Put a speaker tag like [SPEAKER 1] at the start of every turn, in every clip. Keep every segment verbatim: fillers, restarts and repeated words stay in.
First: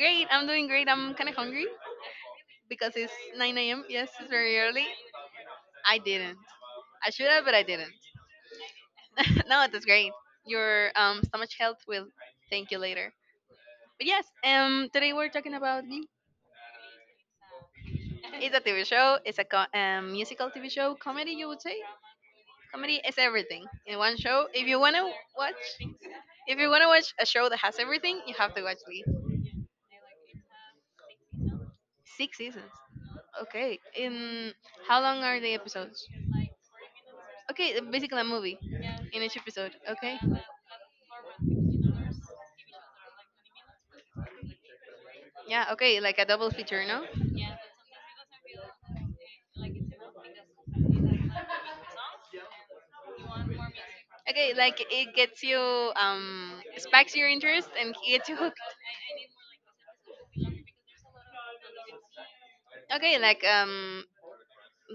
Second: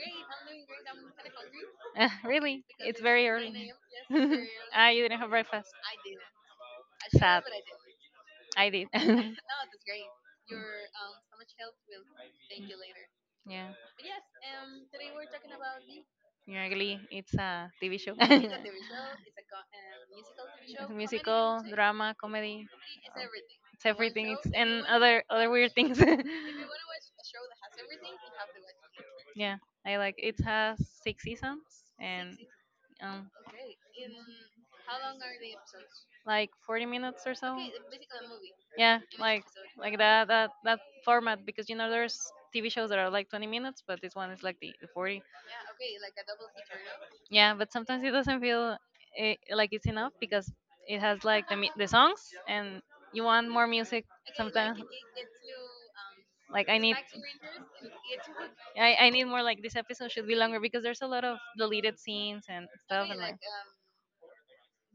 [SPEAKER 1] great. I'm doing great. I'm kind of hungry
[SPEAKER 2] Uh, really?
[SPEAKER 1] because
[SPEAKER 2] It's
[SPEAKER 1] it's
[SPEAKER 2] very early.
[SPEAKER 1] nine a m. Yes, it's very early.
[SPEAKER 2] ah, you didn't have breakfast.
[SPEAKER 1] I didn't. I should
[SPEAKER 2] Sad.
[SPEAKER 1] have, but I didn't.
[SPEAKER 2] I did.
[SPEAKER 1] no, that's great. Your um, stomach health will thank you later.
[SPEAKER 2] Yeah.
[SPEAKER 1] But yes, um, today we're talking about you.
[SPEAKER 2] Ugly. It's a T V show.
[SPEAKER 1] It's a T V show. It's a co- um, musical T V
[SPEAKER 2] It's
[SPEAKER 1] show. Comedy, you would
[SPEAKER 2] musical,
[SPEAKER 1] say.
[SPEAKER 2] drama, comedy. uh,
[SPEAKER 1] Comedy is everything
[SPEAKER 2] It's
[SPEAKER 1] in one
[SPEAKER 2] everything. It's
[SPEAKER 1] show. If you
[SPEAKER 2] and
[SPEAKER 1] wanna
[SPEAKER 2] other other
[SPEAKER 1] watch,
[SPEAKER 2] weird things.
[SPEAKER 1] if you wanna watch a show that has everything, you have to watch Glee.
[SPEAKER 2] Yeah, I like. It has six seasons and
[SPEAKER 1] Six seasons.
[SPEAKER 2] um,
[SPEAKER 1] Okay. In how long are the episodes?
[SPEAKER 2] like forty minutes or so.
[SPEAKER 1] Okay, basically a movie
[SPEAKER 2] Yeah,
[SPEAKER 1] in each
[SPEAKER 2] like
[SPEAKER 1] episode.
[SPEAKER 2] like
[SPEAKER 1] Okay.
[SPEAKER 2] that that that format because you know there's T V shows that are like twenty minutes, but this one is like the, the forty.
[SPEAKER 1] Yeah. Okay, like a double feature, no?
[SPEAKER 2] Yeah, but sometimes it doesn't feel eh, like it's enough because it has like the mi- the songs and you want more music. Okay,
[SPEAKER 1] Okay,
[SPEAKER 2] sometimes.
[SPEAKER 1] like it gets you um
[SPEAKER 2] Like I need,
[SPEAKER 1] spikes your interest and gets you hooked.
[SPEAKER 2] I, I need more, like this episode should be longer because there's a lot of deleted scenes and stuff
[SPEAKER 1] Okay,
[SPEAKER 2] and
[SPEAKER 1] like um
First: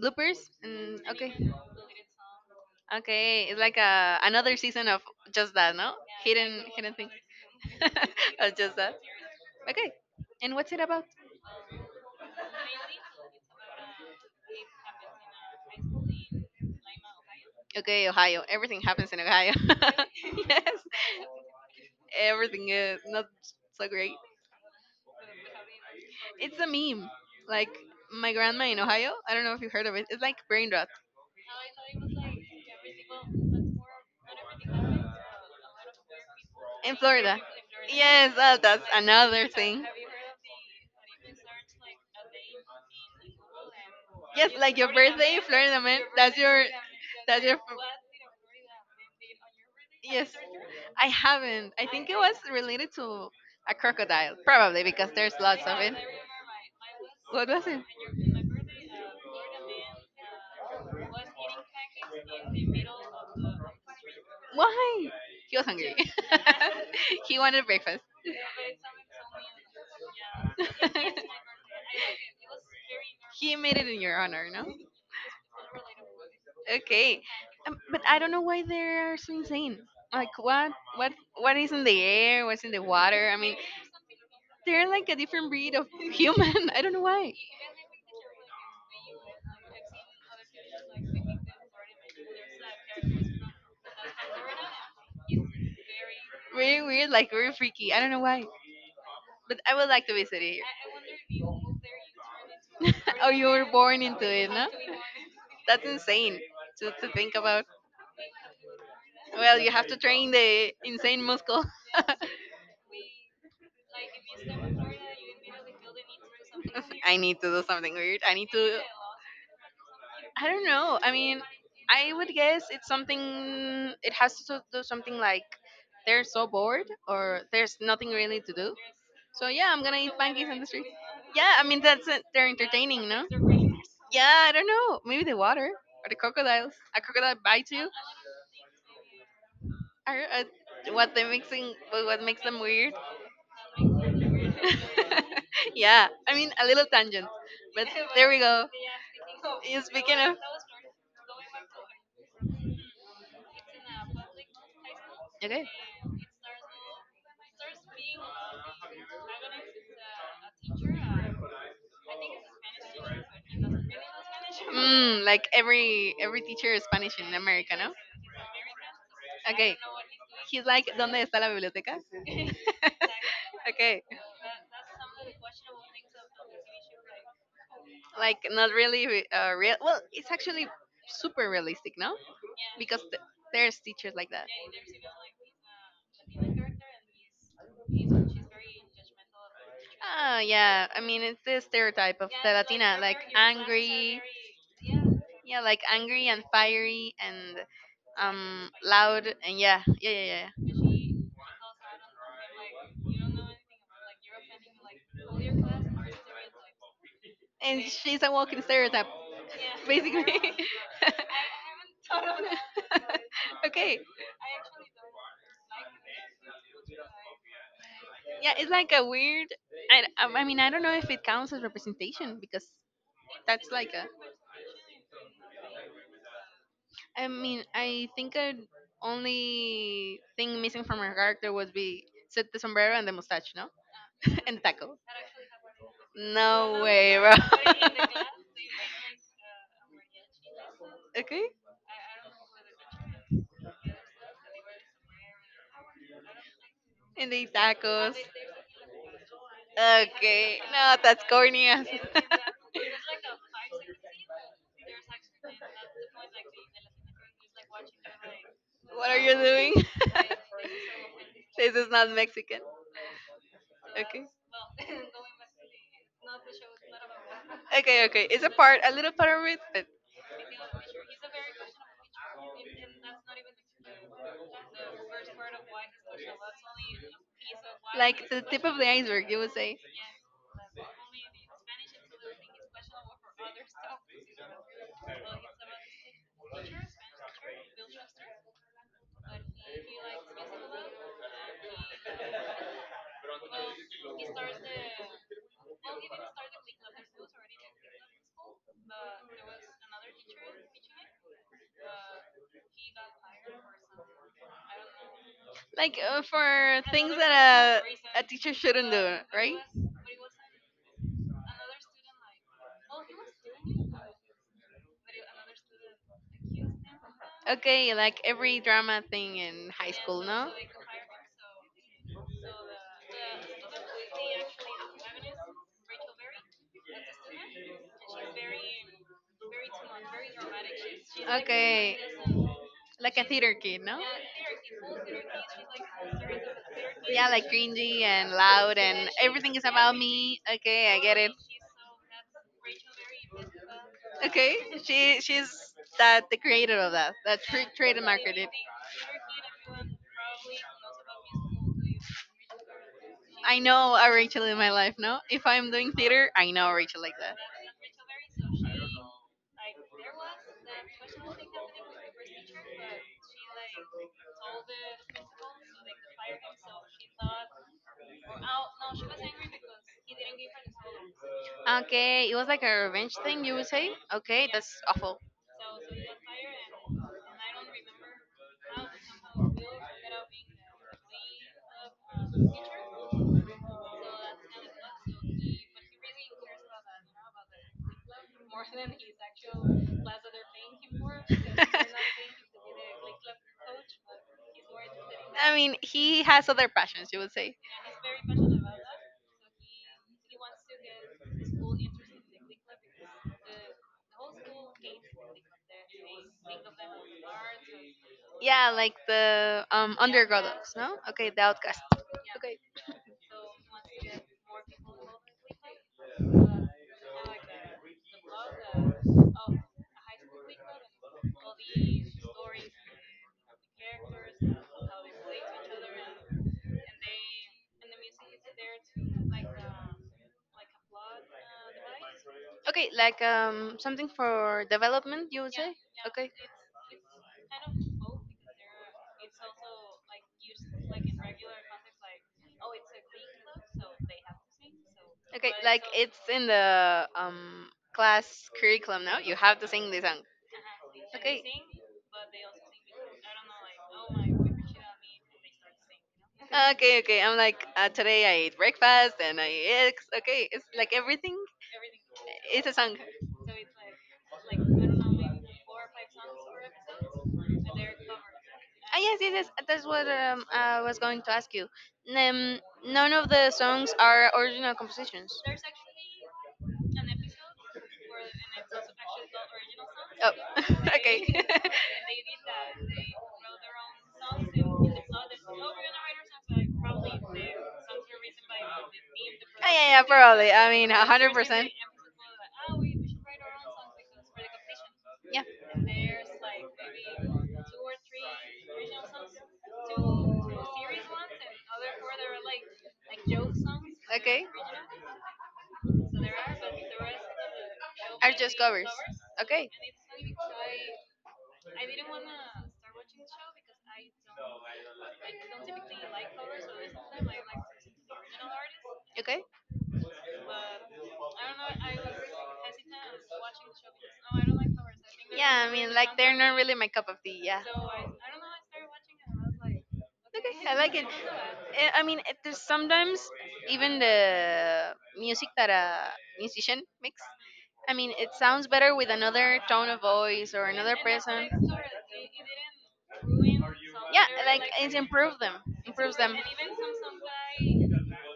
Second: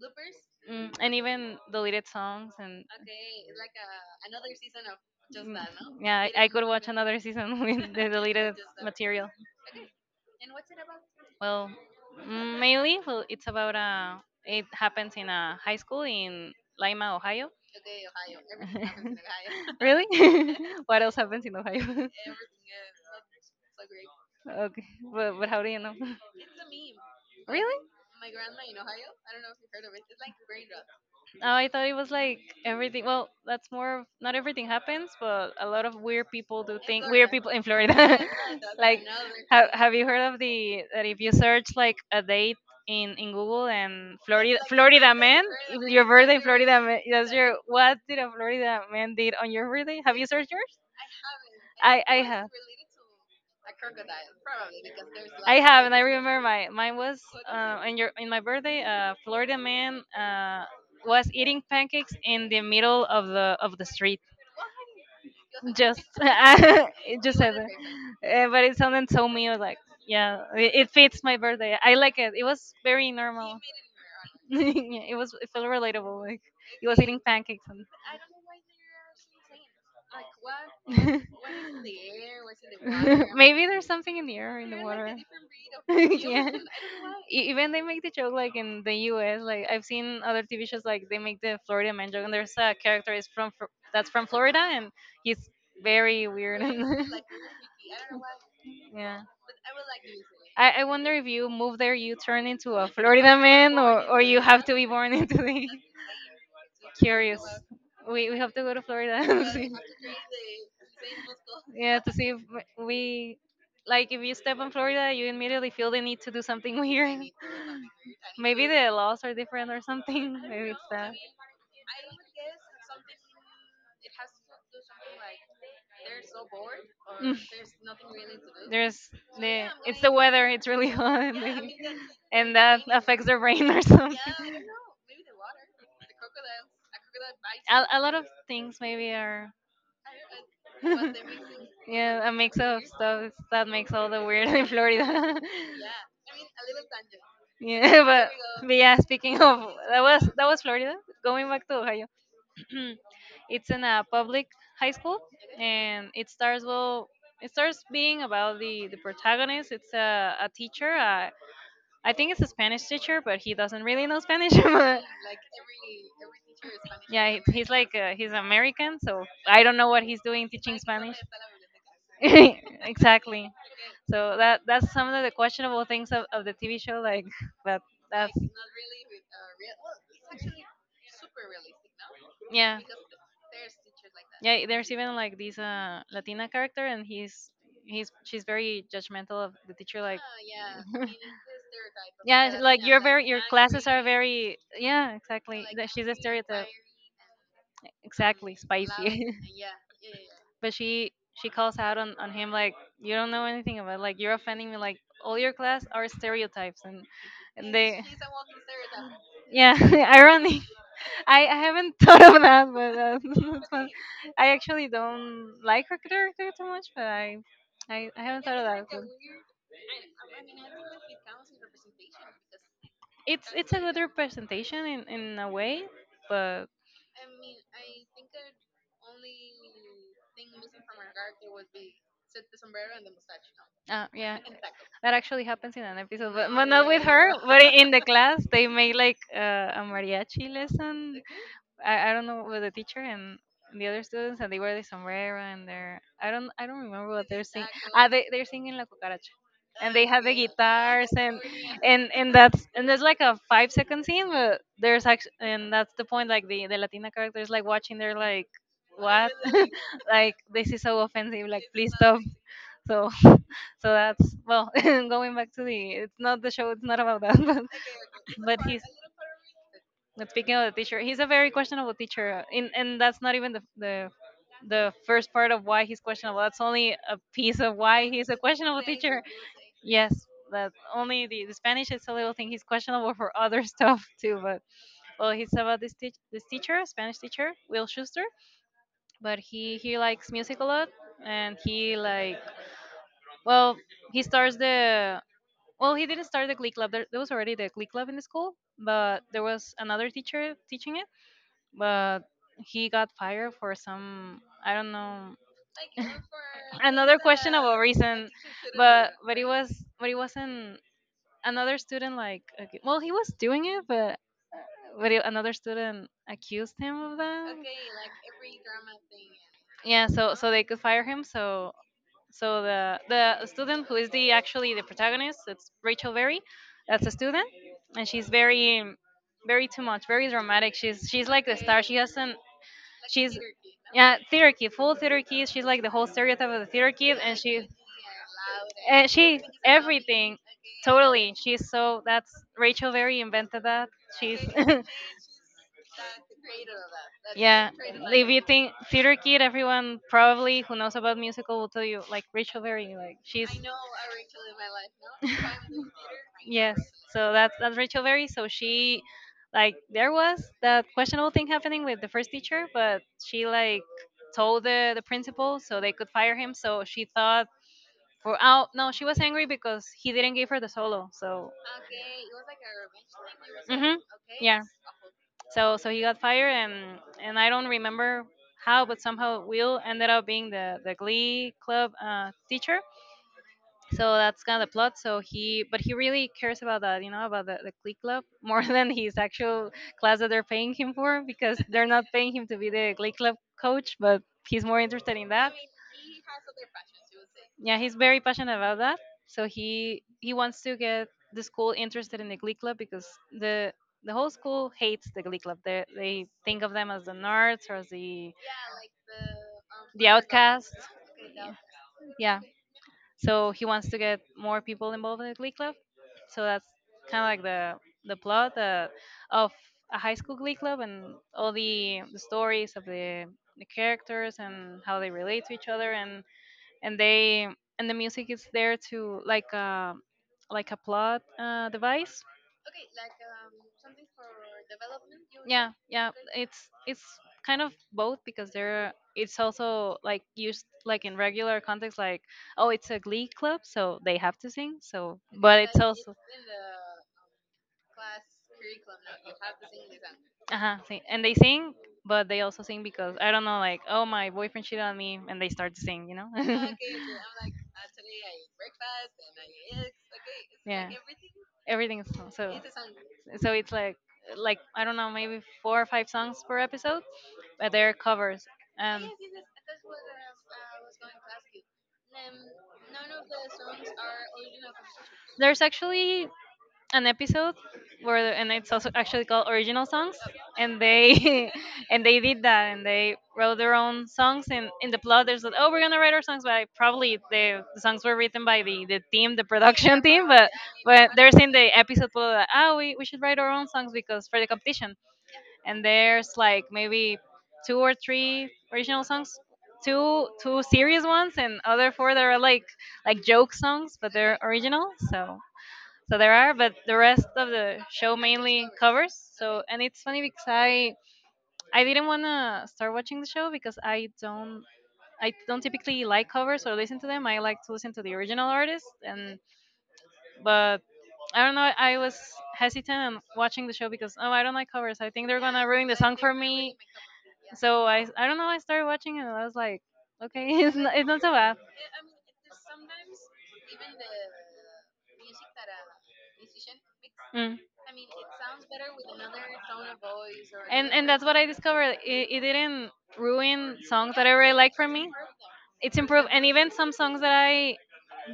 [SPEAKER 1] bloopers
[SPEAKER 2] like mm,
[SPEAKER 1] and
[SPEAKER 2] and
[SPEAKER 1] okay,
[SPEAKER 2] even deleted songs and
[SPEAKER 1] okay, it's like a another season of just
[SPEAKER 2] Mm,
[SPEAKER 1] that, no?
[SPEAKER 2] yeah, I, I could
[SPEAKER 1] Hidden
[SPEAKER 2] watch
[SPEAKER 1] hidden
[SPEAKER 2] material,
[SPEAKER 1] things
[SPEAKER 2] another season with the
[SPEAKER 1] of
[SPEAKER 2] deleted
[SPEAKER 1] just that.
[SPEAKER 2] material.
[SPEAKER 1] Okay, and what's it about?
[SPEAKER 2] Well, mm, mainly, well, it's about a. It happens in a high school in Lima, Ohio.
[SPEAKER 1] Okay, Ohio. Everything happens in Ohio.
[SPEAKER 2] Really?
[SPEAKER 1] yes,
[SPEAKER 2] What else happens in Ohio? Everything.
[SPEAKER 1] everything is not so great.
[SPEAKER 2] Okay, but, but how do you know?
[SPEAKER 1] It's a meme. Like
[SPEAKER 2] Really?
[SPEAKER 1] my grandma in Ohio, I don't know if you heard of it. It's like brain rot.
[SPEAKER 2] Oh, I thought it was like everything. Well, that's more of not everything happens, but a lot of weird people do,
[SPEAKER 1] In
[SPEAKER 2] think weird
[SPEAKER 1] Florida.
[SPEAKER 2] people in Florida.
[SPEAKER 1] Yes, uh, that's
[SPEAKER 2] Like,
[SPEAKER 1] another
[SPEAKER 2] have,
[SPEAKER 1] thing.
[SPEAKER 2] have you heard of the, that if you search like a date in in Google, and
[SPEAKER 1] Yes,
[SPEAKER 2] Florida
[SPEAKER 1] like your
[SPEAKER 2] Florida
[SPEAKER 1] birthday in
[SPEAKER 2] man,
[SPEAKER 1] Florida, man.
[SPEAKER 2] your
[SPEAKER 1] That's
[SPEAKER 2] birthday
[SPEAKER 1] your
[SPEAKER 2] Florida man, that's
[SPEAKER 1] that's
[SPEAKER 2] your,
[SPEAKER 1] your
[SPEAKER 2] what did a Florida man did on your birthday? Have you
[SPEAKER 1] yes.
[SPEAKER 2] searched yours?
[SPEAKER 1] I haven't. I
[SPEAKER 2] I
[SPEAKER 1] think
[SPEAKER 2] I
[SPEAKER 1] it was
[SPEAKER 2] have.
[SPEAKER 1] related to a crocodile, probably because there's
[SPEAKER 2] I
[SPEAKER 1] lots of
[SPEAKER 2] have, and
[SPEAKER 1] it.
[SPEAKER 2] I remember my, mine was
[SPEAKER 1] What was it?
[SPEAKER 2] uh, in your, in my birthday. A Florida man uh, was eating pancakes in the middle of the of the street.
[SPEAKER 1] Why? He was hungry.
[SPEAKER 2] Just it just
[SPEAKER 1] he
[SPEAKER 2] said
[SPEAKER 1] wanted breakfast.
[SPEAKER 2] that. Uh, but it sounded so mean. Like, yeah, it, it fits my birthday. I like it. It was very
[SPEAKER 1] he
[SPEAKER 2] normal.
[SPEAKER 1] made it in your honor, no?
[SPEAKER 2] Yeah, it was, it felt relatable. Like, he was eating
[SPEAKER 1] Okay,
[SPEAKER 2] pancakes.
[SPEAKER 1] um,
[SPEAKER 2] And
[SPEAKER 1] but I don't know why they are so insane. Like what, what, what is in the air? What's in the water? I mean,
[SPEAKER 2] maybe there's something in the air, in the
[SPEAKER 1] they're like
[SPEAKER 2] water.
[SPEAKER 1] a different breed of
[SPEAKER 2] Yeah.
[SPEAKER 1] human. I don't know why.
[SPEAKER 2] E- Even they make the joke, like in the U S. Like, I've seen other T V shows like they make the Florida man joke, and there's a character is from Fro- that's from Florida, and he's very weird. And
[SPEAKER 1] Very weird, like very freaky. I don't know why.
[SPEAKER 2] yeah.
[SPEAKER 1] But I would like to visit it.
[SPEAKER 2] I, I wonder if
[SPEAKER 1] Here.
[SPEAKER 2] you move there, you turn into a Florida
[SPEAKER 1] oh, you were
[SPEAKER 2] man,
[SPEAKER 1] born
[SPEAKER 2] or, or
[SPEAKER 1] into
[SPEAKER 2] you
[SPEAKER 1] it,
[SPEAKER 2] have
[SPEAKER 1] no?
[SPEAKER 2] to be born into the,
[SPEAKER 1] That's insane to, to think
[SPEAKER 2] curious.
[SPEAKER 1] about.
[SPEAKER 2] We, we have to go to Florida.
[SPEAKER 1] Well, you have to train the insane muscle.
[SPEAKER 2] Yeah, to see if w- we, like if you step on Florida you immediately feel the need to do something
[SPEAKER 1] I
[SPEAKER 2] weird.
[SPEAKER 1] need to do something weird. I need
[SPEAKER 2] Maybe
[SPEAKER 1] to.
[SPEAKER 2] the laws are different or something.
[SPEAKER 1] I don't
[SPEAKER 2] Maybe it's
[SPEAKER 1] know. I
[SPEAKER 2] that.
[SPEAKER 1] mean, I would guess it's something. It has to do something like they're so bored
[SPEAKER 2] Mm.
[SPEAKER 1] or there's nothing really to do.
[SPEAKER 2] There's
[SPEAKER 1] So
[SPEAKER 2] the,
[SPEAKER 1] yeah, I'm gonna
[SPEAKER 2] it's
[SPEAKER 1] eat
[SPEAKER 2] the weather, it's
[SPEAKER 1] pancakes and
[SPEAKER 2] really hot and,
[SPEAKER 1] yeah, I
[SPEAKER 2] they,
[SPEAKER 1] mean that's it. They're
[SPEAKER 2] and that
[SPEAKER 1] entertaining, no?
[SPEAKER 2] affects their brain or something.
[SPEAKER 1] Yeah, I don't know. Maybe the water or the crocodiles. A crocodile bites
[SPEAKER 2] A,
[SPEAKER 1] you.
[SPEAKER 2] a lot of things maybe are
[SPEAKER 1] Or uh, what they mixing? What what
[SPEAKER 2] yeah, a
[SPEAKER 1] makes
[SPEAKER 2] mix
[SPEAKER 1] them
[SPEAKER 2] of
[SPEAKER 1] weird?
[SPEAKER 2] stuff that makes all the weird in Florida.
[SPEAKER 1] yeah, I mean a little tangent, but
[SPEAKER 2] Yeah,
[SPEAKER 1] there
[SPEAKER 2] but,
[SPEAKER 1] we go.
[SPEAKER 2] but yeah, speaking of,
[SPEAKER 1] You
[SPEAKER 2] that
[SPEAKER 1] speaking
[SPEAKER 2] was,
[SPEAKER 1] of
[SPEAKER 2] that was Florida. Going back to Ohio, it's in a public high school,
[SPEAKER 1] okay,
[SPEAKER 2] and it starts well. It starts being about the the protagonist. It's a a teacher. Uh, I think it's a Spanish teacher, but he doesn't really know Spanish. But,
[SPEAKER 1] mm, like every every teacher is Spanish
[SPEAKER 2] yeah,
[SPEAKER 1] in
[SPEAKER 2] he- he's
[SPEAKER 1] America, no?
[SPEAKER 2] like uh, he's American, so I
[SPEAKER 1] Okay.
[SPEAKER 2] don't know what he's doing
[SPEAKER 1] He's
[SPEAKER 2] teaching
[SPEAKER 1] like,
[SPEAKER 2] Spanish.
[SPEAKER 1] ¿dónde está la biblioteca?
[SPEAKER 2] Exactly.
[SPEAKER 1] okay.
[SPEAKER 2] So that that's some of the questionable things of, of the T V show, like that. That's,
[SPEAKER 1] Like, not really re- uh, real. Well, it's actually super realistic, no?
[SPEAKER 2] yeah,
[SPEAKER 1] Because th- there's teachers like that.
[SPEAKER 2] yeah. There's even like this uh Latina character, and he's he's she's very judgmental of the teacher, like
[SPEAKER 1] Ah, yeah. I mean, it's the stereotype of the
[SPEAKER 2] yeah, it's like
[SPEAKER 1] Latina,
[SPEAKER 2] you're
[SPEAKER 1] like
[SPEAKER 2] very, your classes are
[SPEAKER 1] angry.
[SPEAKER 2] very, yeah,
[SPEAKER 1] Yeah,
[SPEAKER 2] exactly.
[SPEAKER 1] like
[SPEAKER 2] That she's a
[SPEAKER 1] angry and
[SPEAKER 2] stereotype,
[SPEAKER 1] fiery and
[SPEAKER 2] exactly,
[SPEAKER 1] um loud
[SPEAKER 2] spicy.
[SPEAKER 1] and yeah, yeah, yeah, yeah.
[SPEAKER 2] But she she calls out on, on him like, you don't know anything about, like you're offending me, like all your class are stereotypes, and and
[SPEAKER 1] And
[SPEAKER 2] they,
[SPEAKER 1] she's a walking stereotype,
[SPEAKER 2] yeah,
[SPEAKER 1] basically.
[SPEAKER 2] ironic. I, I haven't thought of that, but uh, that's fun.
[SPEAKER 1] okay.
[SPEAKER 2] I actually don't like her character too much, but I, I, I haven't
[SPEAKER 1] Yeah,
[SPEAKER 2] thought of
[SPEAKER 1] it's
[SPEAKER 2] that,
[SPEAKER 1] like a
[SPEAKER 2] but
[SPEAKER 1] weird. I, um, I mean, I don't know if it counts as representation because
[SPEAKER 2] it's
[SPEAKER 1] that's
[SPEAKER 2] it's a
[SPEAKER 1] like
[SPEAKER 2] good
[SPEAKER 1] a.
[SPEAKER 2] representation in, in a way. But
[SPEAKER 1] I mean, I think a only thing missing from her character was be said the sombrero and the mustache, no,
[SPEAKER 2] uh, yeah,
[SPEAKER 1] and the taco.
[SPEAKER 2] that actually happens in an episode, but, but
[SPEAKER 1] No
[SPEAKER 2] not with
[SPEAKER 1] way, bro.
[SPEAKER 2] her, but in the class they make like uh, a mariachi lesson.
[SPEAKER 1] okay,
[SPEAKER 2] I, I don't know, with the teacher and the other students, and they wear the sombrero, and they're, I don't, I don't remember what
[SPEAKER 1] and they
[SPEAKER 2] they're
[SPEAKER 1] eat
[SPEAKER 2] singing. Ah,
[SPEAKER 1] tacos.
[SPEAKER 2] they they're singing La Cucaracha. And they have the
[SPEAKER 1] Okay, no,
[SPEAKER 2] guitars,
[SPEAKER 1] that's
[SPEAKER 2] and
[SPEAKER 1] corny. as-
[SPEAKER 2] and and that's, and there's like a five second scene, but there's actually, and that's the point. Like the the Latina characters, like watching, they're like,
[SPEAKER 1] what are you
[SPEAKER 2] what?
[SPEAKER 1] doing?
[SPEAKER 2] Like this is so offensive. Like
[SPEAKER 1] This is
[SPEAKER 2] please
[SPEAKER 1] not
[SPEAKER 2] stop.
[SPEAKER 1] Mexican.
[SPEAKER 2] So, so that's well, going back to, the it's not the show. It's not about that, but
[SPEAKER 1] Okay, okay. It's a
[SPEAKER 2] but
[SPEAKER 1] part,
[SPEAKER 2] he's,
[SPEAKER 1] a little part of it, but
[SPEAKER 2] but speaking of the teacher, he's a very questionable teacher, uh, and and that's not even the the the first part of why he's questionable. That's only a piece of why
[SPEAKER 1] like
[SPEAKER 2] he's a
[SPEAKER 1] the tip of
[SPEAKER 2] questionable
[SPEAKER 1] the
[SPEAKER 2] teacher.
[SPEAKER 1] iceberg, you would say.
[SPEAKER 2] Yes, that only the, the Spanish is a little thing. He's questionable for other stuff too. But well, he's, about this teach this teacher, Spanish teacher, Will Schuster. But he he likes music a lot, and he like, well he starts the, well he didn't start the glee club. There, there was already the glee club in the school, but there was another teacher teaching it, but he got fired for some, I don't know,
[SPEAKER 1] Like uh, for things
[SPEAKER 2] another questionable
[SPEAKER 1] that a, a
[SPEAKER 2] reason,
[SPEAKER 1] teacher shouldn't
[SPEAKER 2] but
[SPEAKER 1] do,
[SPEAKER 2] but it
[SPEAKER 1] right?
[SPEAKER 2] was but it wasn't another student like ac- well he was doing it, but but it, another student accused him of that.
[SPEAKER 1] Okay, like every drama thing in high
[SPEAKER 2] Yeah,
[SPEAKER 1] school,
[SPEAKER 2] so
[SPEAKER 1] no?
[SPEAKER 2] so they could fire him. So so the the student who is the actually the protagonist, it's Rachel Berry. That's a student, and she's very, very too much, very dramatic. She's she's like the star.
[SPEAKER 1] Okay,
[SPEAKER 2] She has an,
[SPEAKER 1] like a
[SPEAKER 2] she's,
[SPEAKER 1] theater kid, no?
[SPEAKER 2] yeah, theater kid, full theater kid. She's like the whole stereotype of the theater kid,
[SPEAKER 1] Yeah,
[SPEAKER 2] and
[SPEAKER 1] like
[SPEAKER 2] she,
[SPEAKER 1] cringy and loud and
[SPEAKER 2] and she
[SPEAKER 1] everything is about me.
[SPEAKER 2] everything,
[SPEAKER 1] Okay, I get it.
[SPEAKER 2] totally. She's, so that's, Rachel Berry invented that. She's
[SPEAKER 1] Okay, she she's that the creator of that. That tra-
[SPEAKER 2] yeah.
[SPEAKER 1] trademarked
[SPEAKER 2] If you
[SPEAKER 1] it.
[SPEAKER 2] think theater kid, everyone probably who knows about musical will tell you, like, Rachel Berry. Like, she's
[SPEAKER 1] I know a Rachel in my life. No, if I'm doing theater, I know a
[SPEAKER 2] yes.
[SPEAKER 1] Rachel like
[SPEAKER 2] So
[SPEAKER 1] that.
[SPEAKER 2] that's that's Rachel Berry. So she, like there was that questionable thing happening with the first teacher, but she like told the the principal so they could fire him. So she thought for, oh no, she was angry because he didn't give her the solo. So,
[SPEAKER 1] Okay, it was like a revenge thing, you would say?
[SPEAKER 2] hmm,
[SPEAKER 1] Okay,
[SPEAKER 2] yeah.
[SPEAKER 1] that's awful.
[SPEAKER 2] So so he got fired, and and I don't remember how, but somehow Will ended up being the the Glee club uh, teacher, so that's kind of the plot. So he, but he really cares about that, you know, about the, the clique club more than his actual class that they're paying him for, because they're not paying him to be the clique club coach, but he's more interested in that.
[SPEAKER 1] I mean, he has other passions, you would say.
[SPEAKER 2] Yeah, he's very passionate about that. So he he wants to get the school interested in the glee club because the the whole school hates the glee club. they they think of them as the nerds, or as the
[SPEAKER 1] Yeah, like the um
[SPEAKER 2] the
[SPEAKER 1] underdogs,
[SPEAKER 2] outcasts,
[SPEAKER 1] no? Okay, the
[SPEAKER 2] yeah.
[SPEAKER 1] outcast.
[SPEAKER 2] Yeah.
[SPEAKER 1] Okay.
[SPEAKER 2] So he wants to get more people involved in the glee club. So that's kind of like the the plot, uh, of a high school glee club, and all the, the stories of the, the characters and how they relate to each other, and and they, and the music is there to, like a, like a plot uh, device.
[SPEAKER 1] Okay, like um something for development, you would say?
[SPEAKER 2] Yeah, yeah,
[SPEAKER 1] Okay.
[SPEAKER 2] it's it's kind of both, because there, it's also like used like in regular context, like, oh it's a glee club so they have to sing, so
[SPEAKER 1] Okay,
[SPEAKER 2] but it's
[SPEAKER 1] like
[SPEAKER 2] also,
[SPEAKER 1] it's in the um class curriculum now. You have to sing the song.
[SPEAKER 2] uh-huh, sing, and they
[SPEAKER 1] Okay.
[SPEAKER 2] sing, but they also sing because I don't know, like, oh my boyfriend cheated on me, and they start to sing, you know.
[SPEAKER 1] Okay, okay. I'm like uh, today I ate breakfast and I ate eggs. Okay, it's
[SPEAKER 2] Yeah,
[SPEAKER 1] like everything.
[SPEAKER 2] everything is small, so
[SPEAKER 1] It's a song.
[SPEAKER 2] so it's like like I don't know, maybe four or five songs per episode, but they're covers.
[SPEAKER 1] Ah,
[SPEAKER 2] um
[SPEAKER 1] yes, yes, yes. That's what um, I was going to ask you. Um, none of the songs are original compositions.
[SPEAKER 2] there's actually an episode where the- and it's also actually called original songs,
[SPEAKER 1] Oh,
[SPEAKER 2] and
[SPEAKER 1] okay.
[SPEAKER 2] they and they did that, and they wrote their own songs, and in the plot there's like, oh we're gonna write our songs, but I, probably the, the songs were written by the the team, the
[SPEAKER 1] Ah, yeah,
[SPEAKER 2] production
[SPEAKER 1] yeah,
[SPEAKER 2] team, but
[SPEAKER 1] probably. I mean, a
[SPEAKER 2] but
[SPEAKER 1] hundred
[SPEAKER 2] there's in
[SPEAKER 1] percent.
[SPEAKER 2] the episode below that, oh we, we should write our own songs because for the competition.
[SPEAKER 1] Yeah.
[SPEAKER 2] And there's like maybe two or three original songs, two two serious ones, and other four that are like like joke songs, but they're
[SPEAKER 1] Okay.
[SPEAKER 2] original. So so there are, but the rest of the show
[SPEAKER 1] Are just
[SPEAKER 2] mainly
[SPEAKER 1] covers.
[SPEAKER 2] covers. So
[SPEAKER 1] Okay.
[SPEAKER 2] and it's funny because i i didn't want to start watching the show because I don't, I don't typically like covers or listen to them. I like to listen to the original artist, and
[SPEAKER 1] Okay.
[SPEAKER 2] but I don't know. I was hesitant on watching the show because oh, I don't like covers. I think they're
[SPEAKER 1] Yeah,
[SPEAKER 2] gonna
[SPEAKER 1] I
[SPEAKER 2] ruin
[SPEAKER 1] mean,
[SPEAKER 2] the
[SPEAKER 1] like
[SPEAKER 2] song for
[SPEAKER 1] they're not really
[SPEAKER 2] me.
[SPEAKER 1] my cup of tea. Yeah.
[SPEAKER 2] So I I don't know. I started watching it and I was like, okay,
[SPEAKER 1] Okay, I
[SPEAKER 2] it's
[SPEAKER 1] like
[SPEAKER 2] not,
[SPEAKER 1] it.
[SPEAKER 2] it's not so bad.
[SPEAKER 1] Eh, I mean, it, there's sometimes even the music that a musician makes.
[SPEAKER 2] Mm.
[SPEAKER 1] I mean, it sounds better with another tone of voice or
[SPEAKER 2] And
[SPEAKER 1] another
[SPEAKER 2] and that's what I
[SPEAKER 1] person.
[SPEAKER 2] discovered. It, it didn't ruin songs
[SPEAKER 1] Yeah,
[SPEAKER 2] that I really
[SPEAKER 1] like
[SPEAKER 2] like for
[SPEAKER 1] it
[SPEAKER 2] me.
[SPEAKER 1] improves them.
[SPEAKER 2] It's
[SPEAKER 1] Improves
[SPEAKER 2] improved,
[SPEAKER 1] them.
[SPEAKER 2] and even some songs that I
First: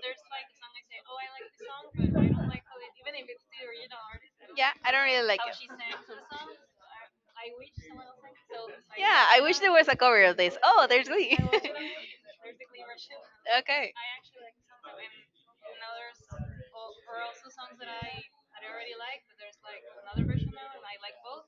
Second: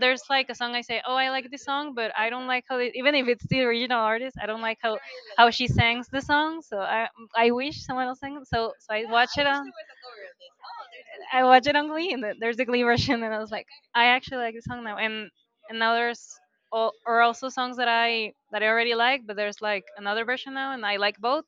[SPEAKER 2] there's like a song I say, oh, I like this song, but I don't like how it, even if it's the original artist, I don't
[SPEAKER 1] Yeah,
[SPEAKER 2] like
[SPEAKER 1] I
[SPEAKER 2] how
[SPEAKER 1] don't really like
[SPEAKER 2] how
[SPEAKER 1] it.
[SPEAKER 2] she sings the song. So I I wish someone else sang it. So so I
[SPEAKER 1] Yeah,
[SPEAKER 2] watch
[SPEAKER 1] I
[SPEAKER 2] it
[SPEAKER 1] wish
[SPEAKER 2] on.
[SPEAKER 1] there was a cover of this. Oh, there's Glee.
[SPEAKER 2] I watched it on Glee, and th- there's the Glee version, and I was like,
[SPEAKER 1] okay.
[SPEAKER 2] I actually like this song now. And and now there's all, or also songs that I that I already like, but there's like another version now, and I like both.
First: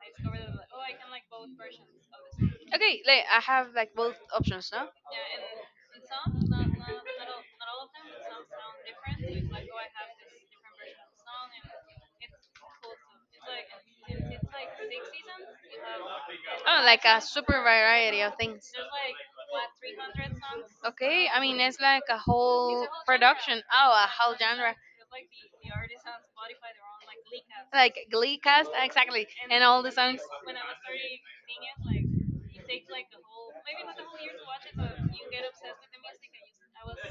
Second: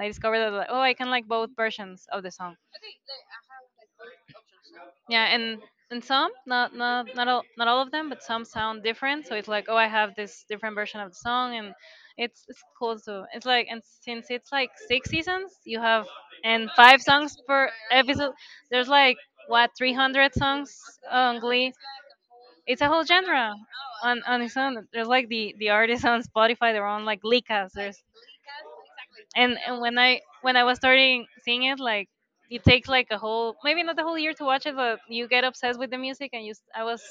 [SPEAKER 2] I discovered that like, oh, I can like both versions of the song,
[SPEAKER 1] Okay, like I have like both options, no?
[SPEAKER 2] yeah. And and some not not not all, not all of them, but some sound different, so it's like, oh, I have this different version of the song, and it's it's cool too. It's like, and since it's like six seasons, you have and
[SPEAKER 1] Oh,
[SPEAKER 2] five
[SPEAKER 1] like a
[SPEAKER 2] songs
[SPEAKER 1] super
[SPEAKER 2] per
[SPEAKER 1] variety
[SPEAKER 2] episode,
[SPEAKER 1] of things.
[SPEAKER 2] there's like what, three hundred songs
[SPEAKER 1] Okay,
[SPEAKER 2] on
[SPEAKER 1] I mean
[SPEAKER 2] Glee.
[SPEAKER 1] it's like a
[SPEAKER 2] It's
[SPEAKER 1] whole
[SPEAKER 2] a whole genre
[SPEAKER 1] production. Oh, a
[SPEAKER 2] on
[SPEAKER 1] whole
[SPEAKER 2] on its
[SPEAKER 1] genre.
[SPEAKER 2] own. There's like the the artists on Spotify, they're on like likas.
[SPEAKER 1] Like
[SPEAKER 2] There's
[SPEAKER 1] Glee cast, exactly,
[SPEAKER 2] and
[SPEAKER 1] and
[SPEAKER 2] and
[SPEAKER 1] all the
[SPEAKER 2] when I
[SPEAKER 1] songs.
[SPEAKER 2] when I was starting seeing it, like it takes like a whole, maybe not the whole year to watch it, but you get obsessed with the music, and you s- I was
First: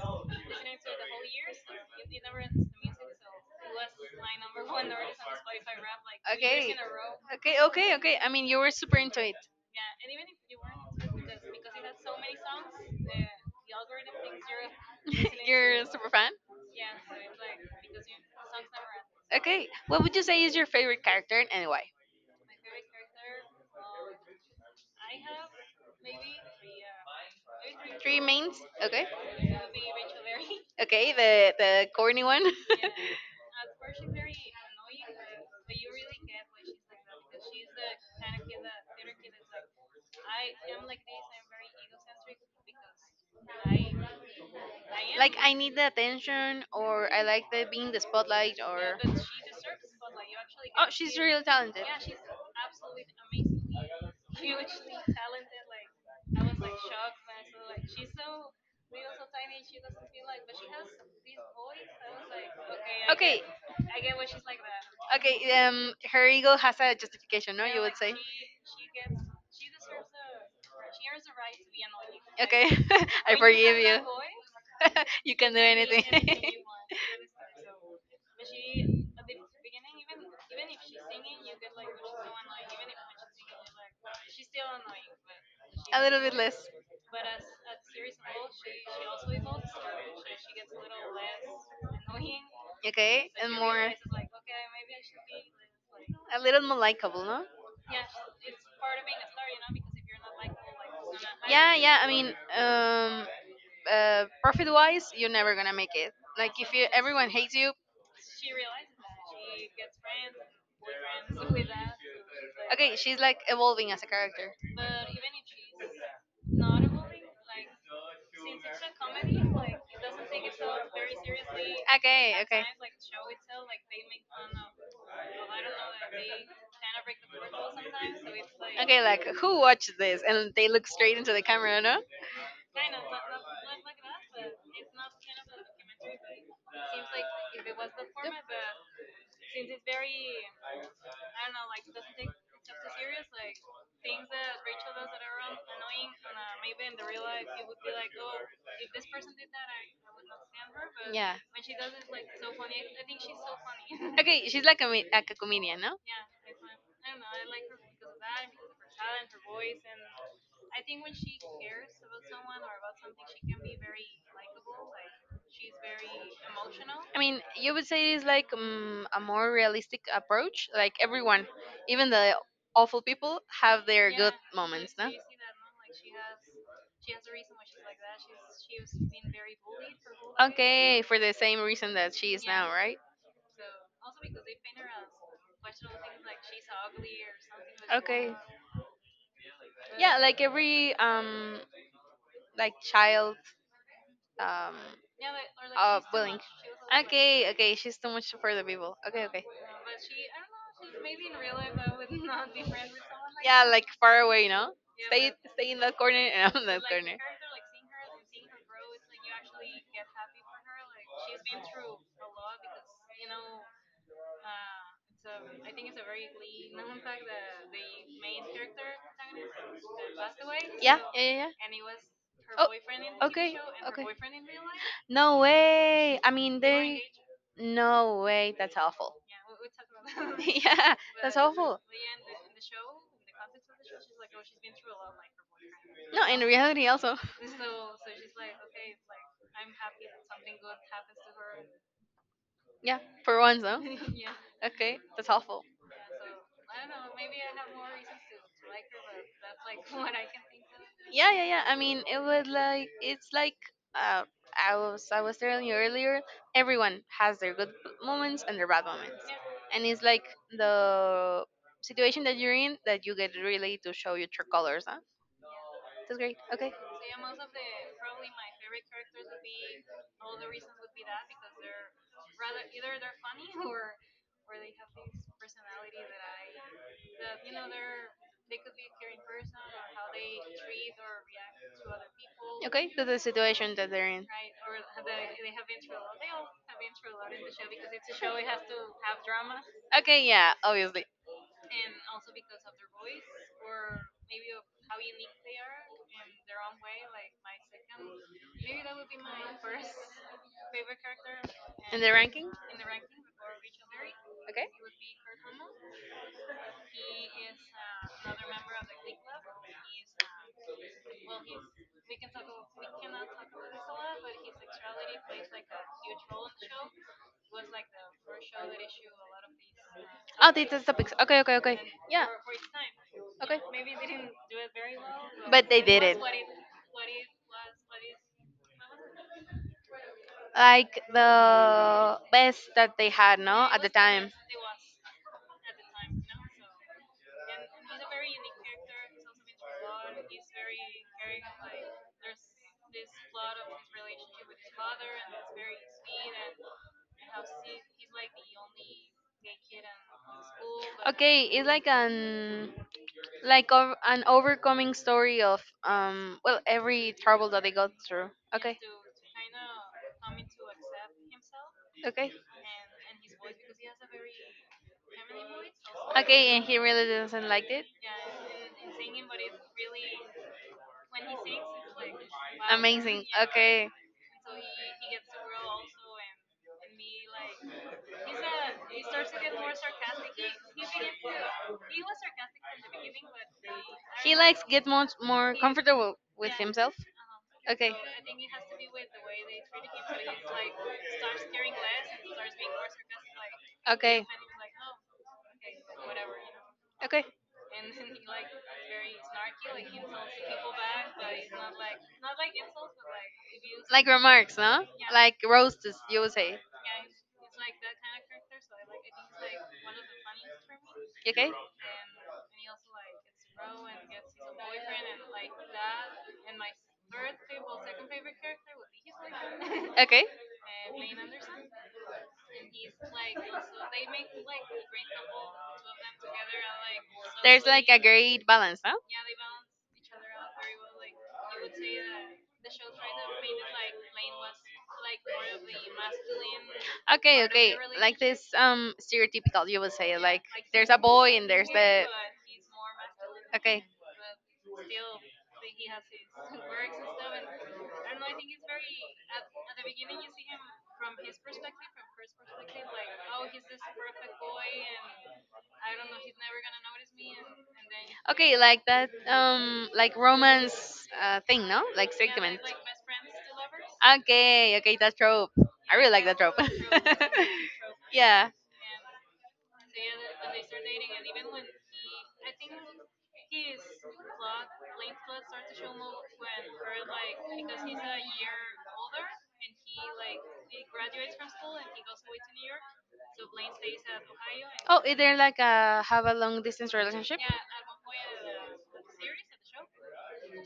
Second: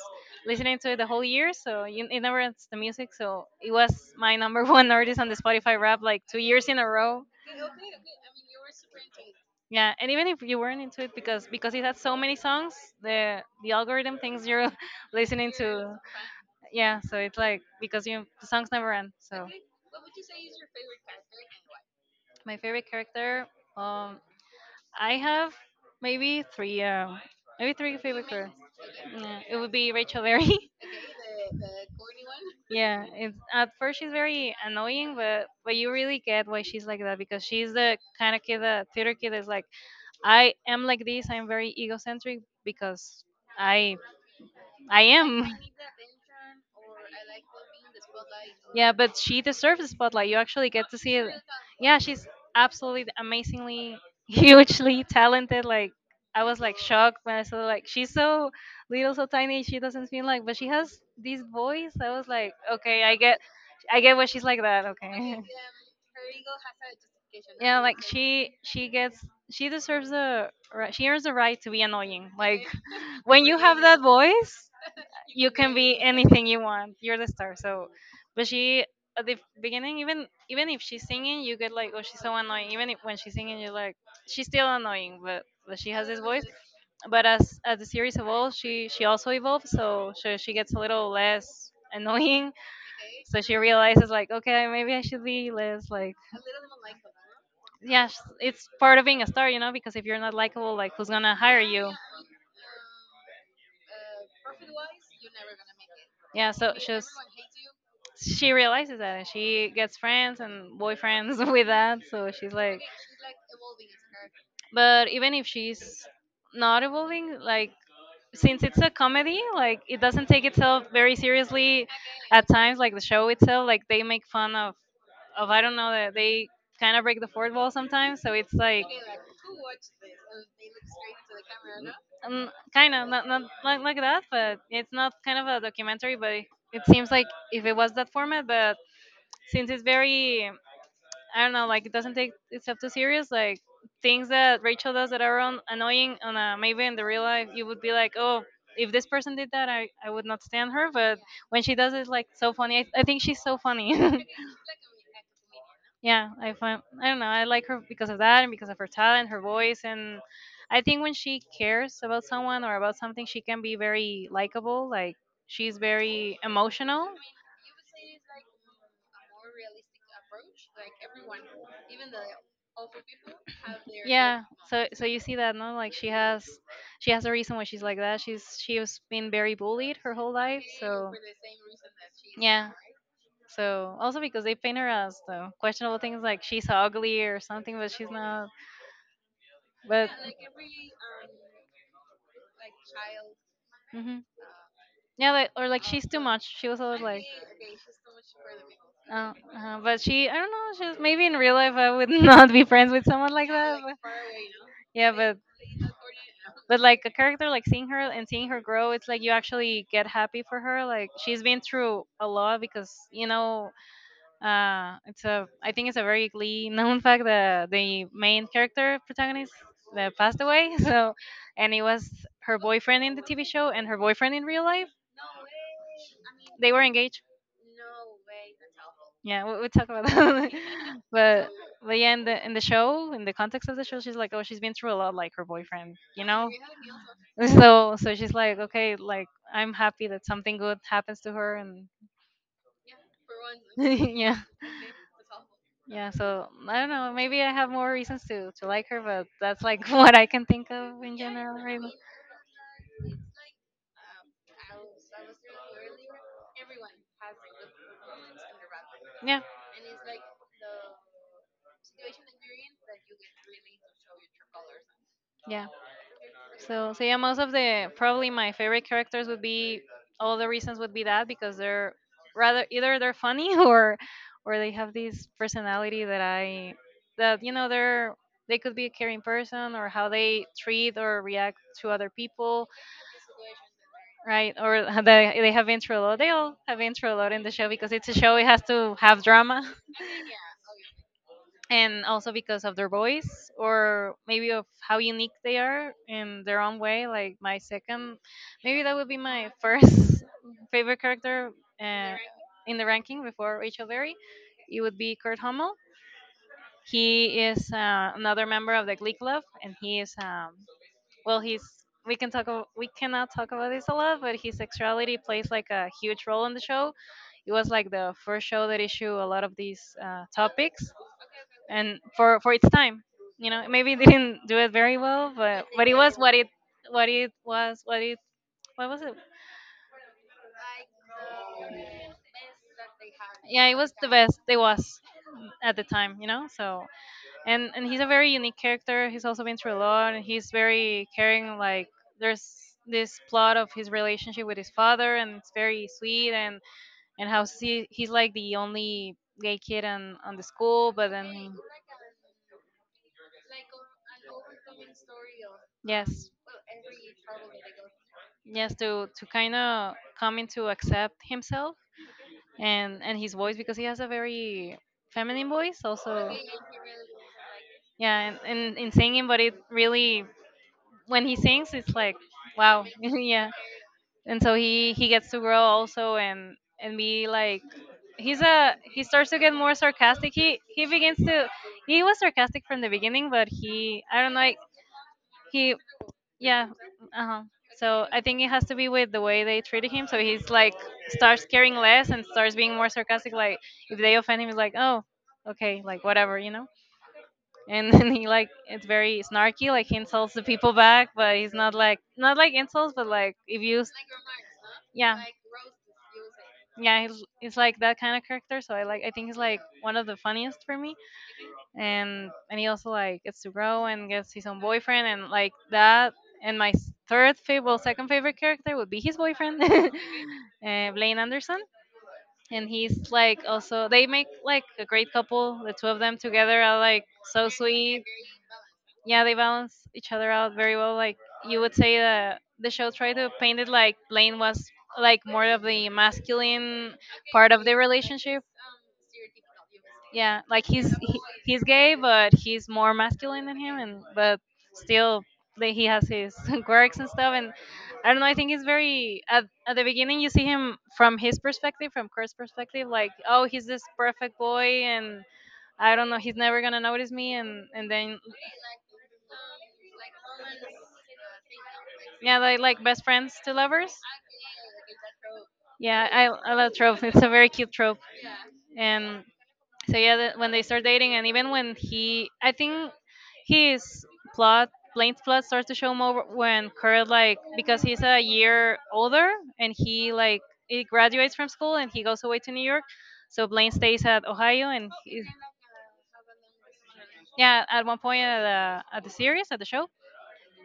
[SPEAKER 2] listening to it the whole year, so you, it never ends, the music. So it was my number one artist on the Spotify rap like two years
[SPEAKER 1] Okay,
[SPEAKER 2] in a row.
[SPEAKER 1] okay, okay, okay. I mean, you were super into it.
[SPEAKER 2] Yeah, and even if you weren't into it, because because it had so many songs, the the algorithm thinks you're listening
[SPEAKER 1] You're a
[SPEAKER 2] to,
[SPEAKER 1] super fan.
[SPEAKER 2] yeah. So it's like, because you, the songs never end. So
[SPEAKER 1] Okay, what would you say is your favorite character and why?
[SPEAKER 2] my favorite character, um, I have maybe three, um, maybe three
[SPEAKER 1] Three
[SPEAKER 2] favorite girls.
[SPEAKER 1] mains. Okay.
[SPEAKER 2] Yeah, it would be Rachel Berry.
[SPEAKER 1] Okay, the the corny one.
[SPEAKER 2] Yeah, it's, at first she's very annoying, but but you really get why she's like that, because she's the kind of kid, the theater kid, is like, I am like this. I'm very egocentric because I I
[SPEAKER 1] Like
[SPEAKER 2] am.
[SPEAKER 1] I need the attention, or I like the being the spotlight,
[SPEAKER 2] Yeah,
[SPEAKER 1] or
[SPEAKER 2] but she deserves the spotlight. You actually
[SPEAKER 1] oh,
[SPEAKER 2] get to
[SPEAKER 1] she's
[SPEAKER 2] see it.
[SPEAKER 1] really talented.
[SPEAKER 2] Yeah, she's absolutely amazingly, hugely talented. Like I was like shocked when I saw, like she's so little, so tiny. She doesn't seem like, but she has this voice. I was like, okay, I
[SPEAKER 1] Okay,
[SPEAKER 2] get, I get why she's like that. Okay.
[SPEAKER 1] okay. Um, her ego has a justification, no? You
[SPEAKER 2] Yeah,
[SPEAKER 1] would
[SPEAKER 2] like
[SPEAKER 1] say.
[SPEAKER 2] she she gets, she deserves the ri- she earns the right to be annoying.
[SPEAKER 1] Okay,
[SPEAKER 2] Like
[SPEAKER 1] I
[SPEAKER 2] when you
[SPEAKER 1] forgive
[SPEAKER 2] have
[SPEAKER 1] you.
[SPEAKER 2] that voice,
[SPEAKER 1] you can
[SPEAKER 2] you
[SPEAKER 1] do
[SPEAKER 2] can be
[SPEAKER 1] anything.
[SPEAKER 2] anything you want. You're the star. So, but she at the beginning, even even if she's singing, you get like, oh, she's so annoying. Even if, when she's singing, you're like, she's still annoying, but but she
[SPEAKER 1] a
[SPEAKER 2] has
[SPEAKER 1] little
[SPEAKER 2] this
[SPEAKER 1] bit
[SPEAKER 2] voice.
[SPEAKER 1] less.
[SPEAKER 2] But as as the series evolves, she she also evolves. So so she gets a little less annoying.
[SPEAKER 1] Okay,
[SPEAKER 2] So
[SPEAKER 1] and
[SPEAKER 2] she
[SPEAKER 1] more,
[SPEAKER 2] realizes
[SPEAKER 1] a
[SPEAKER 2] like, okay, maybe I should be less like,
[SPEAKER 1] little more likable, no?
[SPEAKER 2] yeah, sh- it's part of being a star, you know, because if you're not likable, like who's gonna hire
[SPEAKER 1] Yeah,
[SPEAKER 2] you?
[SPEAKER 1] yeah. I mean, um, uh, profit wise, you're never gonna make it. Like
[SPEAKER 2] Yeah,
[SPEAKER 1] if
[SPEAKER 2] so
[SPEAKER 1] you
[SPEAKER 2] she's,
[SPEAKER 1] everyone hates you.
[SPEAKER 2] she realizes that, and she gets friends and boyfriends with that. So she's like,
[SPEAKER 1] Okay, she's like evolving as a character.
[SPEAKER 2] but even if she's not evolving, like since it's a comedy, like it doesn't take itself very seriously
[SPEAKER 1] Okay,
[SPEAKER 2] at
[SPEAKER 1] okay.
[SPEAKER 2] times. Like the show itself, like they make fun of of I don't know that they kind of break the fourth wall sometimes. So it's like
[SPEAKER 1] Okay, like who watches this and they look straight into the camera, no?
[SPEAKER 2] um, kind of not not like, like that, but it's not kind of a documentary. But it seems like if it was that format, but since it's very, I don't know, like it doesn't take itself too serious. Like things that Rachel does that are on, annoying, on a, maybe in the real life, you would be like, oh, if this person did that, I, I would not stand her. But
[SPEAKER 1] Yeah.
[SPEAKER 2] when she does it, like so funny, I, I think she's so funny.
[SPEAKER 1] Okay, she's like a, mi- like a comedian, no?
[SPEAKER 2] Yeah, I find, I don't know, I like her because of that and because of her talent, her voice, and I think when she cares about someone or about something, she can be very likable. Like she's very emotional.
[SPEAKER 1] I mean, you would say it's like um, a more realistic approach. Like everyone, even the awful people, have their good
[SPEAKER 2] Yeah, so
[SPEAKER 1] moments,
[SPEAKER 2] so
[SPEAKER 1] no?
[SPEAKER 2] you see that, no, like she has, she has a reason why she's like that. She's, she was been very bullied her whole life,
[SPEAKER 1] Okay,
[SPEAKER 2] so
[SPEAKER 1] for the same reason that she is now,
[SPEAKER 2] yeah.
[SPEAKER 1] right?
[SPEAKER 2] So also because they paint her as the questionable things, like she's ugly or something, but she's
[SPEAKER 1] Okay.
[SPEAKER 2] not. But
[SPEAKER 1] Yeah, like every um like child
[SPEAKER 2] hmm,
[SPEAKER 1] um
[SPEAKER 2] yeah, like, or like
[SPEAKER 1] uh
[SPEAKER 2] she's too
[SPEAKER 1] bullying.
[SPEAKER 2] much, she was always like,
[SPEAKER 1] Okay, okay, she's too much for the people. Okay,
[SPEAKER 2] uh,
[SPEAKER 1] okay.
[SPEAKER 2] uh, but she, I don't know, she's maybe in real life I would not be friends with someone like
[SPEAKER 1] Yeah,
[SPEAKER 2] that,
[SPEAKER 1] like
[SPEAKER 2] but,
[SPEAKER 1] far away, no?
[SPEAKER 2] yeah,
[SPEAKER 1] Stay
[SPEAKER 2] but
[SPEAKER 1] stay in that corner and I'm in
[SPEAKER 2] but
[SPEAKER 1] that
[SPEAKER 2] like a
[SPEAKER 1] corner.
[SPEAKER 2] character, like seeing her and seeing her grow, it's like you actually get happy for her, like she's been through a lot, because you know, uh it's a, I think it's a very Glee known fact that the main character protagonist that passed away.
[SPEAKER 1] Yeah,
[SPEAKER 2] So,
[SPEAKER 1] yeah, yeah, yeah.
[SPEAKER 2] and it was her
[SPEAKER 1] Oh,
[SPEAKER 2] boyfriend in the TV
[SPEAKER 1] okay,
[SPEAKER 2] show and her
[SPEAKER 1] okay.
[SPEAKER 2] boyfriend in real life.
[SPEAKER 1] No way. I mean,
[SPEAKER 2] They were
[SPEAKER 1] they.
[SPEAKER 2] engaged.
[SPEAKER 1] No way. That's awful.
[SPEAKER 2] Yeah, we, we talk about that.
[SPEAKER 1] yeah, that's
[SPEAKER 2] but
[SPEAKER 1] awful.
[SPEAKER 2] but yeah, in the in the show, in the context of the show, she's like, oh, she's been through a lot, like her boyfriend, you
[SPEAKER 1] No, in
[SPEAKER 2] know.
[SPEAKER 1] reality, also.
[SPEAKER 2] So so she's like, okay, like I'm happy that something good happens to her, and
[SPEAKER 1] Yeah, for once, though.
[SPEAKER 2] yeah,
[SPEAKER 1] Okay, that's awful.
[SPEAKER 2] yeah. So I don't know. Maybe I have more reasons to to like her, but that's like what I can think of in
[SPEAKER 1] yeah yeah
[SPEAKER 2] general.
[SPEAKER 1] yeah I
[SPEAKER 2] Right now.
[SPEAKER 1] mean it was like it's like uh, i was i was telling you earlier, everyone has their good moments and their bad moments,
[SPEAKER 2] Yeah,
[SPEAKER 1] and it's like the situation that you're in that you get really to show your true colors, huh?
[SPEAKER 2] yeah.
[SPEAKER 1] That's great. Okay.
[SPEAKER 2] So, so yeah, most of the probably my favorite characters would be, all the reasons would be that because they're rather, either they're funny, or or they have this personality that I that you know they're, they could be a caring person, or how they treat or react to other people,
[SPEAKER 1] Okay, that's the situation that they're in.
[SPEAKER 2] right? Or they they have intro a lot. They all have intro a lot in the show because it's a show. It has to have drama.
[SPEAKER 1] Okay, yeah, obviously.
[SPEAKER 2] And also because of their voice, or maybe of how unique they are in their own way. Like my second, maybe that would be my first favorite character,
[SPEAKER 1] And the
[SPEAKER 2] uh,
[SPEAKER 1] ranking.
[SPEAKER 2] in the ranking before Rachel Berry,
[SPEAKER 1] Okay.
[SPEAKER 2] it would be Kurt Hummel. He is uh, another member of the Glee club, and he is, um, well he's we can talk about, we cannot talk about this a lot, but his sexuality plays like a huge role in the show. It was like the first show that issue a lot of these uh,
[SPEAKER 1] Oh, they test
[SPEAKER 2] topics.
[SPEAKER 1] topics. Okay, okay, okay.
[SPEAKER 2] And
[SPEAKER 1] Yeah,
[SPEAKER 2] for for its time, you
[SPEAKER 1] okay,
[SPEAKER 2] know, maybe it didn't do it very well, but
[SPEAKER 1] but they
[SPEAKER 2] but it
[SPEAKER 1] did
[SPEAKER 2] was
[SPEAKER 1] it,
[SPEAKER 2] what it, what it was what it what was it
[SPEAKER 1] like the best that they had,
[SPEAKER 2] Yeah,
[SPEAKER 1] no,
[SPEAKER 2] it
[SPEAKER 1] at the
[SPEAKER 2] was the
[SPEAKER 1] time.
[SPEAKER 2] best, it was at the time, you know. So and and he's a very unique character. He's also been through a lot, and he's very caring. Like there's this plot of his relationship with his father, and it's very sweet. and and how he, he's like the only gay kid on on the school, but
[SPEAKER 1] Okay,
[SPEAKER 2] then,
[SPEAKER 1] it's like an like ov- an overcoming story of
[SPEAKER 2] yes,
[SPEAKER 1] um well every trouble that they got through.
[SPEAKER 2] yes,
[SPEAKER 1] Okay,
[SPEAKER 2] to to kind of coming to accept himself,
[SPEAKER 1] okay,
[SPEAKER 2] and and his voice, because he has a very feminine voice also.
[SPEAKER 1] okay, and he really doesn't like it.
[SPEAKER 2] Yeah, and, and in singing, but it really, when he sings, it's like wow.
[SPEAKER 1] Amazing.
[SPEAKER 2] Yeah.
[SPEAKER 1] Okay.
[SPEAKER 2] And so he he gets to grow also, and and be like he's a he starts to get more sarcastic. He he begins to, he was sarcastic from the beginning, but he I don't
[SPEAKER 1] He
[SPEAKER 2] know. Like,
[SPEAKER 1] likes get much more
[SPEAKER 2] he,
[SPEAKER 1] comfortable with
[SPEAKER 2] yeah.
[SPEAKER 1] himself.
[SPEAKER 2] Uh-huh.
[SPEAKER 1] Okay.
[SPEAKER 2] So I think it has to be with the way they treated him. So he's like starts caring less and starts being more sarcastic. Like if they
[SPEAKER 1] Okay.
[SPEAKER 2] offend him, he's like, oh, okay, like whatever, you know.
[SPEAKER 1] Okay.
[SPEAKER 2] And then he, like it's very snarky. Like he insults the people back, but he's not like not like insults, but like if you,
[SPEAKER 1] Like remarks, no?
[SPEAKER 2] yeah,
[SPEAKER 1] Like roasts, you would say.
[SPEAKER 2] yeah, he's, he's like that kind of character. So I like I think he's like one of the funniest for me,
[SPEAKER 1] Okay.
[SPEAKER 2] and and he also like gets to grow and gets his own boyfriend and like that. And my s- third favorite, well, second favorite character would be his boyfriend, uh,
[SPEAKER 1] Okay.
[SPEAKER 2] Blaine Anderson. And he's like also they make like a great couple. The two of them together are like so
[SPEAKER 1] There's like a
[SPEAKER 2] sweet.
[SPEAKER 1] great balance, no?
[SPEAKER 2] Yeah, they balance each other out very well. Like, you would say that the show tried to paint it like Blaine was like more of the masculine
[SPEAKER 1] Okay,
[SPEAKER 2] part of the
[SPEAKER 1] okay. Like
[SPEAKER 2] relationship.
[SPEAKER 1] this um stereotypical you would say
[SPEAKER 2] Yeah,
[SPEAKER 1] like
[SPEAKER 2] like
[SPEAKER 1] there's
[SPEAKER 2] he's
[SPEAKER 1] a
[SPEAKER 2] he,
[SPEAKER 1] boy and
[SPEAKER 2] he's
[SPEAKER 1] there's
[SPEAKER 2] gay,
[SPEAKER 1] the
[SPEAKER 2] but he's more masculine than him,
[SPEAKER 1] okay.
[SPEAKER 2] and but still, like, he has his quirks and stuff. And I don't know, I think he's very at, at the beginning. You see him from his perspective, from Kurt's perspective, like, oh, he's this perfect boy and I don't know, he's never gonna notice me. And and then
[SPEAKER 1] Okay, like that um like romance uh thing, no? Like
[SPEAKER 2] yeah, they
[SPEAKER 1] segment.
[SPEAKER 2] like best friends to lovers.
[SPEAKER 1] Okay, okay, that trope. I
[SPEAKER 2] Yeah,
[SPEAKER 1] really like that
[SPEAKER 2] I, I
[SPEAKER 1] trope.
[SPEAKER 2] love trope. It's a very cute trope.
[SPEAKER 1] yeah.
[SPEAKER 2] And so yeah, the, when they start dating, and even when he, I think his plot, Blaine's plot, starts to show more when Kurt, like, because he's a year older and he like he graduates from school and he goes away to New York. So Blaine stays at Ohio, and
[SPEAKER 1] Oh, is
[SPEAKER 2] he,
[SPEAKER 1] there like a have a long distance relationship?
[SPEAKER 2] yeah, at one point at the, at the series at the show,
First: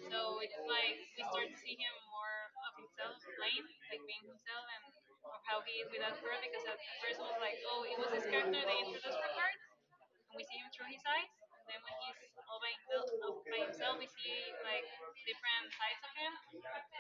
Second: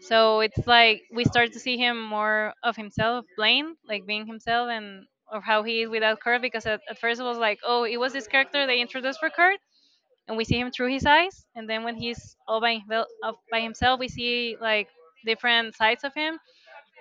[SPEAKER 2] so it's like we start to see him more of himself, Blaine, like being himself and of how he is without Kurt. Because at, at first it was like, oh, it was this character they introduced for Kurt, and we see him through his eyes. And then when he's all by, himvel- of- by himself, we see like different sides of him.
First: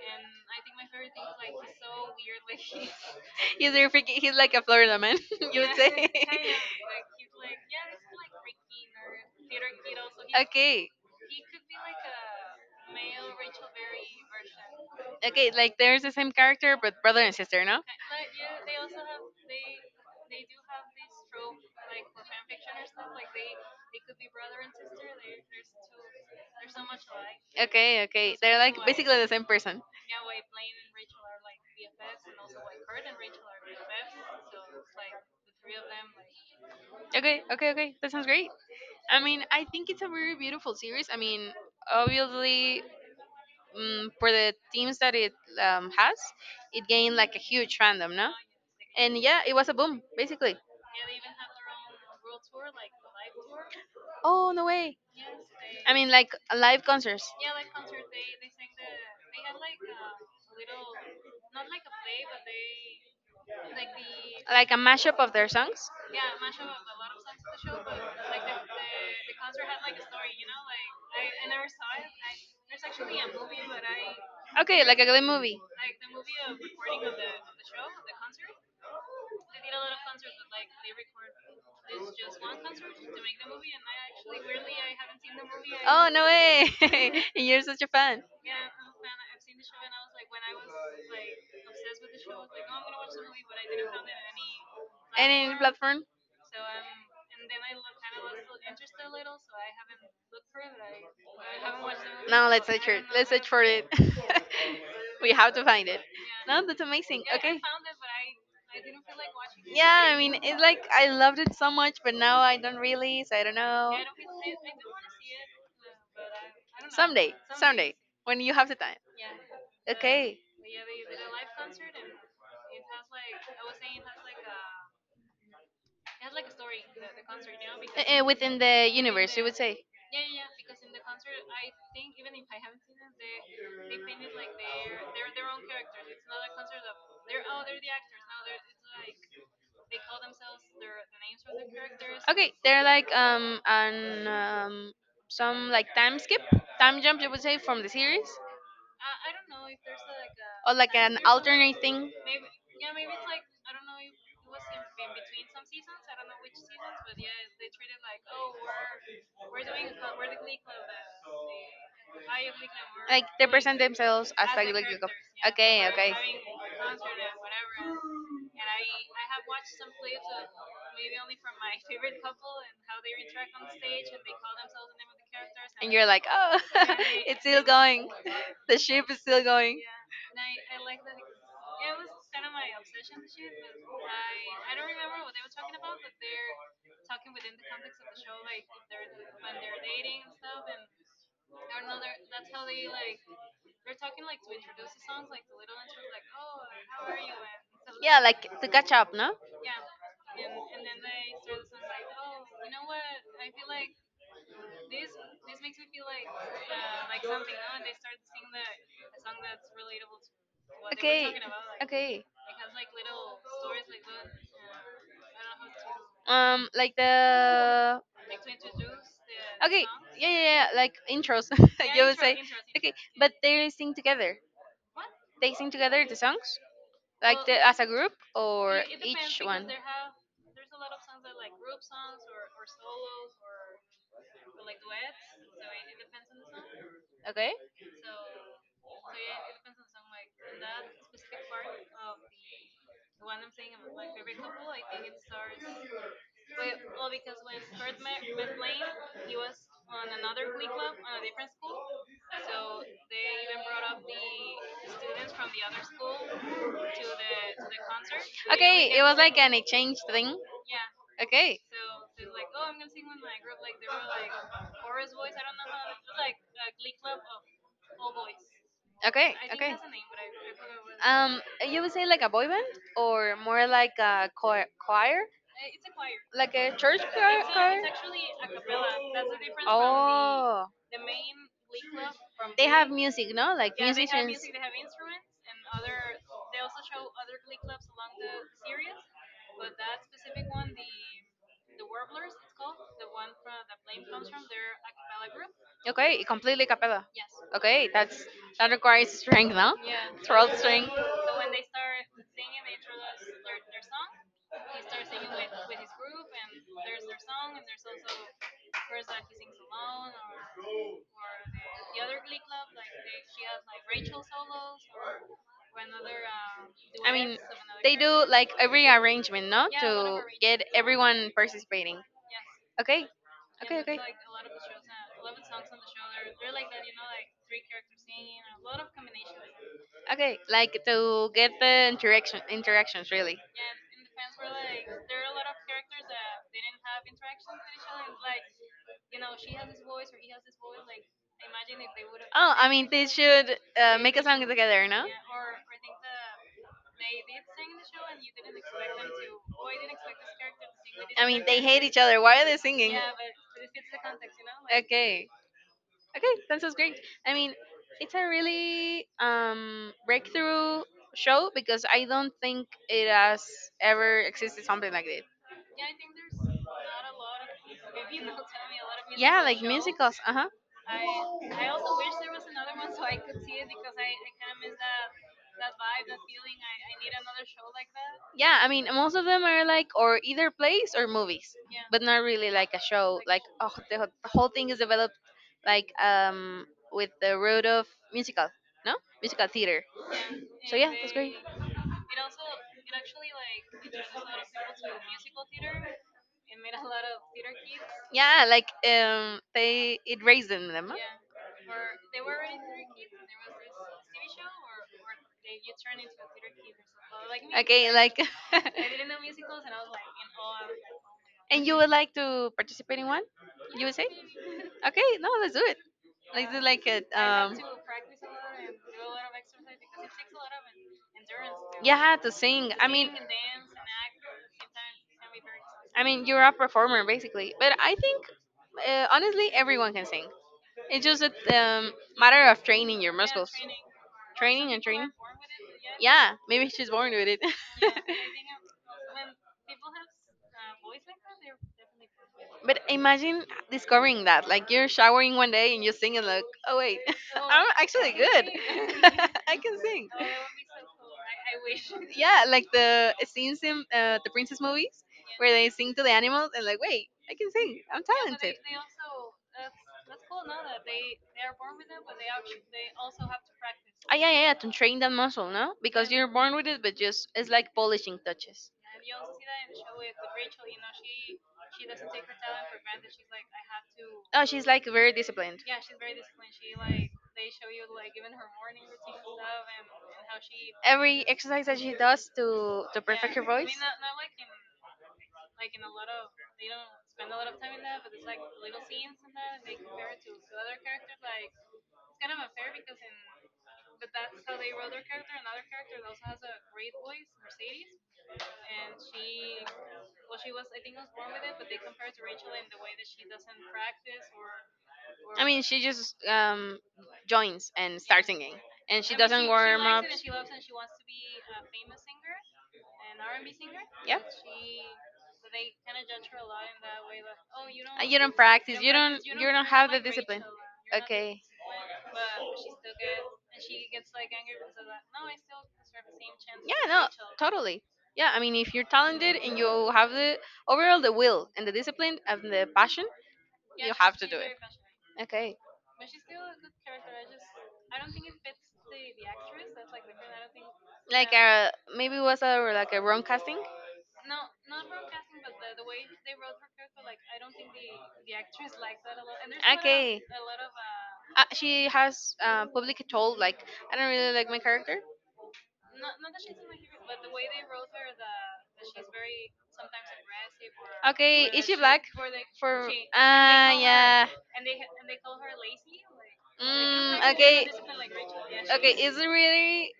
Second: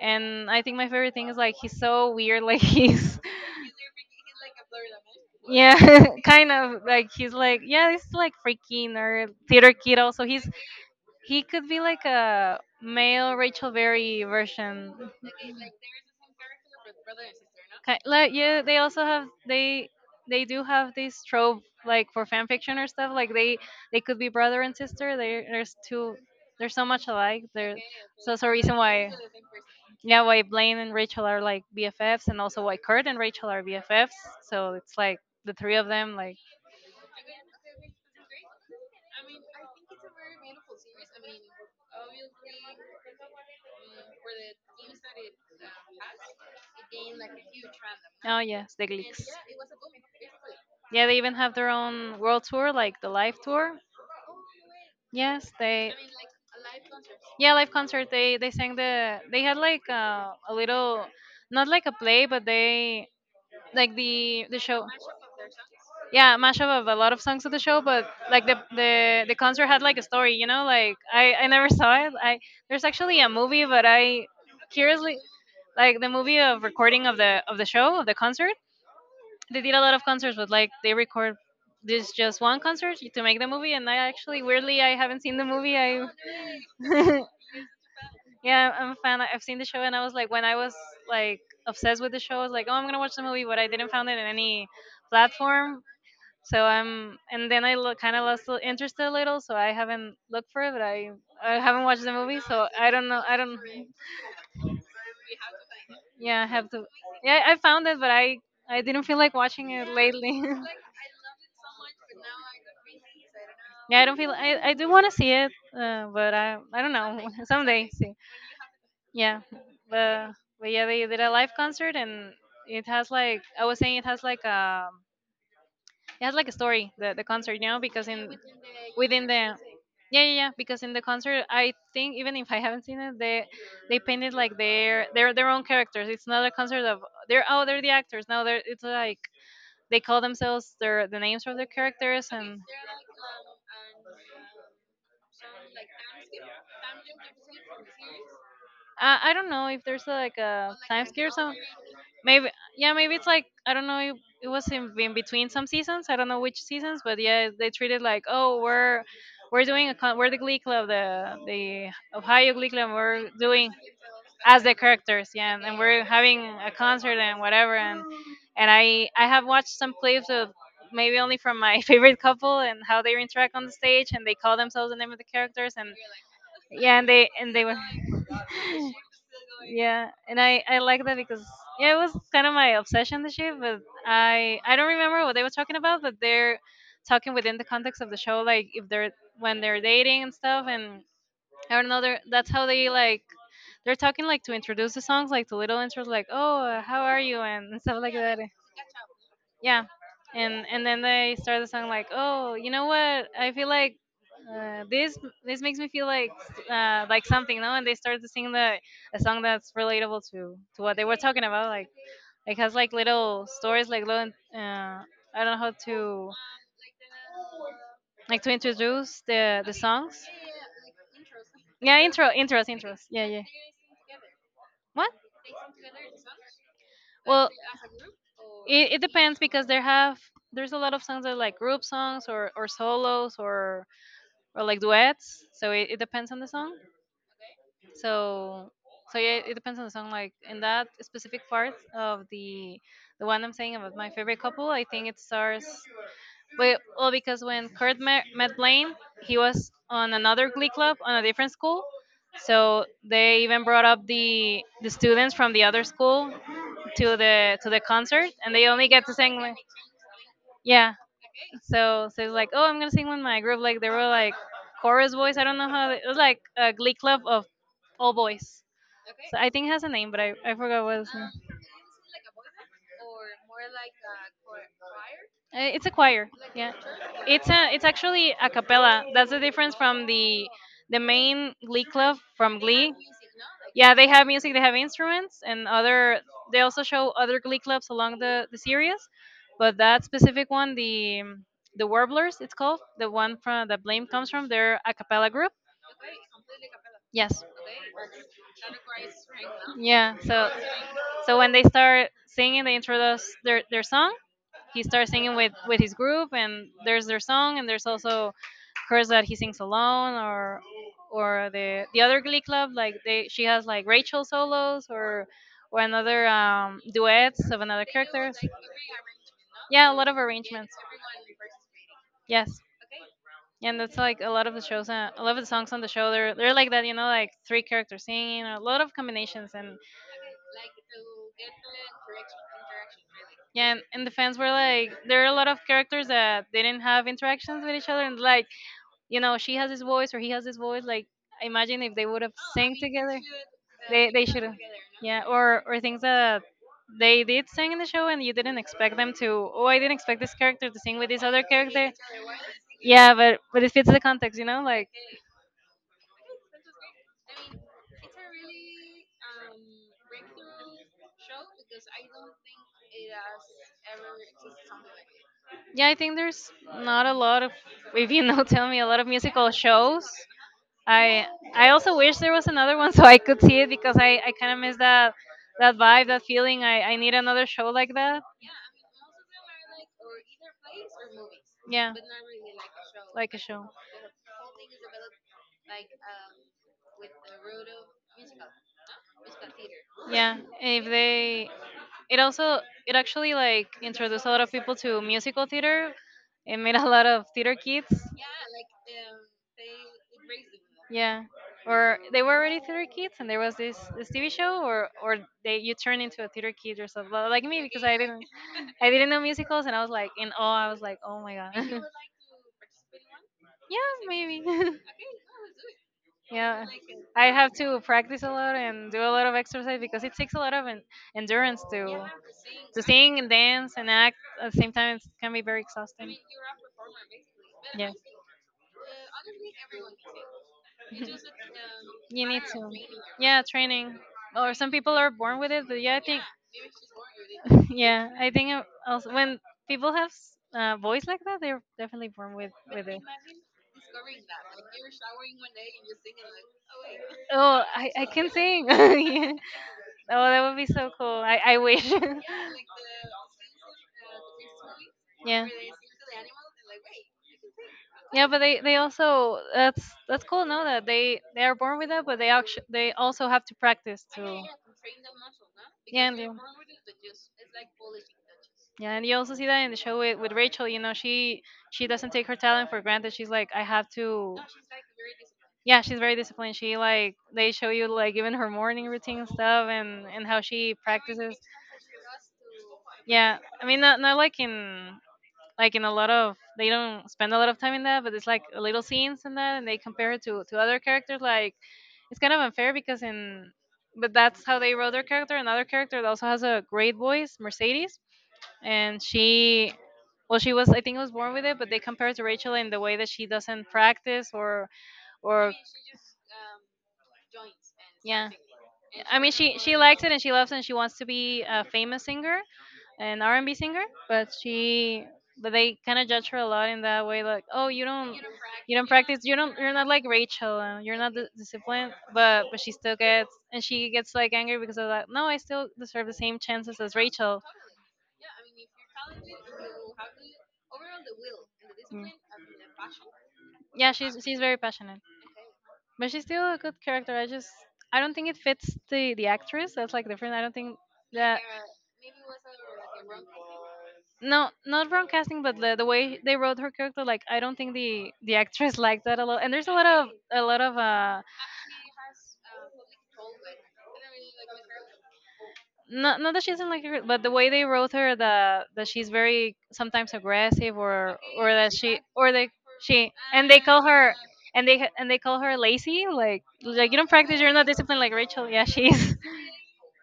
[SPEAKER 2] And I think my favorite thing is like he's so weird, like he's.
[SPEAKER 1] Is there freaking he's like a Florida man, you
[SPEAKER 2] Yeah,
[SPEAKER 1] would say.
[SPEAKER 2] kind of like he's like yeah, he's like freaky nerd theater kid. Also, he's
[SPEAKER 1] okay.
[SPEAKER 2] he could be like a male Rachel Berry version.
[SPEAKER 1] Okay, like there's the same character but brother and sister, no?
[SPEAKER 2] Ki- like yeah, they also have they they do have this trope like for fan fiction or stuff, like they they could be brother and sister. They There's two, there's so much alike there.
[SPEAKER 1] Okay,
[SPEAKER 2] So
[SPEAKER 1] okay.
[SPEAKER 2] that's a
[SPEAKER 1] They're like
[SPEAKER 2] reason why,
[SPEAKER 1] basically the same person.
[SPEAKER 2] yeah, why Blaine and Rachel are like BFFs, and also why Kurt and Rachel are BFFs. So it's like the three of them, like,
[SPEAKER 1] Okay, okay, okay. That sounds great. I mean, I think it's a very beautiful series. I mean, obviously, um, for the teams that it um, has, it gained like a huge fandom, no?
[SPEAKER 2] oh yes, the
[SPEAKER 1] And
[SPEAKER 2] gleeks.
[SPEAKER 1] yeah, it was a boom, basically.
[SPEAKER 2] Yeah, they even have their own world tour, like the live tour.
[SPEAKER 1] Oh, no way.
[SPEAKER 2] Yes, they,
[SPEAKER 1] I mean, like live concerts.
[SPEAKER 2] yeah, live concert. They they sang the they had like uh, a little, not like a play, but they like the the
[SPEAKER 1] Like a
[SPEAKER 2] show.
[SPEAKER 1] mashup of their songs.
[SPEAKER 2] Yeah, mashup of a lot of songs of the show, but like the the the concert had like a story. You know, like I I never saw it. I, there's actually a movie, but I
[SPEAKER 1] Okay, like a
[SPEAKER 2] curiously,
[SPEAKER 1] Glee movie.
[SPEAKER 2] like the movie of recording of the of the show of the concert, they did a lot of concerts, but like they record this just one concert to make the movie. And I actually, weirdly, I haven't seen the movie. I
[SPEAKER 1] Oh no way! You're such a fan.
[SPEAKER 2] yeah, I'm a fan. I've seen the show, and I was like, when I was, like, obsessed with the show, I was like, oh, I'm gonna watch the movie, but I didn't find it in any
[SPEAKER 1] Any
[SPEAKER 2] platform.
[SPEAKER 1] platform?
[SPEAKER 2] So I'm, and then I lo- kind of lost the interest a little, so I haven't looked for it, but I I haven't watched the movie,
[SPEAKER 1] No,
[SPEAKER 2] so
[SPEAKER 1] let's search
[SPEAKER 2] I
[SPEAKER 1] it.
[SPEAKER 2] don't know.
[SPEAKER 1] Let's
[SPEAKER 2] I
[SPEAKER 1] search
[SPEAKER 2] don't.
[SPEAKER 1] for it. we have to find it.
[SPEAKER 2] Yeah, I
[SPEAKER 1] No,
[SPEAKER 2] have
[SPEAKER 1] that's
[SPEAKER 2] to.
[SPEAKER 1] amazing.
[SPEAKER 2] Yeah, I
[SPEAKER 1] Okay.
[SPEAKER 2] found it, but I I didn't feel like watching it
[SPEAKER 1] Yeah, I mean,
[SPEAKER 2] lately.
[SPEAKER 1] it's like I loved it so much, but now I don't really, so I don't know.
[SPEAKER 2] Yeah, I don't feel. I, I do want to see it, uh, but I I don't know,
[SPEAKER 1] Someday,
[SPEAKER 2] someday.
[SPEAKER 1] someday,
[SPEAKER 2] See,
[SPEAKER 1] when you have the time.
[SPEAKER 2] yeah, but
[SPEAKER 1] Okay.
[SPEAKER 2] but yeah, they did a live concert and it has like I was saying, it has like a it has like a story, the the concert, you know, because
[SPEAKER 1] Uh, uh,
[SPEAKER 2] in
[SPEAKER 1] within the
[SPEAKER 2] within the,
[SPEAKER 1] universe, you would say.
[SPEAKER 2] yeah yeah yeah, because in the concert I think, even if I haven't seen it, they they painted like their their their own characters. It's not a concert of they're oh they're the actors now, they're it's like they call themselves their the names of their characters.
[SPEAKER 1] Okay,
[SPEAKER 2] And
[SPEAKER 1] they're like um an um some like time skip, time jump you would say from the series,
[SPEAKER 2] I, I don't know if there's like
[SPEAKER 1] or
[SPEAKER 2] a
[SPEAKER 1] like
[SPEAKER 2] time
[SPEAKER 1] an
[SPEAKER 2] scale or something.
[SPEAKER 1] alternate thing.
[SPEAKER 2] Maybe, yeah, maybe it's like I don't know. It, it was in, in between some seasons. I don't know which seasons, but yeah, they treated like, oh, we're we're doing a con- we're the Glee Club the the Ohio Glee Club.
[SPEAKER 1] Like
[SPEAKER 2] We're
[SPEAKER 1] they
[SPEAKER 2] doing
[SPEAKER 1] present themselves as
[SPEAKER 2] as the
[SPEAKER 1] like, like
[SPEAKER 2] characters, yeah, and, and
[SPEAKER 1] okay,
[SPEAKER 2] we're
[SPEAKER 1] okay.
[SPEAKER 2] having a concert and whatever. and and I I have watched some clips of, maybe only from my favorite couple, and how they interact on the stage and they call themselves the name of the characters. And
[SPEAKER 1] And you're like, oh,
[SPEAKER 2] yeah, and they
[SPEAKER 1] it's
[SPEAKER 2] and
[SPEAKER 1] still
[SPEAKER 2] they were
[SPEAKER 1] going. The ship is still going.
[SPEAKER 2] yeah, and i i like that because yeah, it was kind of my obsession this year. But i i don't remember what they were talking about, but they're talking within the context of the show, like if they're when they're dating and stuff. And I don't know, they're, that's how they like they're talking, like to introduce the songs, like to little intros like, oh uh, how are you and and stuff like
[SPEAKER 1] Yeah,
[SPEAKER 2] that.
[SPEAKER 1] like to catch up, no?
[SPEAKER 2] Yeah, and and then they start the song like, oh, you know what, I feel like uh, this, this makes me feel like uh, like something, no. And they start to sing the a song that's relatable to to what they were
[SPEAKER 1] Okay.
[SPEAKER 2] talking about, like
[SPEAKER 1] Okay.
[SPEAKER 2] it has like little stories, like little uh, I don't know how to,
[SPEAKER 1] Um, like the
[SPEAKER 2] like to introduce the the
[SPEAKER 1] okay,
[SPEAKER 2] songs.
[SPEAKER 1] yeah, yeah, yeah, like intros.
[SPEAKER 2] Yeah,
[SPEAKER 1] You would
[SPEAKER 2] intro
[SPEAKER 1] say,
[SPEAKER 2] intros,
[SPEAKER 1] okay,
[SPEAKER 2] intros, yeah
[SPEAKER 1] but
[SPEAKER 2] yeah.
[SPEAKER 1] they sing together.
[SPEAKER 2] What?
[SPEAKER 1] They sing together the songs, like,
[SPEAKER 2] Well,
[SPEAKER 1] the, as a group or
[SPEAKER 2] it, it depends
[SPEAKER 1] each
[SPEAKER 2] because
[SPEAKER 1] one.
[SPEAKER 2] there have there's a lot of songs that are like group songs, or or solos, or or like duets. So it, it depends on the song.
[SPEAKER 1] Okay.
[SPEAKER 2] So so yeah, it depends on the song. Like in that specific part of the the one I'm saying about my favorite couple, I think it stars. Well, well because when Kurt met, met Blaine, he was on another Glee club on a different school. So they even brought up the the students from the other school to the to the concert, and they only
[SPEAKER 1] Okay, it
[SPEAKER 2] get to
[SPEAKER 1] was
[SPEAKER 2] sing
[SPEAKER 1] like an
[SPEAKER 2] like,
[SPEAKER 1] exchange thing.
[SPEAKER 2] yeah.
[SPEAKER 1] Okay.
[SPEAKER 2] So, so it's like, oh, I'm gonna sing with my group. Like they were like chorus boys. I don't know how. They, it was like a glee club of all boys.
[SPEAKER 1] Okay.
[SPEAKER 2] So I think it
[SPEAKER 1] Okay.
[SPEAKER 2] has a name, but I, I forgot what it's name.
[SPEAKER 1] Um,
[SPEAKER 2] Uh,
[SPEAKER 1] you would say like a boy band or more like a choir? choir?
[SPEAKER 2] It's a choir.
[SPEAKER 1] Like
[SPEAKER 2] Yeah,
[SPEAKER 1] a church choir?
[SPEAKER 2] it's a
[SPEAKER 1] choir?
[SPEAKER 2] it's actually a cappella. That's the difference from the
[SPEAKER 1] Oh,
[SPEAKER 2] the main Glee club from
[SPEAKER 1] they have
[SPEAKER 2] Glee.
[SPEAKER 1] the music, no? Like
[SPEAKER 2] Yeah, they have
[SPEAKER 1] musicians.
[SPEAKER 2] music, they have instruments, and other. They also
[SPEAKER 1] They
[SPEAKER 2] show other glee clubs along the the series, but that specific one, the um, the Warblers, it's called, the one from the blame comes from, their are a cappella group.
[SPEAKER 1] Okay, completely capella.
[SPEAKER 2] Yes.
[SPEAKER 1] Okay, that's that requires strength, no?
[SPEAKER 2] Yeah. So
[SPEAKER 1] Throat strength.
[SPEAKER 2] so when they start singing, they introduce their their song. He starts singing with with his group, and there's their song, and there's also hers that he sings alone, or or the the other glee club, like they she has like Rachel solos, or or another um
[SPEAKER 1] I mean,
[SPEAKER 2] duets of another
[SPEAKER 1] they do character,
[SPEAKER 2] characters.
[SPEAKER 1] like every arrangement, no?
[SPEAKER 2] Yeah, a lot of
[SPEAKER 1] To get
[SPEAKER 2] arrangements.
[SPEAKER 1] everyone participating.
[SPEAKER 2] Yes.
[SPEAKER 1] Okay,
[SPEAKER 2] And
[SPEAKER 1] yeah, okay,
[SPEAKER 2] that's
[SPEAKER 1] okay,
[SPEAKER 2] like a lot of the shows, uh, a lot of the songs on the show, they're they're like that, you know, like three characters singing, a lot of combinations. And
[SPEAKER 1] okay. Like to get the interaction, interactions really.
[SPEAKER 2] yeah, and, and the fans were like, there are a lot of characters that they didn't have interactions with each other, and like, you know, she has this voice or he has this voice, like, imagine if they would have
[SPEAKER 1] Oh, I
[SPEAKER 2] sang
[SPEAKER 1] mean, they
[SPEAKER 2] together.
[SPEAKER 1] should uh,
[SPEAKER 2] they
[SPEAKER 1] make
[SPEAKER 2] they
[SPEAKER 1] a
[SPEAKER 2] should,
[SPEAKER 1] song together, no?
[SPEAKER 2] yeah. or or things that they did sing in the show and you didn't expect them to, oh, I didn't expect this character to sing with this other
[SPEAKER 1] Mean, they hate
[SPEAKER 2] character.
[SPEAKER 1] each other. Why are they singing?
[SPEAKER 2] Yeah, but but it fits the context, you know, like
[SPEAKER 1] Okay. Okay, that sounds great. I mean, it's a really um breakthrough show, because I don't think it has ever existed something like this.
[SPEAKER 2] yeah, I think there's
[SPEAKER 1] Yeah,
[SPEAKER 2] not a lot of, if you know, tell me a lot of
[SPEAKER 1] yeah,
[SPEAKER 2] musical
[SPEAKER 1] like
[SPEAKER 2] shows.
[SPEAKER 1] musicals. Uh huh.
[SPEAKER 2] i i also wish there was another one so I could see it, because i i kind of miss that, that vibe, that feeling, i i need another show like that.
[SPEAKER 1] Yeah, I mean most of them are, like, or either plays or movies,
[SPEAKER 2] Yeah,
[SPEAKER 1] but not really like a show,
[SPEAKER 2] like a
[SPEAKER 1] like,
[SPEAKER 2] show,
[SPEAKER 1] oh, the, whole- the whole thing is developed, like, um with the root of musical, no, musical theater.
[SPEAKER 2] yeah,
[SPEAKER 1] So
[SPEAKER 2] if
[SPEAKER 1] yeah, that's great.
[SPEAKER 2] they, it also, it actually like introduced a lot of people to musical theater. It made a lot of theater kids.
[SPEAKER 1] Yeah, like, um they it raised in them, huh?
[SPEAKER 2] Yeah, or they were already theater kids and there was this this T V show, or or they, you turn into a theater kid or something. Well, like me, because
[SPEAKER 1] Okay,
[SPEAKER 2] I
[SPEAKER 1] like.
[SPEAKER 2] didn't I didn't know musicals and I was like in awe, I was like, oh my god.
[SPEAKER 1] And you
[SPEAKER 2] yeah,
[SPEAKER 1] would like to participate in one? You would say?
[SPEAKER 2] maybe.
[SPEAKER 1] Okay, no, let's do it. Let's do
[SPEAKER 2] Yeah,
[SPEAKER 1] like a
[SPEAKER 2] I have
[SPEAKER 1] um.
[SPEAKER 2] to practice a lot and do a lot of exercise because it takes a lot of en- endurance to
[SPEAKER 1] Yeah, to sing.
[SPEAKER 2] to
[SPEAKER 1] I mean,
[SPEAKER 2] sing and dance and act at the same time, it can be very
[SPEAKER 1] I
[SPEAKER 2] exhausting.
[SPEAKER 1] mean, you're a performer basically. But
[SPEAKER 2] Yes,
[SPEAKER 1] I think, uh, honestly, everyone can sing. It's just a um,
[SPEAKER 2] you need
[SPEAKER 1] matter of
[SPEAKER 2] to.
[SPEAKER 1] training your
[SPEAKER 2] Yeah,
[SPEAKER 1] muscles,
[SPEAKER 2] training. Or some
[SPEAKER 1] training and
[SPEAKER 2] people are
[SPEAKER 1] training.
[SPEAKER 2] born with it, but yeah, I think
[SPEAKER 1] Yeah, maybe she's born with it.
[SPEAKER 2] yeah, I think uh, also when people have s- uh, voice like that, they're definitely born with
[SPEAKER 1] But
[SPEAKER 2] with it.
[SPEAKER 1] imagine discovering that, like, you're showering one day and you sing and, like, oh wait.
[SPEAKER 2] Oh,
[SPEAKER 1] I'm
[SPEAKER 2] I I
[SPEAKER 1] actually
[SPEAKER 2] can
[SPEAKER 1] good.
[SPEAKER 2] sing. yeah.
[SPEAKER 1] I can sing.
[SPEAKER 2] Oh, that would be so cool. I I wish.
[SPEAKER 1] Yeah, like the scenes in uh, the princess movies
[SPEAKER 2] yeah.
[SPEAKER 1] where they sing to the animals and, like, wait, I can sing. I'm
[SPEAKER 2] Yeah, but
[SPEAKER 1] talented.
[SPEAKER 2] they, they also, that's that's cool. No, that they they are born with that, but they actually they also have to practice
[SPEAKER 1] Ah, yeah,
[SPEAKER 2] to.
[SPEAKER 1] yeah, yeah, to train that muscle, no?
[SPEAKER 2] Yeah,
[SPEAKER 1] Because
[SPEAKER 2] and
[SPEAKER 1] you're
[SPEAKER 2] do.
[SPEAKER 1] born with it, but just it's like polishing touches.
[SPEAKER 2] Yeah, and you also see that in the show with, with Rachel. You know, she she doesn't take her talent for granted. She's like, I have to.
[SPEAKER 1] Oh, she's like very disciplined.
[SPEAKER 2] Yeah, she's very disciplined. She like they show you like even her morning routine and stuff and and how she
[SPEAKER 1] Every
[SPEAKER 2] practices.
[SPEAKER 1] exercise that she does to to
[SPEAKER 2] Yeah,
[SPEAKER 1] perfect her
[SPEAKER 2] I
[SPEAKER 1] voice.
[SPEAKER 2] mean not not like in like in a lot of they don't spend a lot of time in that, but it's like little scenes in that, and they compare it to to other characters. Like it's kind of unfair because in but that's how they wrote their character. Another character that also has a great voice, Mercedes, and she well she was I think was born with it, but they compare it to Rachel in the way that she doesn't practice or
[SPEAKER 1] I
[SPEAKER 2] or
[SPEAKER 1] mean, she just um joins and
[SPEAKER 2] yeah,
[SPEAKER 1] starts singing, and
[SPEAKER 2] I
[SPEAKER 1] she
[SPEAKER 2] mean
[SPEAKER 1] doesn't
[SPEAKER 2] she she
[SPEAKER 1] warm
[SPEAKER 2] likes
[SPEAKER 1] up.
[SPEAKER 2] it and she loves it and she wants to be a famous singer, an R&B singer,
[SPEAKER 1] Yeah.
[SPEAKER 2] but she but they kind of judge her a lot in that way, like oh you
[SPEAKER 1] Uh,
[SPEAKER 2] don't
[SPEAKER 1] you don't
[SPEAKER 2] you
[SPEAKER 1] practice.
[SPEAKER 2] don't
[SPEAKER 1] You
[SPEAKER 2] practice,
[SPEAKER 1] don't.
[SPEAKER 2] you
[SPEAKER 1] You
[SPEAKER 2] don't,
[SPEAKER 1] don't
[SPEAKER 2] you're not
[SPEAKER 1] have the
[SPEAKER 2] like
[SPEAKER 1] discipline.
[SPEAKER 2] Rachel, uh, you're not d-
[SPEAKER 1] Okay.
[SPEAKER 2] disciplined, but but she still gets and she gets like angry because of that. No, I still deserve the same
[SPEAKER 1] Yeah.
[SPEAKER 2] chances as
[SPEAKER 1] No.
[SPEAKER 2] Rachel.
[SPEAKER 1] Totally. Yeah. I mean, if you're talented and you have the overall the will and the
[SPEAKER 2] Mm.
[SPEAKER 1] discipline and the passion,
[SPEAKER 2] Yeah,
[SPEAKER 1] you
[SPEAKER 2] she's
[SPEAKER 1] have to
[SPEAKER 2] she's
[SPEAKER 1] do it.
[SPEAKER 2] very passionate,
[SPEAKER 1] Okay.
[SPEAKER 2] but she's still a good character. I just I don't think it fits the the actress. That's like different. I don't think
[SPEAKER 1] Like,
[SPEAKER 2] that
[SPEAKER 1] uh maybe it was a like a wrong casting.
[SPEAKER 2] no not wrong casting, but the, the way they wrote her character, like I don't think the the actress liked that a lot. And there's a lot of
[SPEAKER 1] Okay.
[SPEAKER 2] a lot of uh
[SPEAKER 1] Uh, she has uh, publicly told, like, I don't really like my character.
[SPEAKER 2] not not that she doesn't like her, but the way they wrote her, the that she's very sometimes aggressive or
[SPEAKER 1] Okay,
[SPEAKER 2] or
[SPEAKER 1] is
[SPEAKER 2] that
[SPEAKER 1] she
[SPEAKER 2] she
[SPEAKER 1] black?
[SPEAKER 2] or they
[SPEAKER 1] For
[SPEAKER 2] she and they
[SPEAKER 1] ah
[SPEAKER 2] call her.
[SPEAKER 1] Yeah,
[SPEAKER 2] And they and they call her lazy, like like you don't
[SPEAKER 1] mm,
[SPEAKER 2] practice, you're not
[SPEAKER 1] okay.
[SPEAKER 2] disciplined like Rachel. Yeah,
[SPEAKER 1] Okay,
[SPEAKER 2] she's
[SPEAKER 1] it's really.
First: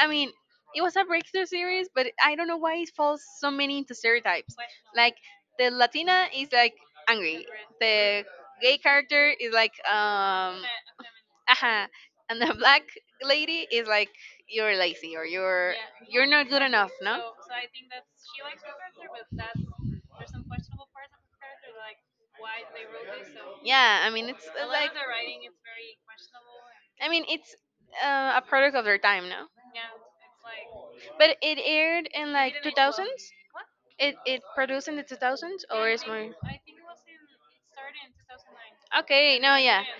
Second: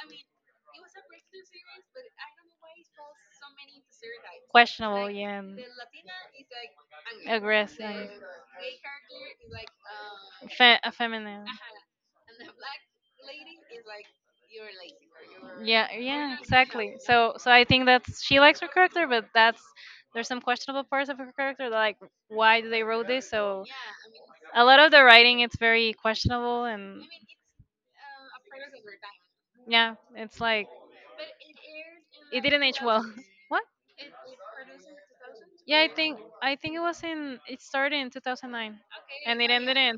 [SPEAKER 1] I mean, it was a breakthrough series, but I don't know why it falls so many into stereotypes.
[SPEAKER 2] questionable.
[SPEAKER 1] Like,
[SPEAKER 2] Yeah,
[SPEAKER 1] the Latina is like angry.
[SPEAKER 2] aggressive,
[SPEAKER 1] The gay character is like um.
[SPEAKER 2] fe- uh, feminine.
[SPEAKER 1] Aha. And the black lady is like, you're lazy, or you're
[SPEAKER 2] Yeah,
[SPEAKER 1] you're
[SPEAKER 2] yeah,
[SPEAKER 1] not good enough,
[SPEAKER 2] exactly.
[SPEAKER 1] no?
[SPEAKER 2] So, so I think that's she likes her character, but that's there's some questionable parts of her character, like why do they wrote this? So
[SPEAKER 1] Yeah, I mean it's,
[SPEAKER 2] a
[SPEAKER 1] uh,
[SPEAKER 2] lot
[SPEAKER 1] like,
[SPEAKER 2] of the writing it's very questionable, and
[SPEAKER 1] I mean it's uh, a product of their time, no?
[SPEAKER 2] yeah, it's like
[SPEAKER 1] But it aired in
[SPEAKER 2] it
[SPEAKER 1] like
[SPEAKER 2] didn't age well.
[SPEAKER 1] two thousands?
[SPEAKER 2] What?
[SPEAKER 1] It, it produced in the two thousands,
[SPEAKER 2] Yeah,
[SPEAKER 1] or
[SPEAKER 2] I
[SPEAKER 1] is
[SPEAKER 2] think
[SPEAKER 1] more?
[SPEAKER 2] I think it was in it started in two thousand nine,
[SPEAKER 1] Okay,
[SPEAKER 2] and it
[SPEAKER 1] no,
[SPEAKER 2] ended
[SPEAKER 1] yeah.
[SPEAKER 2] in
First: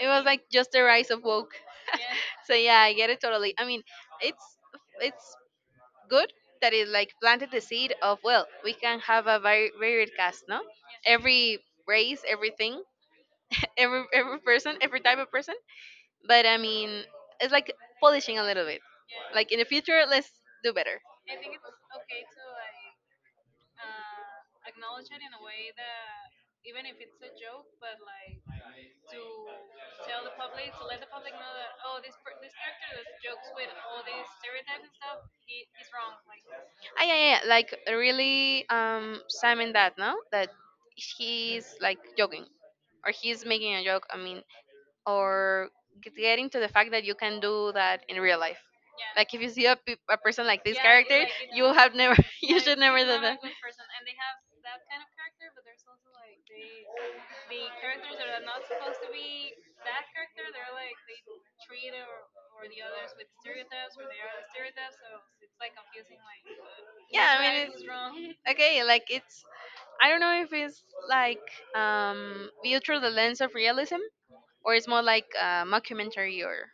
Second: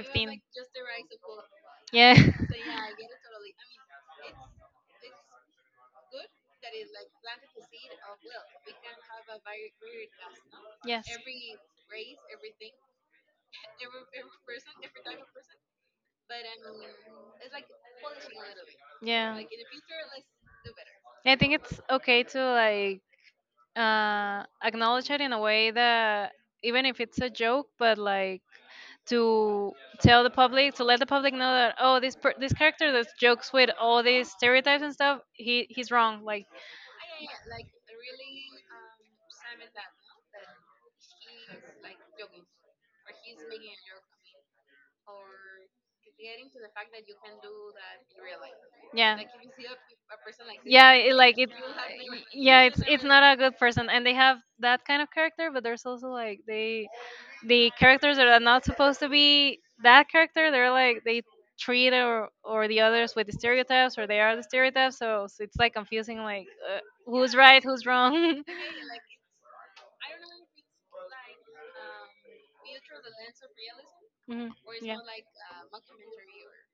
[SPEAKER 1] It was like just the rise of woke.
[SPEAKER 2] Yeah,
[SPEAKER 1] So yeah, I get it totally. I mean, it's it's good that it, like, planted the seed of, well, we can have a very varied cast, no?
[SPEAKER 2] yes.
[SPEAKER 1] Every race, everything, every every person, every type of person. But I mean, it's like polishing a little bit.
[SPEAKER 2] Yeah.
[SPEAKER 1] Like in the future, let's do better.
[SPEAKER 2] I think it's okay to like uh, acknowledge it in a way that even if it's a joke, but like to tell the public, to let the public know that oh, this per- this character that jokes with all these stereotypes and stuff, he he's wrong. Like
[SPEAKER 1] Ah, yeah, yeah, yeah, like really um Simon, that, no, that he's, like, joking, or he's making a joke. I mean, or get- getting to the fact that you can do that in real life.
[SPEAKER 2] yeah,
[SPEAKER 1] Like, if you see a, pe- a person like this
[SPEAKER 2] yeah, it,
[SPEAKER 1] character,
[SPEAKER 2] like it,
[SPEAKER 1] you will have never, you
[SPEAKER 2] yeah,
[SPEAKER 1] should
[SPEAKER 2] it's
[SPEAKER 1] never
[SPEAKER 2] it's
[SPEAKER 1] do
[SPEAKER 2] not a
[SPEAKER 1] that.
[SPEAKER 2] good person, and they have that kind of character, but there's also like they the characters that are not supposed to be that character, they're like they treat or or the others with the stereotypes, or they are the stereotypes. So, so it's like confusing, like uh, who's
[SPEAKER 1] Yeah, I
[SPEAKER 2] right,
[SPEAKER 1] mean
[SPEAKER 2] who's wrong.
[SPEAKER 1] it's okay. Like, it's, I don't know if it's like, um viewed through the lens of realism,
[SPEAKER 2] Mhm,
[SPEAKER 1] or it's
[SPEAKER 2] yeah.
[SPEAKER 1] more like a mockumentary, or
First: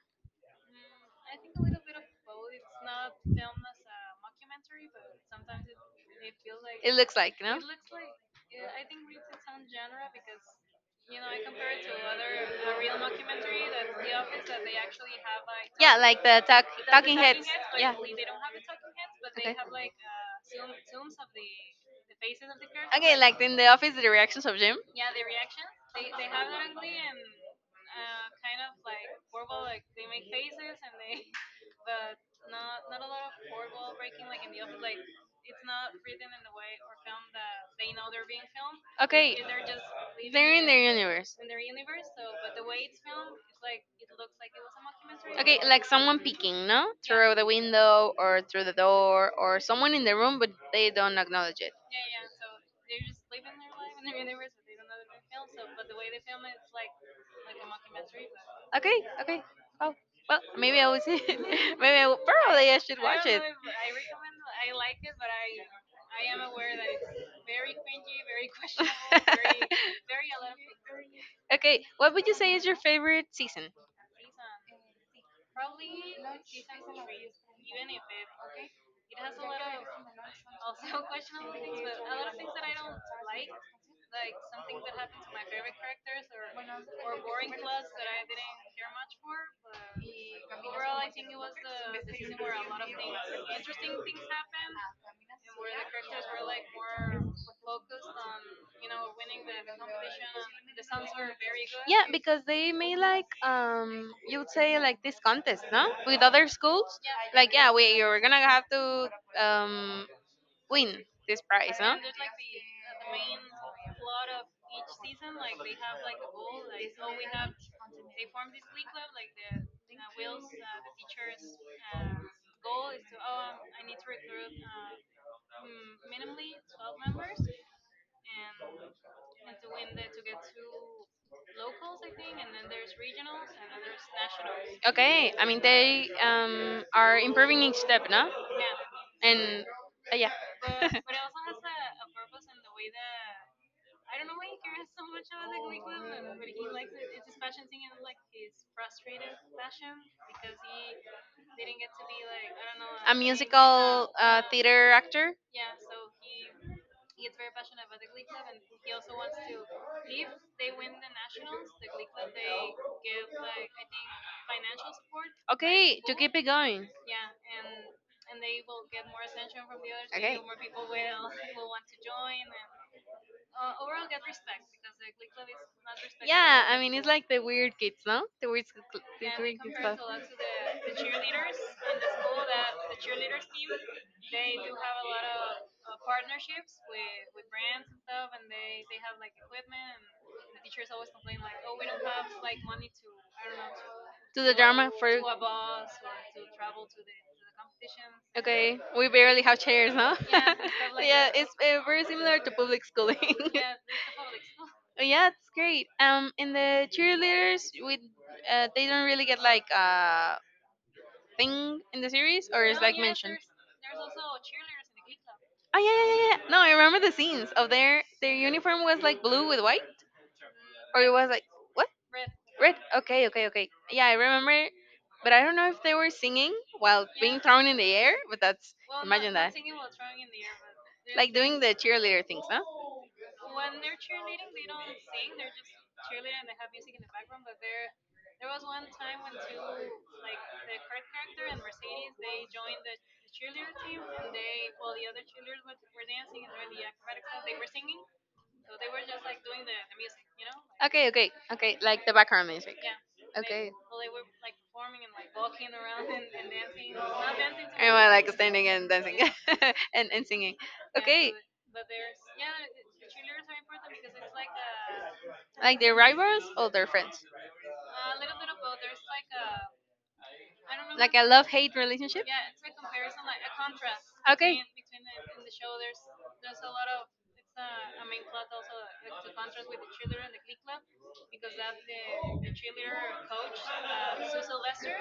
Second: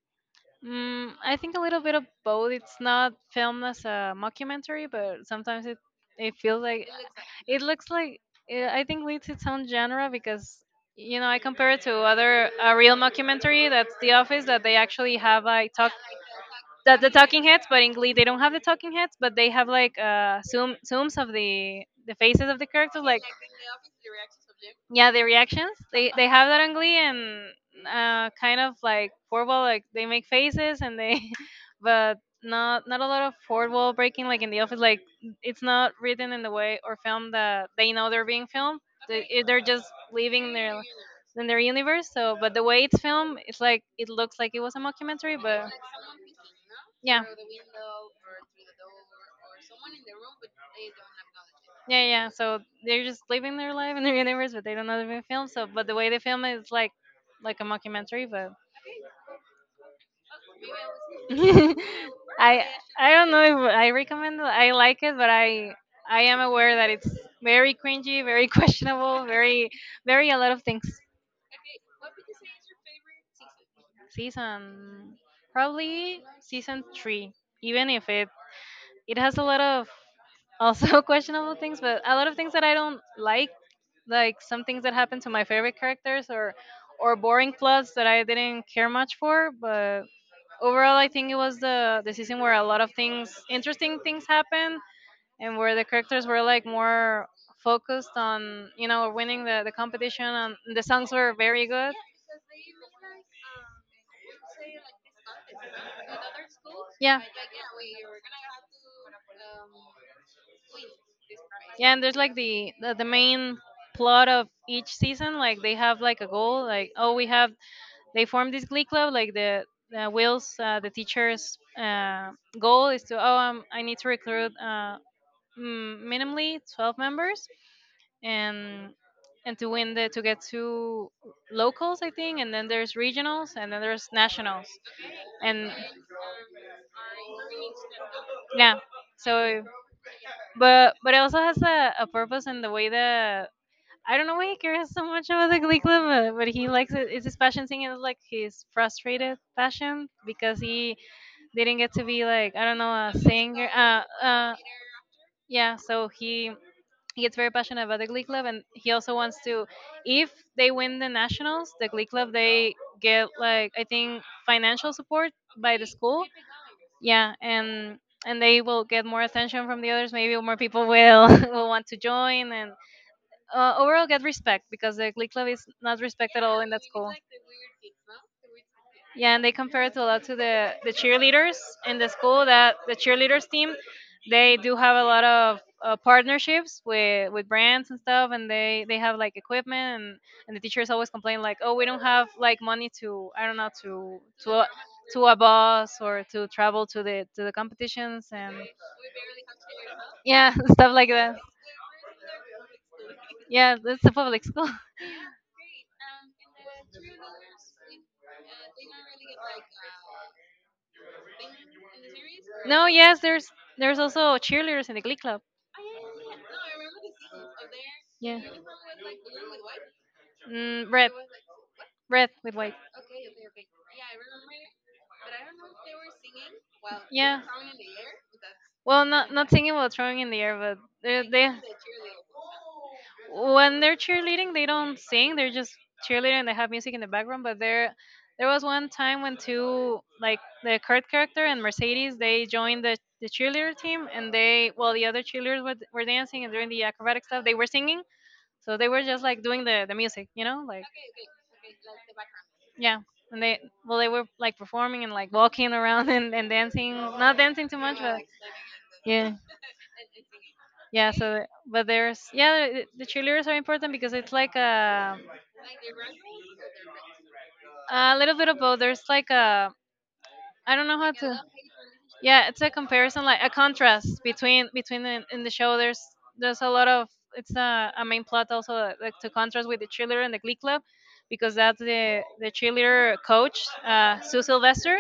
[SPEAKER 2] Mm, I think a little bit of both. It's not filmed as a mockumentary, but sometimes it it feels like
[SPEAKER 1] it looks like, no.
[SPEAKER 2] it looks like it, I think it's its own genre because you know I compare it to other a real mockumentary that's The Office, that they actually have like talk
[SPEAKER 1] Yeah, like the talk, that
[SPEAKER 2] that the
[SPEAKER 1] talking
[SPEAKER 2] talking
[SPEAKER 1] heads.
[SPEAKER 2] heads, but in
[SPEAKER 1] Yeah.
[SPEAKER 2] Glee they don't have the talking heads, but they have
[SPEAKER 1] Okay.
[SPEAKER 2] like uh zoom zooms of the the faces of the characters
[SPEAKER 1] Okay,
[SPEAKER 2] like
[SPEAKER 1] like in the office, the reactions of Jim.
[SPEAKER 2] yeah the reactions they they have that on Glee and uh, kind of like fourth wall, like they make faces and they, but not not a lot of fourth wall breaking like in the office. Like it's not written in the way or filmed that they know they're being filmed. They,
[SPEAKER 1] Okay,
[SPEAKER 2] it- they're just living
[SPEAKER 1] they're in
[SPEAKER 2] their
[SPEAKER 1] universe.
[SPEAKER 2] in their universe. So, but the way it's filmed, it's like it looks like it was a mockumentary,
[SPEAKER 1] Okay,
[SPEAKER 2] but
[SPEAKER 1] like someone peeking, no? Yeah,
[SPEAKER 2] yeah.
[SPEAKER 1] through the window or through the door or someone in the room, but they don't acknowledge it.
[SPEAKER 2] Yeah, yeah. So they're just living their life in their universe, but they don't know they're being filmed. So, but the way they film it is like like a mockumentary, but
[SPEAKER 1] Okay, okay. Oh, well, maybe I will see it. Maybe I will,
[SPEAKER 2] I
[SPEAKER 1] probably I should
[SPEAKER 2] I
[SPEAKER 1] watch
[SPEAKER 2] don't
[SPEAKER 1] it.
[SPEAKER 2] know if I recommend it. I like it, but I I am aware that it's very cringy, very questionable, very very a lot of things.
[SPEAKER 1] Okay, what would your favorite season? And
[SPEAKER 2] Season probably season three, even if it it has a lot of also questionable things, but a lot of things that I don't like, like some things that happen to my favorite characters or or boring plots that I didn't care much for, but overall I think it was the the season where a lot of things interesting things happened and where the characters were like more focused on you know winning the, the competition and the songs were very good,
[SPEAKER 1] because they made like, um you would say like this contest, no? With other schools.
[SPEAKER 2] yeah.
[SPEAKER 1] Yeah. Like, yeah, we you're gonna have to um win this.
[SPEAKER 2] Yeah, and there's like the, the the main plot of each season, like they have like a goal, like oh we have they formed this glee club like the uh, Will's uh, the teacher's uh, goal is to oh um, I need to recruit uh, mm, minimally twelve members and and to win the to get to locals I think, and then there's regionals and then there's nationals,
[SPEAKER 1] Okay, I mean
[SPEAKER 2] and
[SPEAKER 1] they um, are improving each step, no?
[SPEAKER 2] yeah.
[SPEAKER 1] And
[SPEAKER 2] So
[SPEAKER 1] uh, yeah,
[SPEAKER 2] but but it also has a, a purpose in the way that I don't know why he cares so much about the glee club, uh, but he likes it, it's his passion thing, it's like his frustrated passion because he didn't get to be like I don't know a singer uh uh
[SPEAKER 1] actor.
[SPEAKER 2] yeah so he he gets very passionate about the glee club and he also wants to if they win the nationals the glee club they get like I think financial support by the
[SPEAKER 1] Okay,
[SPEAKER 2] school,
[SPEAKER 1] keep it going.
[SPEAKER 2] yeah. and and they will get more attention from the others, maybe more people will will want to join and
[SPEAKER 1] like,
[SPEAKER 2] uh, overall get respect because the Glee Club is not respected at all in that school.
[SPEAKER 1] like the weird kids, no? The weird, kids-
[SPEAKER 2] Yeah, and they
[SPEAKER 1] the
[SPEAKER 2] compare it a lot to the, the cheerleaders in the school. That the cheerleaders team, they do have a lot of uh, partnerships with with brands and stuff, and they they have like equipment, and, and the teachers always complain like, oh, we don't have like money to I don't know to to a, to a bus or to travel to the to the competitions and
[SPEAKER 1] Okay, we barely have chairs, huh?
[SPEAKER 2] yeah stuff like
[SPEAKER 1] Yeah,
[SPEAKER 2] that.
[SPEAKER 1] it's, uh, very similar to public schooling.
[SPEAKER 2] Yeah, it's a public school.
[SPEAKER 1] Yeah, it's great. Um, in the cheerleaders, we uh, they don't really get, like, a thing in the series, or is
[SPEAKER 2] No,
[SPEAKER 1] like
[SPEAKER 2] yes,
[SPEAKER 1] mentioned.
[SPEAKER 2] there's there's also cheerleaders in the Glee Club.
[SPEAKER 1] Oh yeah, yeah, yeah, yeah. No, I remember the scenes of their their
[SPEAKER 2] Yeah.
[SPEAKER 1] uniform was like blue with white,
[SPEAKER 2] Mm,
[SPEAKER 1] or it
[SPEAKER 2] red,
[SPEAKER 1] was like, what,
[SPEAKER 2] red with
[SPEAKER 1] red?
[SPEAKER 2] white.
[SPEAKER 1] Okay, okay, okay. Yeah, I remember, but I don't know if they were singing while being
[SPEAKER 2] Yeah.
[SPEAKER 1] thrown in the air. But that's
[SPEAKER 2] Well, not
[SPEAKER 1] imagine
[SPEAKER 2] not
[SPEAKER 1] that,
[SPEAKER 2] singing while throwing in the air, but they
[SPEAKER 1] like
[SPEAKER 2] they
[SPEAKER 1] doing the cheerleader things, huh?
[SPEAKER 2] when they're cheerleading, they don't sing. They're just cheerleading and they have music in the background. But there, there was one time when two, like the Kurt character and Mercedes, they joined the, the cheerleader team, and they, well, the other cheerleaders were, were dancing and doing the acrobatic stuff. They were singing, so they were just like doing the the music, you know, like
[SPEAKER 1] Okay, okay, okay. Like the background music.
[SPEAKER 2] yeah. And they,
[SPEAKER 1] Okay.
[SPEAKER 2] well, they were like performing and like walking around and, and dancing, not dancing too much,
[SPEAKER 1] Everyone
[SPEAKER 2] but
[SPEAKER 1] like standing and dancing
[SPEAKER 2] yeah,
[SPEAKER 1] and, and singing. Yeah,
[SPEAKER 2] yeah.
[SPEAKER 1] okay.
[SPEAKER 2] So, but there's, yeah, the, the cheerleaders are important because it's like a
[SPEAKER 1] Like their rivals or their friends?
[SPEAKER 2] A little bit of both. There's like a I don't know how
[SPEAKER 1] Like a
[SPEAKER 2] to.
[SPEAKER 1] love hate relationship?
[SPEAKER 2] Yeah, it's a comparison, like a contrast
[SPEAKER 1] Okay.
[SPEAKER 2] between between the, in the show. There's there's a lot of it's a, a main plot also uh, like to contrast with the cheerleader and the Glee Club, because that's the the cheerleader coach, uh, Sue Sylvester.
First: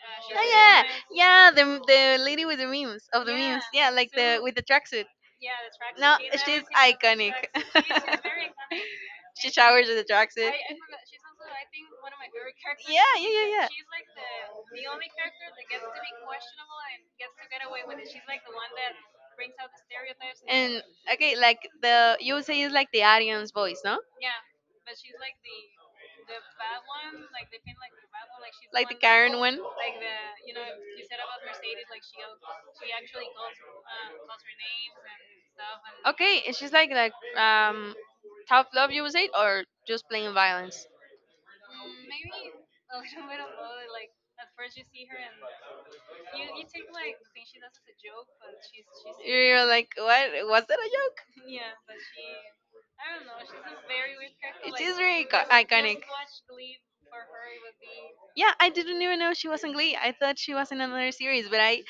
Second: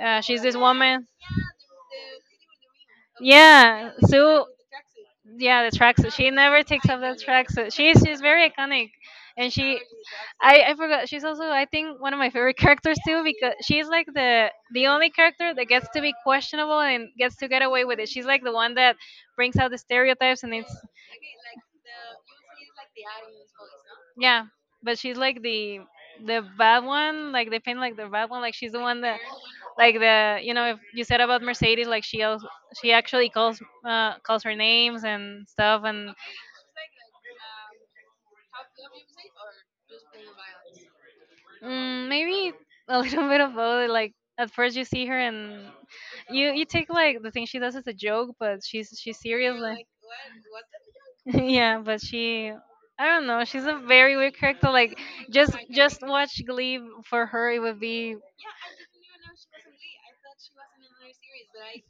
[SPEAKER 2] Uh, she's
[SPEAKER 1] Oh
[SPEAKER 2] this
[SPEAKER 1] yeah,
[SPEAKER 2] woman.
[SPEAKER 1] yeah. The the lady with the memes of the memes. Yeah, yeah,
[SPEAKER 2] Yeah,
[SPEAKER 1] like the so-
[SPEAKER 2] Sue.
[SPEAKER 1] with the tracksuit.
[SPEAKER 2] Yeah the tracksuit,
[SPEAKER 1] No,
[SPEAKER 2] she
[SPEAKER 1] she's
[SPEAKER 2] never takes off that
[SPEAKER 1] iconic.
[SPEAKER 2] tracksuit, she's she's very iconic and she
[SPEAKER 1] Showers with the tracksuit.
[SPEAKER 2] I, I forgot she's also I think one of my favorite characters
[SPEAKER 1] Yeah,
[SPEAKER 2] too,
[SPEAKER 1] yeah, yeah,
[SPEAKER 2] because
[SPEAKER 1] yeah.
[SPEAKER 2] she's like the the only character that gets to be questionable and gets to get away with it, she's like the one that brings out the stereotypes and it's
[SPEAKER 1] Okay, like, the you would say it's like the Arians voice, no?
[SPEAKER 2] yeah but she's like the the bad one like they paint like the bad one like she's the one that
[SPEAKER 1] One.
[SPEAKER 2] like the you know if you said about Mercedes like she also, she actually calls uh calls her names and stuff and
[SPEAKER 1] Okay, and she's like like um tough love, you would say, or just plain violence.
[SPEAKER 2] mm, maybe a little bit of both. Like at first you see her and you you take like the thing she does as a joke, but she's she's serious.
[SPEAKER 1] You're
[SPEAKER 2] Like
[SPEAKER 1] like, what? Was that a joke?
[SPEAKER 2] yeah, but she I don't know. She's a very weird character. Like just just watch Glee for her. It would be
[SPEAKER 1] Yeah, I didn't even know she was in Glee. I thought she was in another series, but I,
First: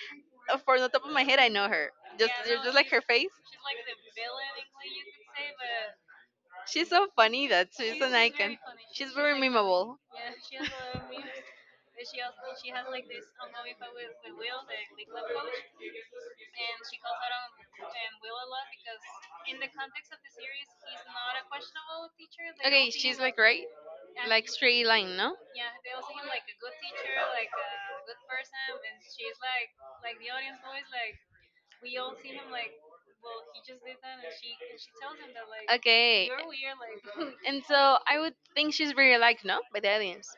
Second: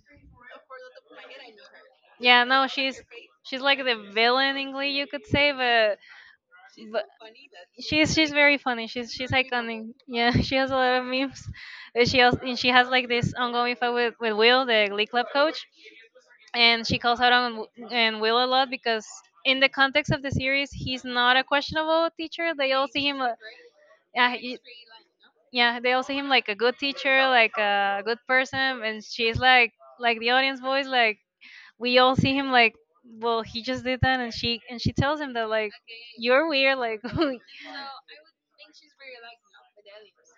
[SPEAKER 1] uh, for the top of my head, I know her. Just,
[SPEAKER 2] yeah.
[SPEAKER 1] just
[SPEAKER 2] No,
[SPEAKER 1] just like
[SPEAKER 2] she's
[SPEAKER 1] her face.
[SPEAKER 2] she's like the villain in Glee, you could say, but.
[SPEAKER 1] She's so funny that she's
[SPEAKER 2] she's
[SPEAKER 1] an
[SPEAKER 2] she's very
[SPEAKER 1] icon.
[SPEAKER 2] funny.
[SPEAKER 1] She's
[SPEAKER 2] She's she's
[SPEAKER 1] very
[SPEAKER 2] iconic.
[SPEAKER 1] memeable.
[SPEAKER 2] Yeah, she has a lot of memes. And she also, and she has like this ongoing fight with, with Will, the Glee Club coach, and she calls out on Wi- and Will a lot because in the context of the series, he's not a questionable teacher. They all
[SPEAKER 1] Okay,
[SPEAKER 2] see
[SPEAKER 1] she's
[SPEAKER 2] him. a-
[SPEAKER 1] like right,
[SPEAKER 2] Yeah,
[SPEAKER 1] like
[SPEAKER 2] he-
[SPEAKER 1] straight line, no?
[SPEAKER 2] yeah, they all see him like a good teacher, like a good person, and she's like like the audience voice, like we all see him like well he just did that and she and she tells him that like
[SPEAKER 1] Okay. You're
[SPEAKER 2] you're
[SPEAKER 1] weird,
[SPEAKER 2] weird like
[SPEAKER 1] like. And so I would think she's very liked, no, by the aliens.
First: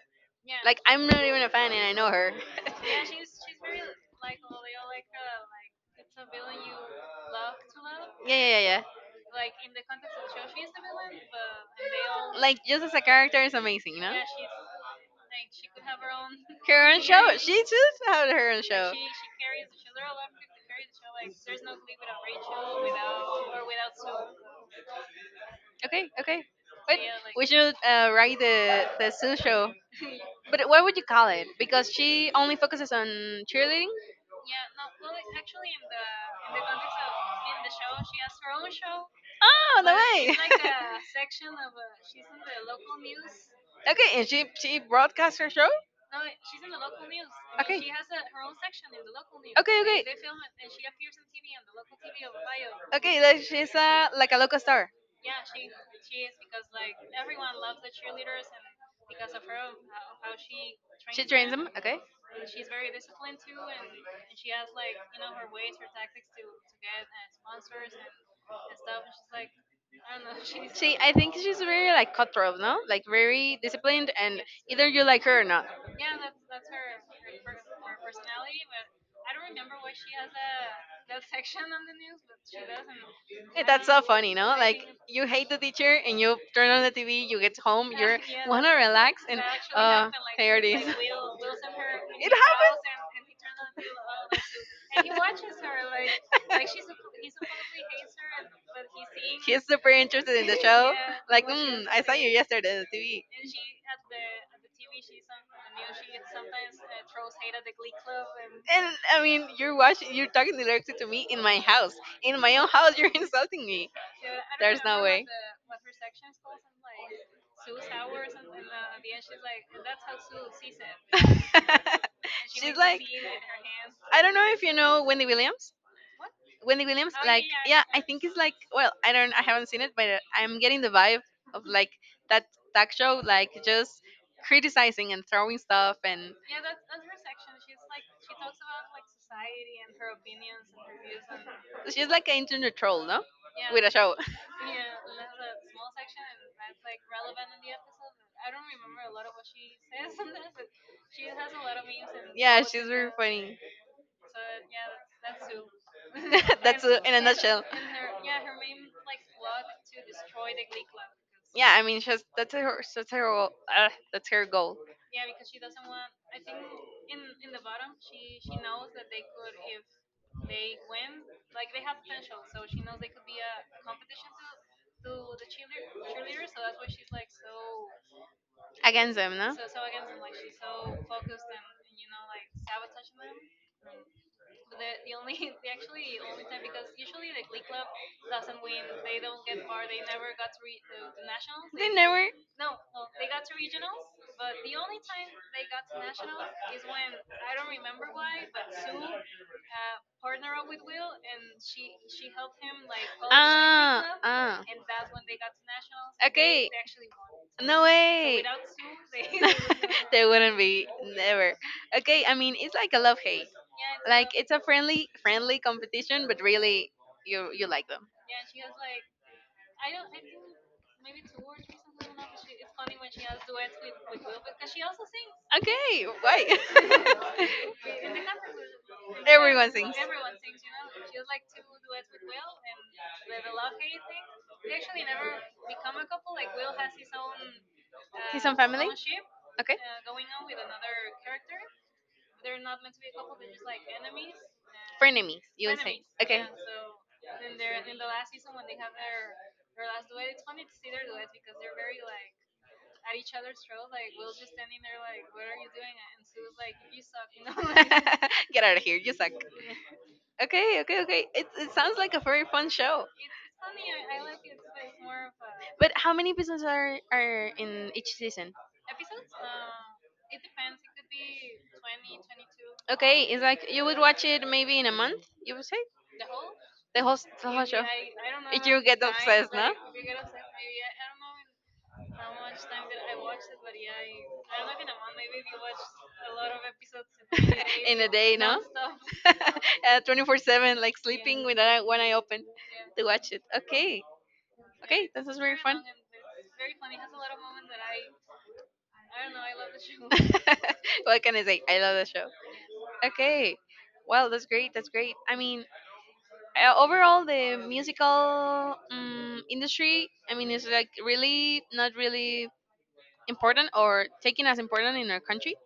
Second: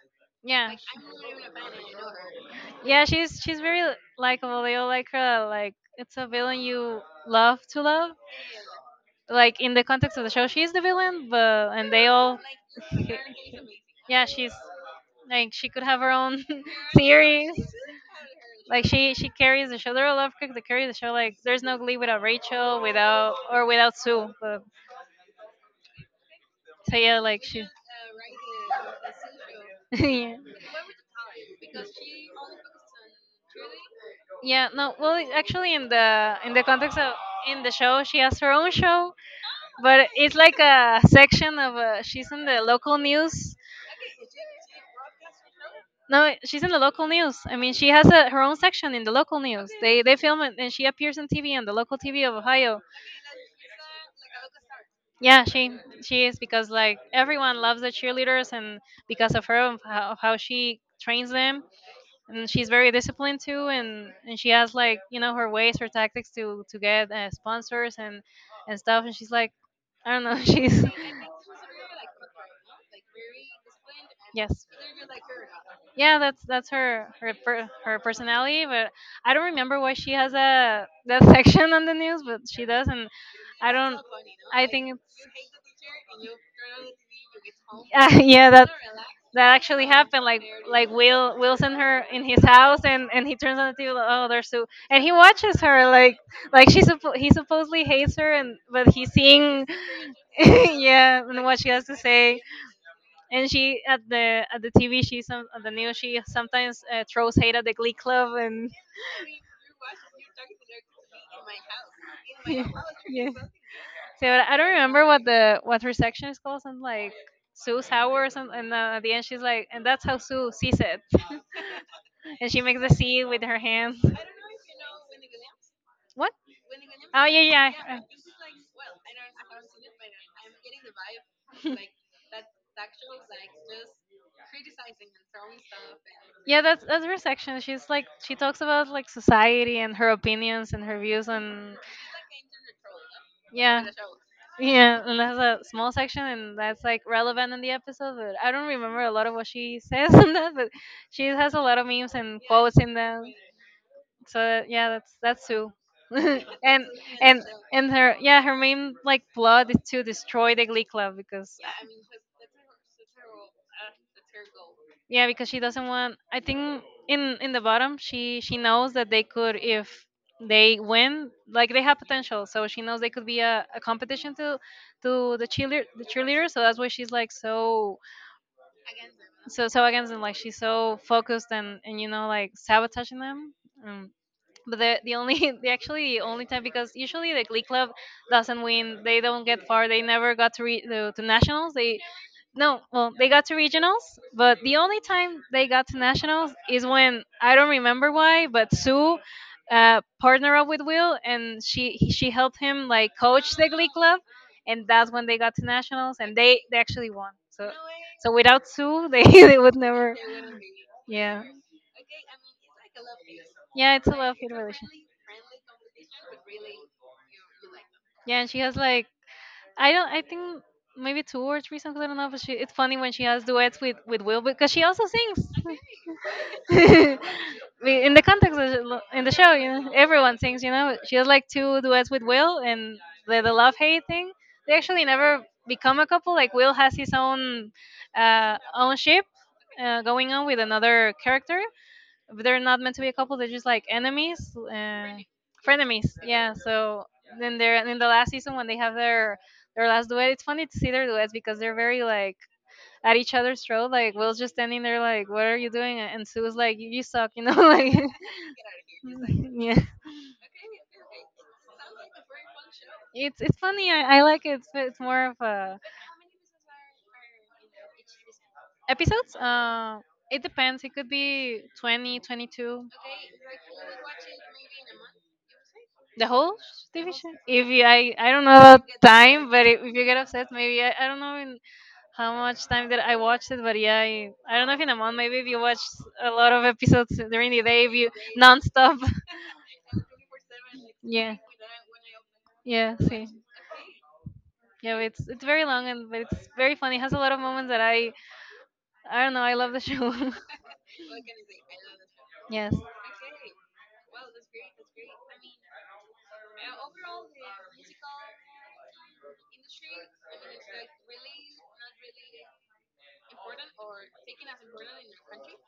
[SPEAKER 1] Yeah.
[SPEAKER 2] Yeah.
[SPEAKER 1] Like, I'm not even a fan, and I know her. Yeah,
[SPEAKER 2] Yeah,
[SPEAKER 1] she's
[SPEAKER 2] she's she's
[SPEAKER 1] very.
[SPEAKER 2] very likable. They all like her. Like it's a villain you love to love.
[SPEAKER 1] Yeah, yeah. Yeah. Yeah.
[SPEAKER 2] Like in the context of the show, she's the villain, but and they all.
[SPEAKER 1] Like, just as a character is amazing, no?
[SPEAKER 2] Yeah,
[SPEAKER 1] Yeah, she's
[SPEAKER 2] she's like she could
[SPEAKER 1] like,
[SPEAKER 2] have
[SPEAKER 1] have
[SPEAKER 2] her
[SPEAKER 1] her own,
[SPEAKER 2] own
[SPEAKER 1] her own show. She
[SPEAKER 2] series.
[SPEAKER 1] just had her own
[SPEAKER 2] Like
[SPEAKER 1] show. She
[SPEAKER 2] she she
[SPEAKER 1] she carries,
[SPEAKER 2] carries the show. They're all love cook that carry the show. Like there's no Glee
[SPEAKER 1] without without
[SPEAKER 2] without
[SPEAKER 1] Rachel,
[SPEAKER 2] Rachel,
[SPEAKER 1] without
[SPEAKER 2] without
[SPEAKER 1] or
[SPEAKER 2] or
[SPEAKER 1] without
[SPEAKER 2] without Sue. But
[SPEAKER 1] Sue. Okay, okay.
[SPEAKER 2] so
[SPEAKER 1] But yeah,
[SPEAKER 2] yeah,
[SPEAKER 1] like,
[SPEAKER 2] like
[SPEAKER 1] we
[SPEAKER 2] she.
[SPEAKER 1] should uh, write the the Sue show.
[SPEAKER 2] yeah.
[SPEAKER 1] But what would you call it? Because she only focuses on cheerleading.
[SPEAKER 2] Yeah, no. Well, it's actually, in the in the context of in the show, she has her own show,
[SPEAKER 1] Oh, no
[SPEAKER 2] but
[SPEAKER 1] way.
[SPEAKER 2] it's like
[SPEAKER 1] She's...
[SPEAKER 2] a section of uh, she's in the local news.
[SPEAKER 1] okay, and she she broadcasts her show.
[SPEAKER 2] No, she's in the local news. I mean,
[SPEAKER 1] Okay,
[SPEAKER 2] she has a, her own section in the local news.
[SPEAKER 1] okay,
[SPEAKER 2] They
[SPEAKER 1] okay,
[SPEAKER 2] they film it, and she appears on T V on the local T V of Ohio.
[SPEAKER 1] okay. That she's, uh, like, a local star.
[SPEAKER 2] Yeah, she she is because like everyone loves the cheerleaders, and because of her of how, of how she
[SPEAKER 1] She
[SPEAKER 2] trains
[SPEAKER 1] trains
[SPEAKER 2] them,
[SPEAKER 1] them. Okay.
[SPEAKER 2] and she's very disciplined too and and she has like you know her ways her tactics to to get uh, sponsors and and stuff and she's like I don't know she's
[SPEAKER 1] She, I think she's very like cutthroat, no? Like very disciplined, and
[SPEAKER 2] yes
[SPEAKER 1] either you like her or not.
[SPEAKER 2] yeah that's that's her her per, her personality but I don't remember why she has a that section on the news but she does and
[SPEAKER 1] Eh,
[SPEAKER 2] I
[SPEAKER 1] That's
[SPEAKER 2] don't
[SPEAKER 1] so funny, no?
[SPEAKER 2] I
[SPEAKER 1] Like
[SPEAKER 2] think it's
[SPEAKER 1] you hate the teacher and you turn on the T V, you get home,
[SPEAKER 2] yeah
[SPEAKER 1] you
[SPEAKER 2] yeah that
[SPEAKER 1] wanna relax, and
[SPEAKER 2] that actually
[SPEAKER 1] uh
[SPEAKER 2] happened. Like
[SPEAKER 1] there it is.
[SPEAKER 2] like Will Will's in her in his house, and and he turns on the T V. Like, oh, there's Sue, and
[SPEAKER 1] It
[SPEAKER 2] he watches
[SPEAKER 1] happens.
[SPEAKER 2] her like like she suppo- he supposedly hates her, and but he's seeing
[SPEAKER 1] He's super interested in the show.
[SPEAKER 2] yeah and
[SPEAKER 1] Like,
[SPEAKER 2] what she has
[SPEAKER 1] mm,
[SPEAKER 2] to
[SPEAKER 1] I saw you
[SPEAKER 2] say.
[SPEAKER 1] yesterday on the
[SPEAKER 2] And
[SPEAKER 1] T V.
[SPEAKER 2] she at the at the T V she some at the news she sometimes uh, throws hate at the Glee Club and.
[SPEAKER 1] And I mean, you're watching, you're talking directly to me in my house, in my
[SPEAKER 2] yeah.
[SPEAKER 1] own house. You're
[SPEAKER 2] yeah.
[SPEAKER 1] insulting me.
[SPEAKER 2] So I don't
[SPEAKER 1] There's no
[SPEAKER 2] remember what
[SPEAKER 1] way.
[SPEAKER 2] the what her section is called. Something like Sue's hour or something. And uh, at the end, she's like, and that's how Sue sees it.
[SPEAKER 1] She's
[SPEAKER 2] And she makes a
[SPEAKER 1] like,
[SPEAKER 2] C with her hands.
[SPEAKER 1] I don't know if you know Wendy Williams.
[SPEAKER 2] What?
[SPEAKER 1] Wendy Williams,
[SPEAKER 2] Oh
[SPEAKER 1] yeah,
[SPEAKER 2] yeah,
[SPEAKER 1] like, yeah,
[SPEAKER 2] yeah.
[SPEAKER 1] I think it's like, well, I don't, I haven't seen it, but uh, I'm getting the vibe of
[SPEAKER 2] uh,
[SPEAKER 1] like that talk show, like just criticizing and throwing stuff, and
[SPEAKER 2] Yeah, that's that's her section. She's like she talks about like society and her opinions and her views on
[SPEAKER 1] she's like an internet troll, no?
[SPEAKER 2] yeah.
[SPEAKER 1] With a show.
[SPEAKER 2] Yeah, and that's a small section, and that's like relevant in the episode. But I don't remember a lot of what she says in that, but she has a lot of memes and
[SPEAKER 1] Yeah,
[SPEAKER 2] quotes
[SPEAKER 1] she's
[SPEAKER 2] in
[SPEAKER 1] very
[SPEAKER 2] them.
[SPEAKER 1] funny.
[SPEAKER 2] So yeah, that's that's Sue. and
[SPEAKER 1] that's a, in a
[SPEAKER 2] and
[SPEAKER 1] nutshell.
[SPEAKER 2] and her yeah her main like plot is to destroy the Glee Club because
[SPEAKER 1] Yeah, I mean, she's that's her, that's her, uh, that's her goal
[SPEAKER 2] yeah, because she doesn't want. I think in in the bottom, she she knows that they could if they win, like they have potential. So she knows they could be a, a competition to to the cheerleader the cheerleader. So that's why she's like so
[SPEAKER 1] against them, no?
[SPEAKER 2] so so against them. Like she's so focused and and you know like sabotaging them. Um, but the the only the actually the only time because usually the Glee Club doesn't win. They don't get far. They never got to re, to, to nationals.
[SPEAKER 1] They
[SPEAKER 2] They
[SPEAKER 1] never.
[SPEAKER 2] no, well, they got to regionals, but the only time they got to nationals is when I don't remember why, but Sue uh, partnered up with Will, and she he- she helped him like coach the Glee
[SPEAKER 1] Ah,
[SPEAKER 2] Club,
[SPEAKER 1] ah.
[SPEAKER 2] and that's when they got to nationals, and they
[SPEAKER 1] Okay.
[SPEAKER 2] they actually won. So
[SPEAKER 1] No
[SPEAKER 2] so
[SPEAKER 1] way.
[SPEAKER 2] without Sue, they they would never.
[SPEAKER 1] There wouldn't be,
[SPEAKER 2] Yeah,
[SPEAKER 1] never. Okay, I mean it's like a love hate.
[SPEAKER 2] yeah, it's a
[SPEAKER 1] Like
[SPEAKER 2] love
[SPEAKER 1] it's
[SPEAKER 2] hate
[SPEAKER 1] a
[SPEAKER 2] relationship.
[SPEAKER 1] friendly friendly competition, but really you you like them.
[SPEAKER 2] Yeah, and she has like I don't I think maybe two or three songs I don't know, but she it's funny when she has duets with with Will because she also sings.
[SPEAKER 1] Okay, why?
[SPEAKER 2] I in the context of the- in the show, you
[SPEAKER 1] Everyone
[SPEAKER 2] know,
[SPEAKER 1] sings.
[SPEAKER 2] everyone sings. You know, she has like two duets with Will, and the the love hate thing. They actually never become a couple. Like Will has his own
[SPEAKER 1] He's
[SPEAKER 2] uh,
[SPEAKER 1] on family.
[SPEAKER 2] own ship
[SPEAKER 1] Okay.
[SPEAKER 2] uh, going on with another character, but they're not meant to be a couple. They're just like enemies, uh,
[SPEAKER 1] Frenemies, you would say.
[SPEAKER 2] frenemies.
[SPEAKER 1] Okay.
[SPEAKER 2] Yeah. So then they're in the last season when they have their their last duet. It's funny to see their duets because they're very like at each other's throat. Like Will's just standing there, like, "What are you doing?" And Sue's like, "You you suck," you know.
[SPEAKER 1] Get out of here. You suck.
[SPEAKER 2] Like, yeah,
[SPEAKER 1] Okay, okay, okay. It, it sounds like a very fun show.
[SPEAKER 2] it's it's funny. I, I like it. It's, it's more of a
[SPEAKER 1] But how many episodes are are in each season?
[SPEAKER 2] episodes. Uh, it depends. It could be twenty, twenty-two.
[SPEAKER 1] Okay, it's like you would watch it maybe in a month. You would say
[SPEAKER 2] The whole
[SPEAKER 1] the whole s-
[SPEAKER 2] division.
[SPEAKER 1] the whole
[SPEAKER 2] If you,
[SPEAKER 1] show.
[SPEAKER 2] I I don't know about
[SPEAKER 1] You get
[SPEAKER 2] time,
[SPEAKER 1] obsessed,
[SPEAKER 2] but
[SPEAKER 1] no?
[SPEAKER 2] if if you get upset, maybe I, I don't know in how much time that I watched it, but yeah, I, I don't know if in a month. Maybe if you watch a lot of episodes during the day, if
[SPEAKER 1] In a
[SPEAKER 2] you
[SPEAKER 1] day, no?
[SPEAKER 2] nonstop.
[SPEAKER 1] uh, twenty-four seven, like
[SPEAKER 2] Yeah,
[SPEAKER 1] sleeping with an one eye open
[SPEAKER 2] yeah.
[SPEAKER 1] to
[SPEAKER 2] See.
[SPEAKER 1] watch it. Okay,
[SPEAKER 2] Yeah,
[SPEAKER 1] okay, this
[SPEAKER 2] it's
[SPEAKER 1] is
[SPEAKER 2] it's
[SPEAKER 1] very
[SPEAKER 2] very
[SPEAKER 1] fun.
[SPEAKER 2] long and but it's very funny. It has a lot of moments that I I don't know. I love the show.
[SPEAKER 1] What can I say? I love the show.
[SPEAKER 2] yes.
[SPEAKER 1] Okay. Well, that's great. That's great. I mean, uh, overall, the musical, um, industry, I mean, is like really not really important or taken as important in our country.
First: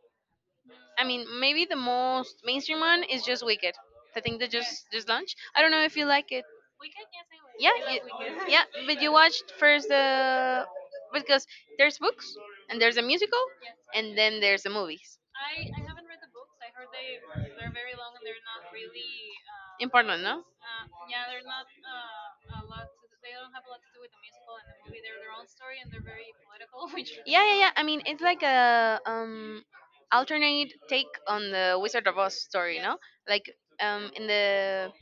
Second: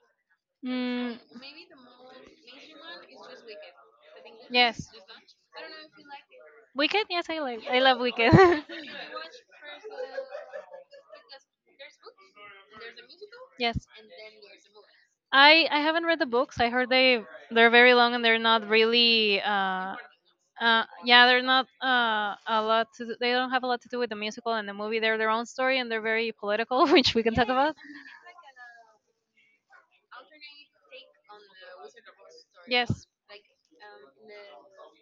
[SPEAKER 1] I
[SPEAKER 2] Mm,
[SPEAKER 1] mean, maybe the most mainstream one is just Wicked. The thing that
[SPEAKER 2] yes.
[SPEAKER 1] just just launched. I don't know if you like it.
[SPEAKER 2] Wicked. Yes, I like.
[SPEAKER 1] Yeah,
[SPEAKER 2] I love
[SPEAKER 1] you,
[SPEAKER 2] Wicked.
[SPEAKER 1] yeah, but you watched first the because there's books and there's a musical
[SPEAKER 2] yes.
[SPEAKER 1] and then there's the movies.
[SPEAKER 2] I I haven't read the books. I heard they they're very long and they're not really uh
[SPEAKER 1] Important, no?
[SPEAKER 2] uh yeah they're not uh a lot to do, they don't have a lot to do with the musical and the movie. They're their own story and they're very political, which we can
[SPEAKER 1] Yeah,
[SPEAKER 2] talk
[SPEAKER 1] yeah, yeah.
[SPEAKER 2] about.
[SPEAKER 1] I mean, it's like a um alternate take on the Wizard of Oz story, no?
[SPEAKER 2] Yes.
[SPEAKER 1] Like um in the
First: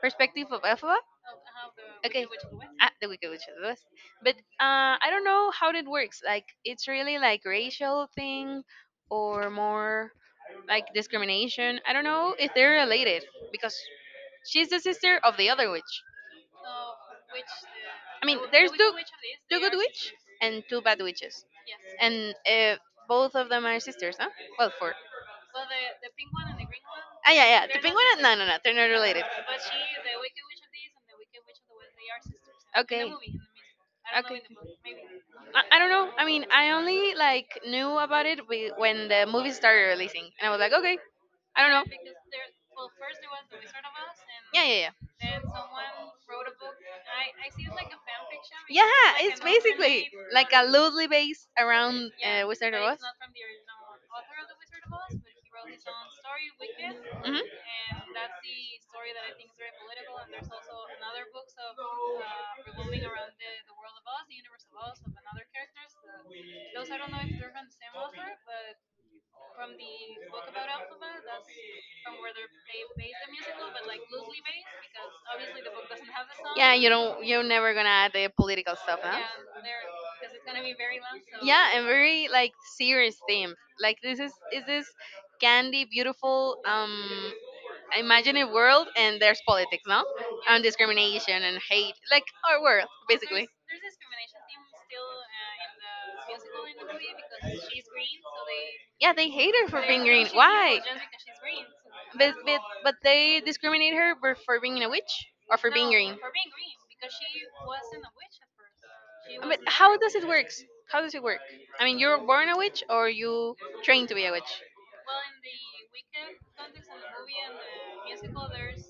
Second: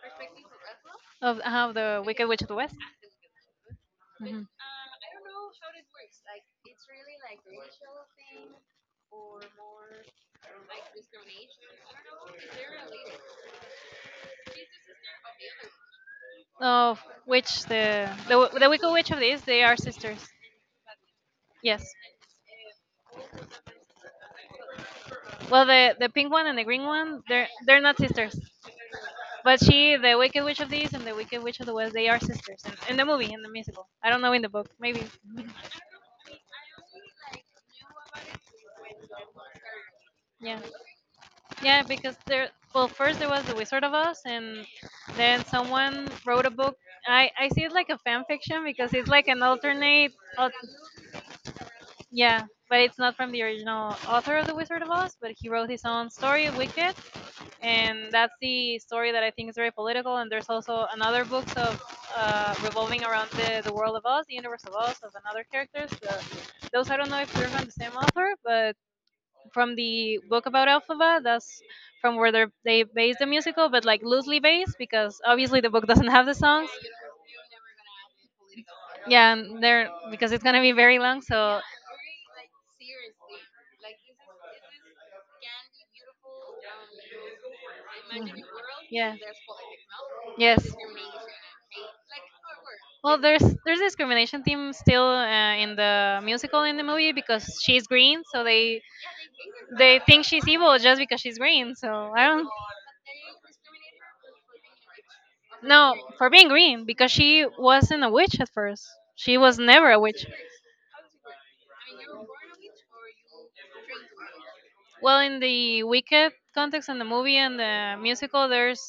[SPEAKER 1] perspective of Elphaba.
[SPEAKER 2] Of how the
[SPEAKER 1] Okay.
[SPEAKER 2] Wicked Witch of the West.
[SPEAKER 1] Ah, the Wicked Witch of the West. But
[SPEAKER 2] Mhm.
[SPEAKER 1] uh, I don't know how it works. Like it's really like racial thing or more like discrimination. I don't know if they're related because she's the sister of the other witch.
[SPEAKER 2] Of which the
[SPEAKER 1] I mean,
[SPEAKER 2] the
[SPEAKER 1] there's
[SPEAKER 2] the
[SPEAKER 1] two
[SPEAKER 2] Wicked Witch of the East,
[SPEAKER 1] two
[SPEAKER 2] they
[SPEAKER 1] good
[SPEAKER 2] are
[SPEAKER 1] witch
[SPEAKER 2] sisters.
[SPEAKER 1] and two bad witches,
[SPEAKER 2] Yes.
[SPEAKER 1] and uh, both of them are sisters, huh? Well, four.
[SPEAKER 2] Well, the the pink one and the green one,
[SPEAKER 1] Ah, yeah,
[SPEAKER 2] they're
[SPEAKER 1] yeah. The
[SPEAKER 2] they're not
[SPEAKER 1] penguin. and- No,
[SPEAKER 2] sisters.
[SPEAKER 1] related. No, no. They're not related.
[SPEAKER 2] But she, the Wicked Witch of the East and the Wicked Witch of the West, they are sisters in, in the
[SPEAKER 1] Okay.
[SPEAKER 2] movie, in the musical. I don't know
[SPEAKER 1] Okay.
[SPEAKER 2] in the book, maybe.
[SPEAKER 1] I, I don't know. I mean, I only like knew about it wi- when the movie started releasing, and I
[SPEAKER 2] Yeah.
[SPEAKER 1] was like, okay, I don't
[SPEAKER 2] Yeah,
[SPEAKER 1] know.
[SPEAKER 2] because there. Well, first there was the Wizard of Oz,
[SPEAKER 1] Yeah,
[SPEAKER 2] and
[SPEAKER 1] yeah, yeah.
[SPEAKER 2] then someone wrote a book. I I see it like a fan fiction because it's
[SPEAKER 1] Yeah,
[SPEAKER 2] like an
[SPEAKER 1] basically
[SPEAKER 2] alternate.
[SPEAKER 1] like
[SPEAKER 2] au-
[SPEAKER 1] a loosely based around
[SPEAKER 2] Yeah,
[SPEAKER 1] uh, Wizard
[SPEAKER 2] but
[SPEAKER 1] of
[SPEAKER 2] it's
[SPEAKER 1] Oz.
[SPEAKER 2] not from the original author of the Wizard of Oz, but he wrote his own story, Wicked,
[SPEAKER 1] Mhm.
[SPEAKER 2] and that's the story that I think is very political. And there's also another books of uh, revolving around the the world of Oz, the universe of Oz, of another characters. The,
[SPEAKER 1] the
[SPEAKER 2] those I don't know if they're from the same author, but from the book about Elphaba. That's from where they're, they based the musical, but like loosely based because obviously the book doesn't have the songs.
[SPEAKER 1] Yeah, you don't. You're never gonna add the political stuff, huh?
[SPEAKER 2] Yeah, and they're because it's gonna be very long. So
[SPEAKER 1] Yeah, and very like serious themes. Like this is is this candy beautiful um
[SPEAKER 2] mhm.
[SPEAKER 1] imaginative world,
[SPEAKER 2] Yeah,
[SPEAKER 1] and there's politics, no? Yeah, and
[SPEAKER 2] yes.
[SPEAKER 1] discrimination and hate, like our world
[SPEAKER 2] Well, there's
[SPEAKER 1] basically.
[SPEAKER 2] there's discrimination theme still uh, in the musical in the movie because she's green, so they
[SPEAKER 1] Yeah, they hate her for
[SPEAKER 2] they
[SPEAKER 1] being
[SPEAKER 2] think
[SPEAKER 1] green.
[SPEAKER 2] she's evil
[SPEAKER 1] Why?
[SPEAKER 2] just because she's green. So I
[SPEAKER 1] But
[SPEAKER 2] don't.
[SPEAKER 1] but but they discriminate her for for being a witch or for being
[SPEAKER 2] No,
[SPEAKER 1] green.
[SPEAKER 2] for being green because she wasn't a witch at first. She was
[SPEAKER 1] But
[SPEAKER 2] never
[SPEAKER 1] how
[SPEAKER 2] a
[SPEAKER 1] does it
[SPEAKER 2] witch.
[SPEAKER 1] work? How does it work? I mean, you're born a witch or you trained to be a witch.
[SPEAKER 2] Well, in the Wicked context in the movie and the musical, there's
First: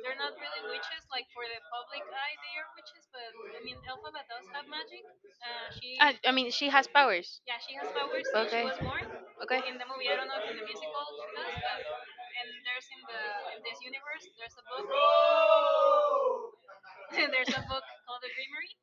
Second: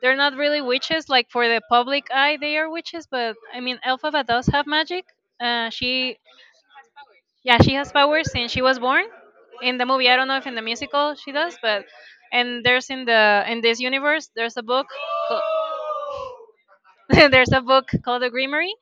[SPEAKER 2] they're not really witches. Like for the public eye, they are witches. But I mean, Elphaba does have magic. Uh,
[SPEAKER 1] I,
[SPEAKER 2] she
[SPEAKER 1] I mean, she has powers.
[SPEAKER 2] yeah, she has powers since she
[SPEAKER 1] Okay.
[SPEAKER 2] was born.
[SPEAKER 1] Okay.
[SPEAKER 2] In the movie, I don't know if in the musical she does, but and there's in the in this universe there's a book. There's a book called The Greenery,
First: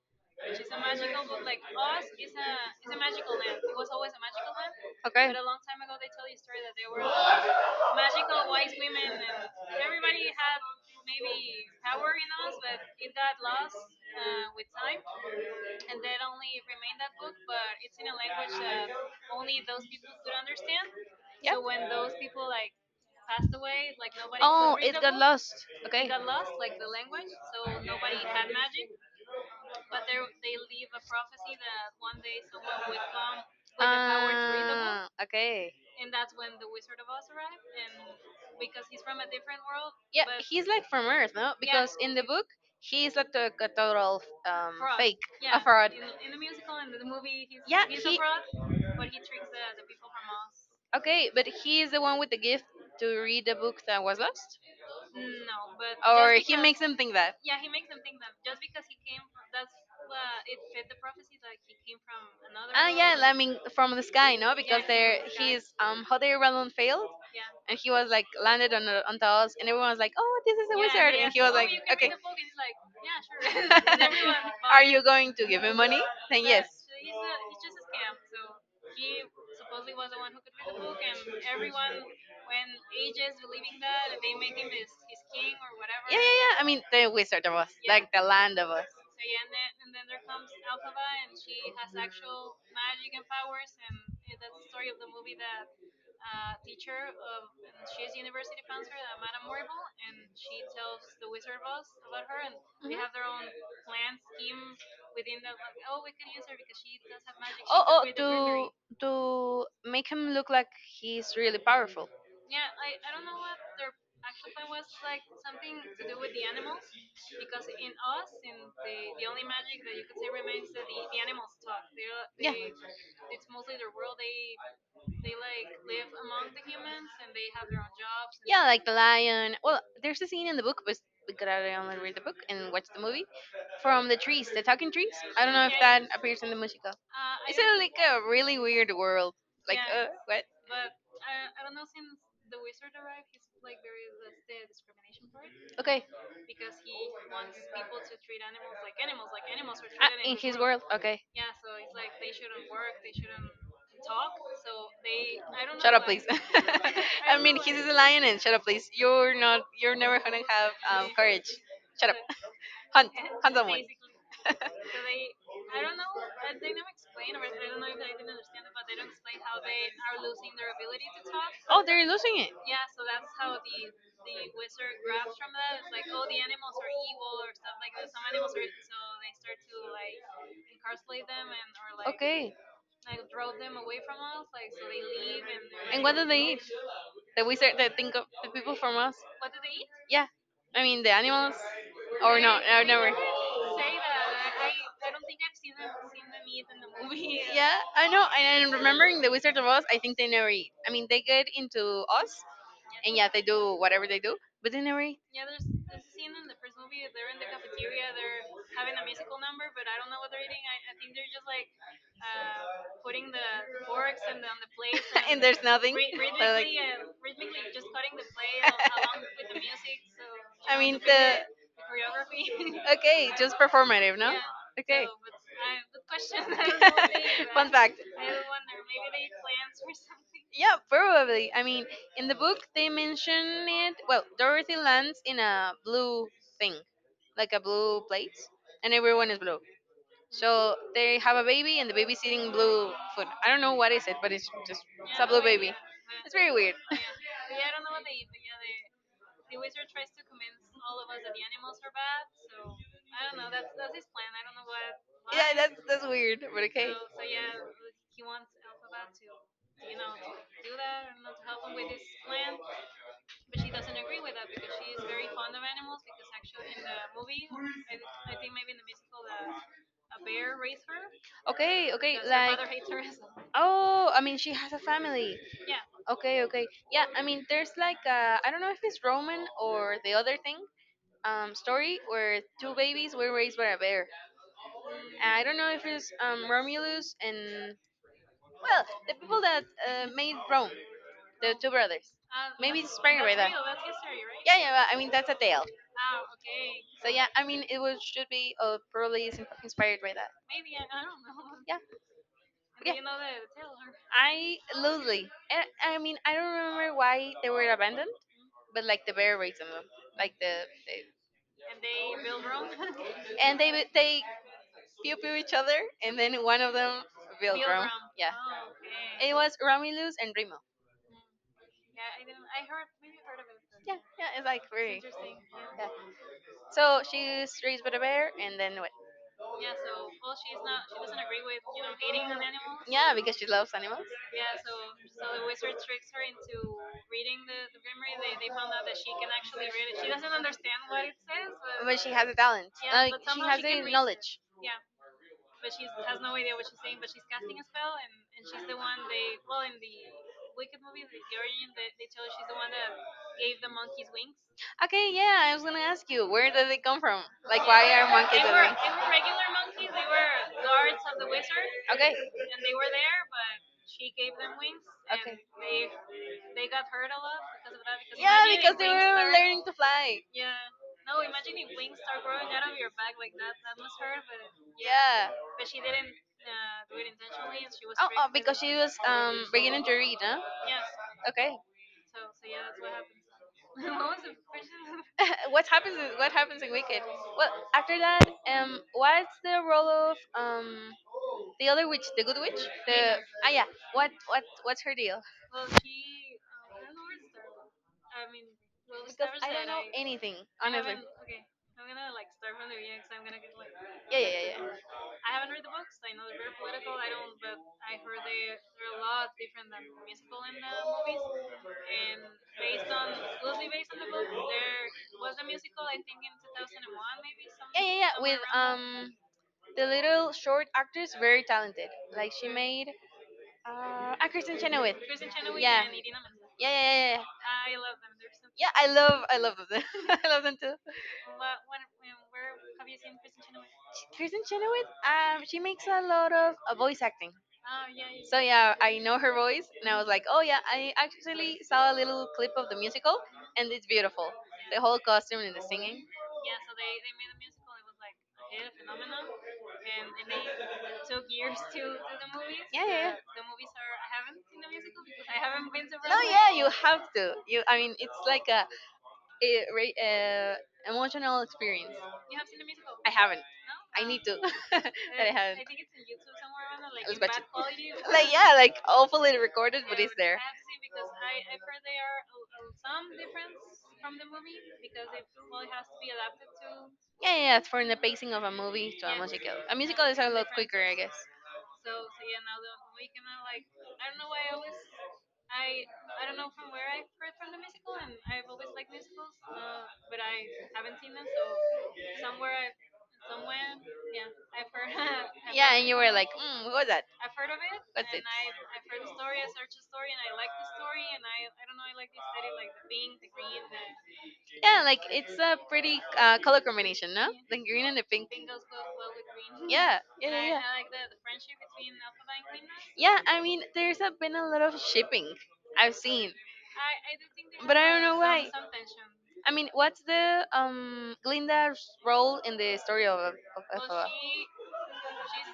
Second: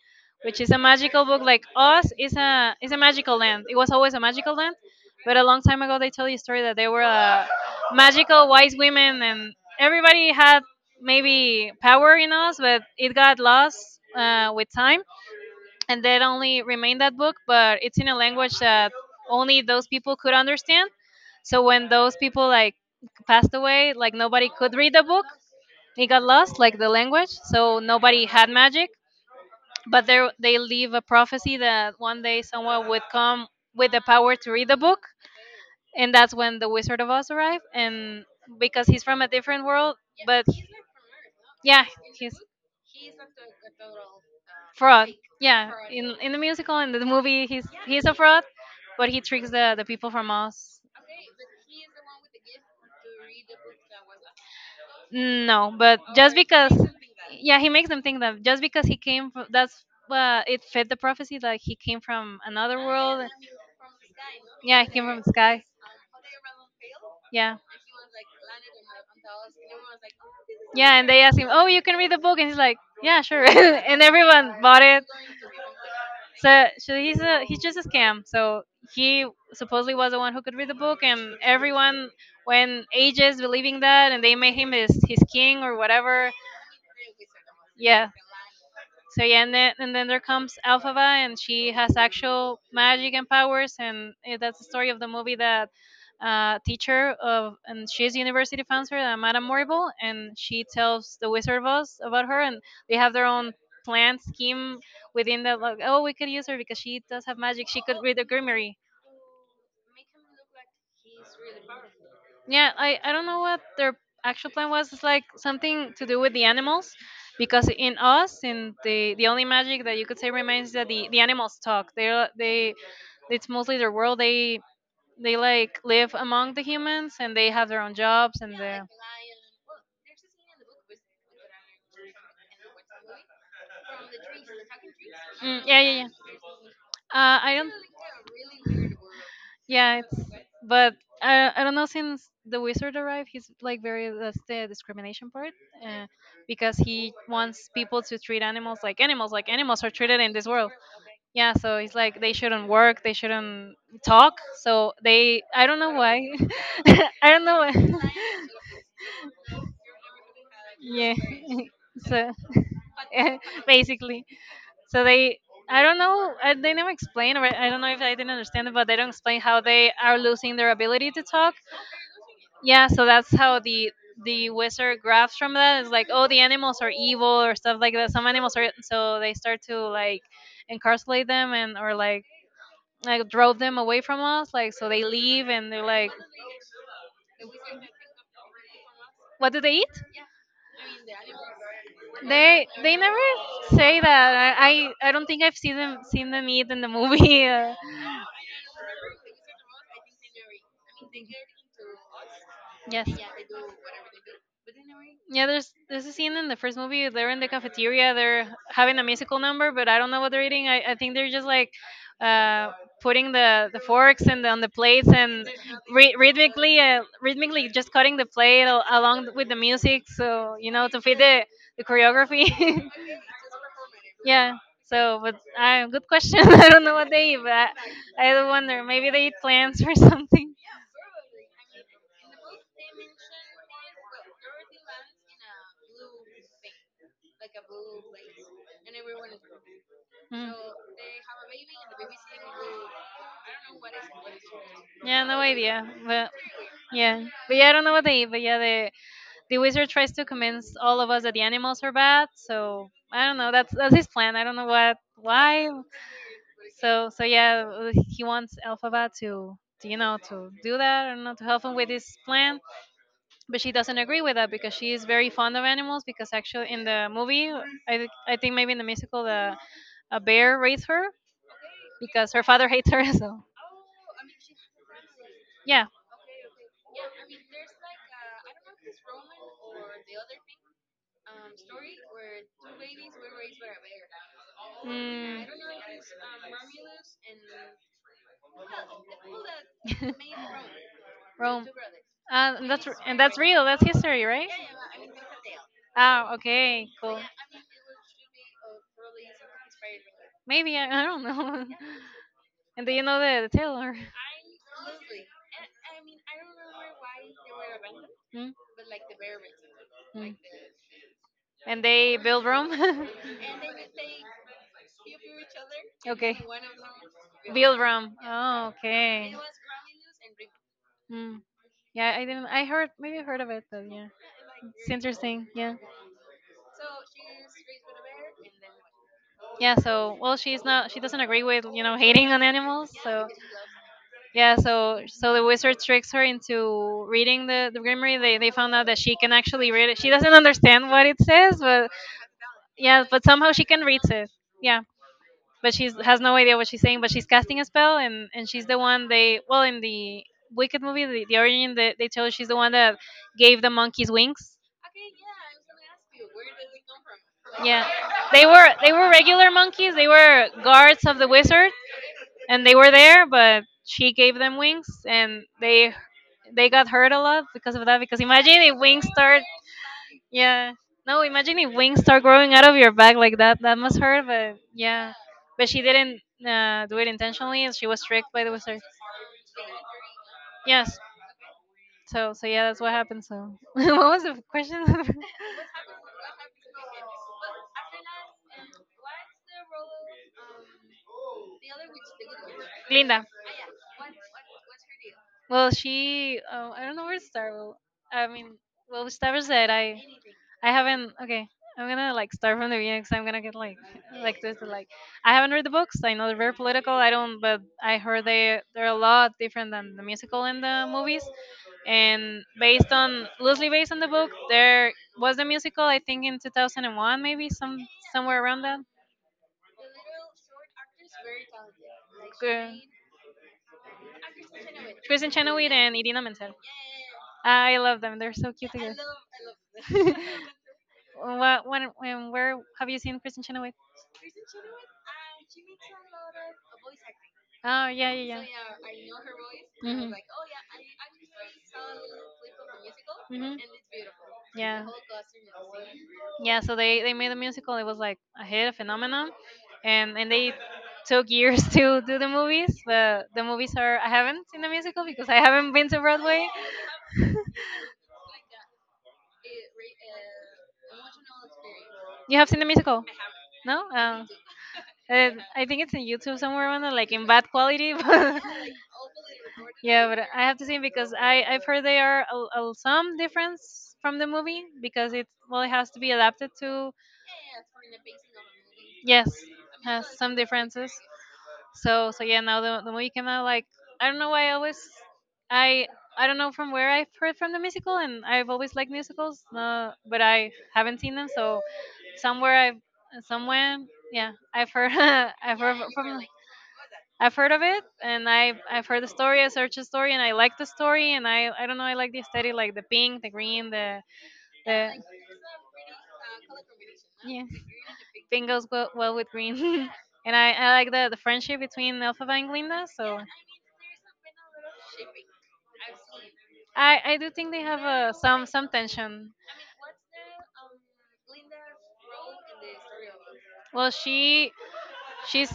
[SPEAKER 2] which is a magical book. Like Oz is a is a magical land. It was always a magical land,
[SPEAKER 1] Okay.
[SPEAKER 2] but a long time ago they tell you a story that they were uh, magical wise women, and everybody had maybe power in Oz, but it got lost uh, with time, and that only remained that book. But it's in a language that only those people could understand.
[SPEAKER 1] Yeah.
[SPEAKER 2] So when those people like passed away, like nobody could
[SPEAKER 1] Oh,
[SPEAKER 2] read
[SPEAKER 1] it
[SPEAKER 2] the
[SPEAKER 1] got
[SPEAKER 2] book.
[SPEAKER 1] lost.
[SPEAKER 2] It
[SPEAKER 1] Okay.
[SPEAKER 2] got lost, like the language. So nobody had magic but there they leave a prophecy that one day someone would come with the power to read the book
[SPEAKER 1] Ah, okay.
[SPEAKER 2] and that's when the Wizard of Oz arrived and because he's from a different world
[SPEAKER 1] Yeah,
[SPEAKER 2] but
[SPEAKER 1] he's like from Earth, no?
[SPEAKER 2] yeah
[SPEAKER 1] Because in the
[SPEAKER 2] he's
[SPEAKER 1] book, he is a, to- a total um,
[SPEAKER 2] fraud
[SPEAKER 1] fake, a
[SPEAKER 2] yeah
[SPEAKER 1] fraud.
[SPEAKER 2] in in the musical and the movie he's
[SPEAKER 1] Yeah,
[SPEAKER 2] he's a
[SPEAKER 1] he.
[SPEAKER 2] fraud but he tricks the the people from Oz
[SPEAKER 1] Okay, but he is the one with the gift to read the book that was lost?
[SPEAKER 2] no but just
[SPEAKER 1] Or just he
[SPEAKER 2] because
[SPEAKER 1] makes them think that?
[SPEAKER 2] yeah he makes them think that just because he came from that's uh, it fit the prophecy that he came from another
[SPEAKER 1] Ah, yeah,
[SPEAKER 2] world
[SPEAKER 1] I one. Mean, from the sky, no? Yeah, because
[SPEAKER 2] yeah
[SPEAKER 1] he's
[SPEAKER 2] he came from
[SPEAKER 1] there,
[SPEAKER 2] the sky
[SPEAKER 1] he's, um, how Hodder Rallon failed,
[SPEAKER 2] yeah.
[SPEAKER 1] and he was like landed on the, on the house, and everyone was like, oh, this is a
[SPEAKER 2] Yeah,
[SPEAKER 1] wizard,"
[SPEAKER 2] and
[SPEAKER 1] wizard,
[SPEAKER 2] they
[SPEAKER 1] and
[SPEAKER 2] asked
[SPEAKER 1] he
[SPEAKER 2] him,
[SPEAKER 1] was
[SPEAKER 2] "Oh,
[SPEAKER 1] like,
[SPEAKER 2] you can
[SPEAKER 1] okay,
[SPEAKER 2] read the book," and he's like, "Yeah, sure." And everyone bought
[SPEAKER 1] Are you
[SPEAKER 2] it.
[SPEAKER 1] going to give him money? Then
[SPEAKER 2] So,
[SPEAKER 1] yes.
[SPEAKER 2] so he's a he's just a scam. So he supposedly was the one who could read the book, and everyone went ages believing that, and they made him his his king or
[SPEAKER 1] Yeah, yeah,
[SPEAKER 2] whatever.
[SPEAKER 1] yeah. I mean, the Wizard of Oz,
[SPEAKER 2] Yeah,
[SPEAKER 1] like the land of Oz.
[SPEAKER 2] so yeah, and then and then there comes Alphaba, and she has actual magic and powers, and eh, that's the story of the movie that uh, teacher of and she's university founder, uh, Madame Morrible, and she tells the Wizard of Oz about her, and they have their own
[SPEAKER 1] Mhm.
[SPEAKER 2] plan scheme within that. Like, oh, we could use her because she does have magic, she
[SPEAKER 1] Oh,
[SPEAKER 2] could read the Grimoire.
[SPEAKER 1] oh, to to make him look like he's really powerful.
[SPEAKER 2] Yeah, I, I don't know what their actual plan was. It's like something to do with the animals, because in us, in the the only magic that you could say remains is that the, the animals talk. They're
[SPEAKER 1] Yeah.
[SPEAKER 2] they it's mostly their world. They they like live among the humans and they have their own jobs and
[SPEAKER 1] Yeah, like
[SPEAKER 2] the
[SPEAKER 1] the lion. Well, there's a scene in the book, but because I only read the book and watch the movie, from the trees, the talking trees. I don't
[SPEAKER 2] mm,
[SPEAKER 1] know if
[SPEAKER 2] yeah, yeah
[SPEAKER 1] that
[SPEAKER 2] yeah.
[SPEAKER 1] appears in the musical.
[SPEAKER 2] Uh, I
[SPEAKER 1] It's a,
[SPEAKER 2] don't.
[SPEAKER 1] don't like a really weird world. Like,
[SPEAKER 2] Yeah,
[SPEAKER 1] uh,
[SPEAKER 2] it's
[SPEAKER 1] what?
[SPEAKER 2] but I I don't know, since the wizard arrived, he's like very that's the discrimination part,
[SPEAKER 1] Okay,
[SPEAKER 2] uh, because he wants people to treat animals like animals, like animals are
[SPEAKER 1] ah,
[SPEAKER 2] treated in
[SPEAKER 1] in
[SPEAKER 2] this
[SPEAKER 1] his
[SPEAKER 2] world.
[SPEAKER 1] world. Okay,
[SPEAKER 2] Yeah, so he's like they shouldn't work, they shouldn't talk. So they I don't know
[SPEAKER 1] shut know up, please.
[SPEAKER 2] why,
[SPEAKER 1] I
[SPEAKER 2] I
[SPEAKER 1] I
[SPEAKER 2] don't
[SPEAKER 1] mean,
[SPEAKER 2] know
[SPEAKER 1] he's why. A
[SPEAKER 2] why.
[SPEAKER 1] lion, and shut up, please. You're not. You're never gonna have um,
[SPEAKER 2] Yeah,
[SPEAKER 1] courage. Shut up.
[SPEAKER 2] so
[SPEAKER 1] Hunt, hunt someone.
[SPEAKER 2] basically.
[SPEAKER 1] I
[SPEAKER 2] So they, I don't know, I, they never explain, or I don't know if I didn't understand it, but they don't explain how they are losing their ability to talk.
[SPEAKER 1] oh, they're losing it.
[SPEAKER 2] Yeah, so that's how the the wizard grabs from that. It's like, oh, the animals are evil or stuff like that. Some animals are, so they start to like incarcerate them and or like
[SPEAKER 1] Okay.
[SPEAKER 2] like drove them away from us. Like so they leave and they're
[SPEAKER 1] And
[SPEAKER 2] like,
[SPEAKER 1] what do they eat? The wizard that think of the people from us.
[SPEAKER 2] what do they eat?
[SPEAKER 1] Yeah. I mean the animals. Or no,
[SPEAKER 2] They
[SPEAKER 1] or
[SPEAKER 2] they
[SPEAKER 1] never. Say
[SPEAKER 2] never
[SPEAKER 1] that.
[SPEAKER 2] say that. I I, I don't think I've seen them seen them eat in the movie.
[SPEAKER 1] It. Yeah, I know. And I'm remembering the Wizard of Oz. I think they never eat. I mean, they get into Oz,
[SPEAKER 2] Uh, yes.
[SPEAKER 1] and yeah, they do whatever they do, but they never eat.
[SPEAKER 2] Yeah, there's there's a scene in the first movie. They're in the cafeteria. They're having a musical number, but I don't know what they're eating. I, I think they're just like uh, putting the, the forks and on the plates
[SPEAKER 1] And
[SPEAKER 2] and
[SPEAKER 1] there's nothing.
[SPEAKER 2] rhy-
[SPEAKER 1] So, like,
[SPEAKER 2] rhythmically uh, rhythmically just cutting the plate al- along with the music, so you
[SPEAKER 1] I just
[SPEAKER 2] know
[SPEAKER 1] mean,
[SPEAKER 2] to fit
[SPEAKER 1] the
[SPEAKER 2] the the
[SPEAKER 1] it.
[SPEAKER 2] choreography.
[SPEAKER 1] Okay, just performative, no?
[SPEAKER 2] Yeah.
[SPEAKER 1] Yeah. Okay.
[SPEAKER 2] So, but uh, good question. I don't know what they eat, but I,
[SPEAKER 1] Fun fact.
[SPEAKER 2] I wonder maybe they eat plants or something.
[SPEAKER 1] Yeah, probably. I mean, in the book they mention it. Well, Dorothy lands in a blue thing, like a blue plate, and everyone is blue.
[SPEAKER 2] Mm.
[SPEAKER 1] So they have a baby, and the baby's eating blue food. I don't know what is it, but it's just it's
[SPEAKER 2] Yeah,
[SPEAKER 1] a Yeah,
[SPEAKER 2] no
[SPEAKER 1] blue baby.
[SPEAKER 2] idea. But
[SPEAKER 1] It's very weird.
[SPEAKER 2] yeah, but yeah, I don't know what they eat. But yeah, the the wizard tries to convince all of us that the animals are bad. So I don't know. That's that's his plan. I don't know what
[SPEAKER 1] Yeah,
[SPEAKER 2] why.
[SPEAKER 1] that's that's weird, but so, okay.
[SPEAKER 2] So so yeah, uh, he wants Elphaba to to, you know to do that. I not know to help him with his plan. But she doesn't agree with that because she is very fond of animals. Because actually in the movie, I thi- I think maybe in the musical, the a bear raised her
[SPEAKER 1] Okay, okay,
[SPEAKER 2] because her
[SPEAKER 1] like
[SPEAKER 2] father hates her. So
[SPEAKER 1] oh, I mean she has a family.
[SPEAKER 2] yeah.
[SPEAKER 1] Okay, okay, yeah. I mean there's like uh, I don't know if it's Roman or the other thing um story where two babies were raised by a bear. And
[SPEAKER 2] Mm.
[SPEAKER 1] I don't know if it's um Romulus and well the people that uh, made Rome, the
[SPEAKER 2] Rome.
[SPEAKER 1] two brothers.
[SPEAKER 2] Uh,
[SPEAKER 1] Maybe
[SPEAKER 2] that's
[SPEAKER 1] it's
[SPEAKER 2] r- and
[SPEAKER 1] inspired by
[SPEAKER 2] that's
[SPEAKER 1] that.
[SPEAKER 2] real. That's history, right?
[SPEAKER 1] Yeah, yeah. But I mean that's a tale.
[SPEAKER 2] Ah, okay,
[SPEAKER 1] So
[SPEAKER 2] cool.
[SPEAKER 1] yeah, I mean it was should be uh, probably is inspired by that.
[SPEAKER 2] Maybe I, I don't know.
[SPEAKER 1] Yeah.
[SPEAKER 2] And do
[SPEAKER 1] Yeah.
[SPEAKER 2] you
[SPEAKER 1] You
[SPEAKER 2] know
[SPEAKER 1] know
[SPEAKER 2] the,
[SPEAKER 1] the
[SPEAKER 2] the Taylor?
[SPEAKER 1] Taylor. I literally, and I mean, I don't remember why they were abandoned,
[SPEAKER 2] Hmm?
[SPEAKER 1] but like the bear raised them,
[SPEAKER 2] Hmm.
[SPEAKER 1] like the, the
[SPEAKER 2] And they build Rome.
[SPEAKER 1] and they would- they pew pew each other, and
[SPEAKER 2] Okay.
[SPEAKER 1] then one of them built Bill
[SPEAKER 2] Build
[SPEAKER 1] Rome. Brown.
[SPEAKER 2] Rome.
[SPEAKER 1] Yeah, oh,
[SPEAKER 2] Oh,
[SPEAKER 1] okay. It
[SPEAKER 2] okay.
[SPEAKER 1] was Romulus and Remo.
[SPEAKER 2] Mm, yeah, I didn't. I
[SPEAKER 1] I
[SPEAKER 2] heard
[SPEAKER 1] heard
[SPEAKER 2] maybe I heard of it, but
[SPEAKER 1] Yeah,
[SPEAKER 2] yeah,
[SPEAKER 1] yeah, it's like it's
[SPEAKER 2] it's
[SPEAKER 1] very. Interesting.
[SPEAKER 2] interesting. Yeah,
[SPEAKER 1] Yeah. Yeah. So she's raised by the bear, and then what? Yeah,
[SPEAKER 2] yeah.
[SPEAKER 1] so
[SPEAKER 2] So, well,
[SPEAKER 1] well, she's
[SPEAKER 2] she's
[SPEAKER 1] not.
[SPEAKER 2] not.
[SPEAKER 1] Doesn't
[SPEAKER 2] She
[SPEAKER 1] She
[SPEAKER 2] doesn't
[SPEAKER 1] doesn't
[SPEAKER 2] agree
[SPEAKER 1] agree
[SPEAKER 2] with
[SPEAKER 1] with
[SPEAKER 2] you
[SPEAKER 1] you
[SPEAKER 2] know
[SPEAKER 1] know,
[SPEAKER 2] hating
[SPEAKER 1] eating an
[SPEAKER 2] on
[SPEAKER 1] animal.
[SPEAKER 2] animals.
[SPEAKER 1] Yeah,
[SPEAKER 2] So,
[SPEAKER 1] because she loves animals. Yeah.
[SPEAKER 2] yeah,
[SPEAKER 1] So
[SPEAKER 2] so so the wizard tricks her
[SPEAKER 1] they went.
[SPEAKER 2] into reading the the grimoire. They they found out that she can actually read it. She doesn't understand what it says, but
[SPEAKER 1] But she has a talent.
[SPEAKER 2] yeah,
[SPEAKER 1] Like
[SPEAKER 2] but
[SPEAKER 1] she
[SPEAKER 2] somehow
[SPEAKER 1] has
[SPEAKER 2] she can
[SPEAKER 1] a
[SPEAKER 2] read it.
[SPEAKER 1] knowledge.
[SPEAKER 2] Yeah, but she has no idea what she's saying. But she's casting a spell, and and she's the one they well in the Wicked movie, the, the origin that they tell her she's the one that gave the monkeys wings.
[SPEAKER 1] Okay, yeah, I was gonna ask you, where did they come from? Like,
[SPEAKER 2] Yeah,
[SPEAKER 1] why are monkeys
[SPEAKER 2] they
[SPEAKER 1] monkeys
[SPEAKER 2] were
[SPEAKER 1] that
[SPEAKER 2] they were
[SPEAKER 1] thing?
[SPEAKER 2] regular monkeys. They were guards of the
[SPEAKER 1] Way?
[SPEAKER 2] wizard,
[SPEAKER 1] Okay.
[SPEAKER 2] and they were there, but she gave them wings, and they they got hurt a
[SPEAKER 1] Up
[SPEAKER 2] lot because of that. Because
[SPEAKER 1] yeah,
[SPEAKER 2] imagine
[SPEAKER 1] because
[SPEAKER 2] if
[SPEAKER 1] they
[SPEAKER 2] wings
[SPEAKER 1] were
[SPEAKER 2] start,
[SPEAKER 1] learning to fly.
[SPEAKER 2] yeah, no, imagine if wings start growing out of your back like that. That must hurt, but yeah,
[SPEAKER 1] Yeah.
[SPEAKER 2] but she didn't uh, do it
[SPEAKER 1] Yeah.
[SPEAKER 2] intentionally, and she was
[SPEAKER 1] Oh, oh,
[SPEAKER 2] tricked by the
[SPEAKER 1] because into- she
[SPEAKER 2] wizard.
[SPEAKER 1] was um beginning to read, huh?
[SPEAKER 2] Yes.
[SPEAKER 1] Okay.
[SPEAKER 2] So so yeah, that's what happened. So what was the question,
[SPEAKER 1] What happens? in- What happens in Wicked? Well, after that, um, what's the role of um the other witch, the good witch, the
[SPEAKER 2] Linda?
[SPEAKER 1] ah yeah. What what what's her deal?
[SPEAKER 2] Well, she. Oh, I don't know where to start. Well, I mean, well, we
[SPEAKER 1] Because
[SPEAKER 2] start
[SPEAKER 1] I don't
[SPEAKER 2] said
[SPEAKER 1] know
[SPEAKER 2] I.
[SPEAKER 1] anything,
[SPEAKER 2] I
[SPEAKER 1] honestly.
[SPEAKER 2] haven't. Okay, I'm gonna like start from the beginning because I'm gonna get like
[SPEAKER 1] Yeah yeah
[SPEAKER 2] like
[SPEAKER 1] yeah
[SPEAKER 2] this. Like,
[SPEAKER 1] yeah.
[SPEAKER 2] I haven't read the books. I know they're very political. I don't, but I heard they they're a lot different than the musical and the movies. And based on loosely based on the book, there was a musical. I think in two thousand one, maybe some
[SPEAKER 1] Yeah yeah yeah.
[SPEAKER 2] somewhere
[SPEAKER 1] With
[SPEAKER 2] around that.
[SPEAKER 1] um the little short actress, very talented. Like she
[SPEAKER 2] Good.
[SPEAKER 1] made uh ah, Kristen Chenoweth.
[SPEAKER 2] Kristen Chenoweth
[SPEAKER 1] Yeah.
[SPEAKER 2] and Idina Menzel.
[SPEAKER 1] Yeah yeah yeah yeah.
[SPEAKER 2] I love them. They're so cute
[SPEAKER 1] Yeah, I love I love them.
[SPEAKER 2] together.
[SPEAKER 1] I love them too.
[SPEAKER 2] What when when where have you seen Kristen Chenoweth?
[SPEAKER 1] Kristen Chenoweth, um, she makes a lot of uh, voice acting.
[SPEAKER 2] Oh yeah
[SPEAKER 1] So
[SPEAKER 2] yeah
[SPEAKER 1] yeah, I
[SPEAKER 2] yeah.
[SPEAKER 1] know her voice, and I was
[SPEAKER 2] Mhm.
[SPEAKER 1] like, oh yeah, I actually saw a little clip of the musical,
[SPEAKER 2] Mhm.
[SPEAKER 1] and it's beautiful. The
[SPEAKER 2] Yeah.
[SPEAKER 1] whole costume and the singing. Yeah.
[SPEAKER 2] Yeah, so they they made a musical. It was like a hit, a phenomenon, and and they took years to do the
[SPEAKER 1] Yeah,
[SPEAKER 2] movies.
[SPEAKER 1] yeah.
[SPEAKER 2] But
[SPEAKER 1] Yeah.
[SPEAKER 2] the movies are I haven't seen the musical because I haven't been to
[SPEAKER 1] No,
[SPEAKER 2] Broadway.
[SPEAKER 1] yeah, you have to. You, I mean, it's like a, a, re- uh emotional experience.
[SPEAKER 2] You
[SPEAKER 1] Yeah.
[SPEAKER 2] have seen the musical?
[SPEAKER 1] I haven't.
[SPEAKER 2] No.
[SPEAKER 1] I need
[SPEAKER 2] Um,
[SPEAKER 1] to, but uh,
[SPEAKER 2] uh,
[SPEAKER 1] I haven't.
[SPEAKER 2] I think it's in YouTube somewhere, Amanda,
[SPEAKER 1] I
[SPEAKER 2] like
[SPEAKER 1] was
[SPEAKER 2] in
[SPEAKER 1] watching.
[SPEAKER 2] bad quality. But
[SPEAKER 1] Like yeah, like awfully recorded, but
[SPEAKER 2] yeah,
[SPEAKER 1] it's
[SPEAKER 2] but
[SPEAKER 1] there.
[SPEAKER 2] I have to see because I I've heard they are a, a, some difference from the movie because it well it has to be adapted to
[SPEAKER 1] Yeah, yeah, yeah, for the pacing of a movie
[SPEAKER 2] yes has
[SPEAKER 1] A
[SPEAKER 2] some differences.
[SPEAKER 1] I guess.
[SPEAKER 2] So so yeah now the the movie came out like I don't know why I always I I don't know from where I've heard from the musical and I've always liked musicals uh, but I haven't seen them so somewhere I've somewhere yeah I've heard I've heard from like,
[SPEAKER 1] Mm, what was that?
[SPEAKER 2] I've heard of it, and I've I've heard the story. I searched the story, and I like the story, and I I don't know. I like the aesthetic, like the pink, the green, the
[SPEAKER 1] Yeah,
[SPEAKER 2] the
[SPEAKER 1] like it's a pretty uh, color combination,
[SPEAKER 2] yeah.
[SPEAKER 1] the green and the
[SPEAKER 2] Pink goes well, well with green,
[SPEAKER 1] Yeah,
[SPEAKER 2] and I
[SPEAKER 1] yeah,
[SPEAKER 2] I like the the friendship between Elphaba and Glinda.
[SPEAKER 1] Yeah,
[SPEAKER 2] So
[SPEAKER 1] I mean, there's a, been a lot of shipping I've seen.
[SPEAKER 2] I I do think they
[SPEAKER 1] I But
[SPEAKER 2] have
[SPEAKER 1] I don't
[SPEAKER 2] uh,
[SPEAKER 1] know
[SPEAKER 2] some
[SPEAKER 1] why.
[SPEAKER 2] some tension.
[SPEAKER 1] I mean, what's the um Glinda's role in the story of, of
[SPEAKER 2] Well,
[SPEAKER 1] Elphaba?
[SPEAKER 2] she She's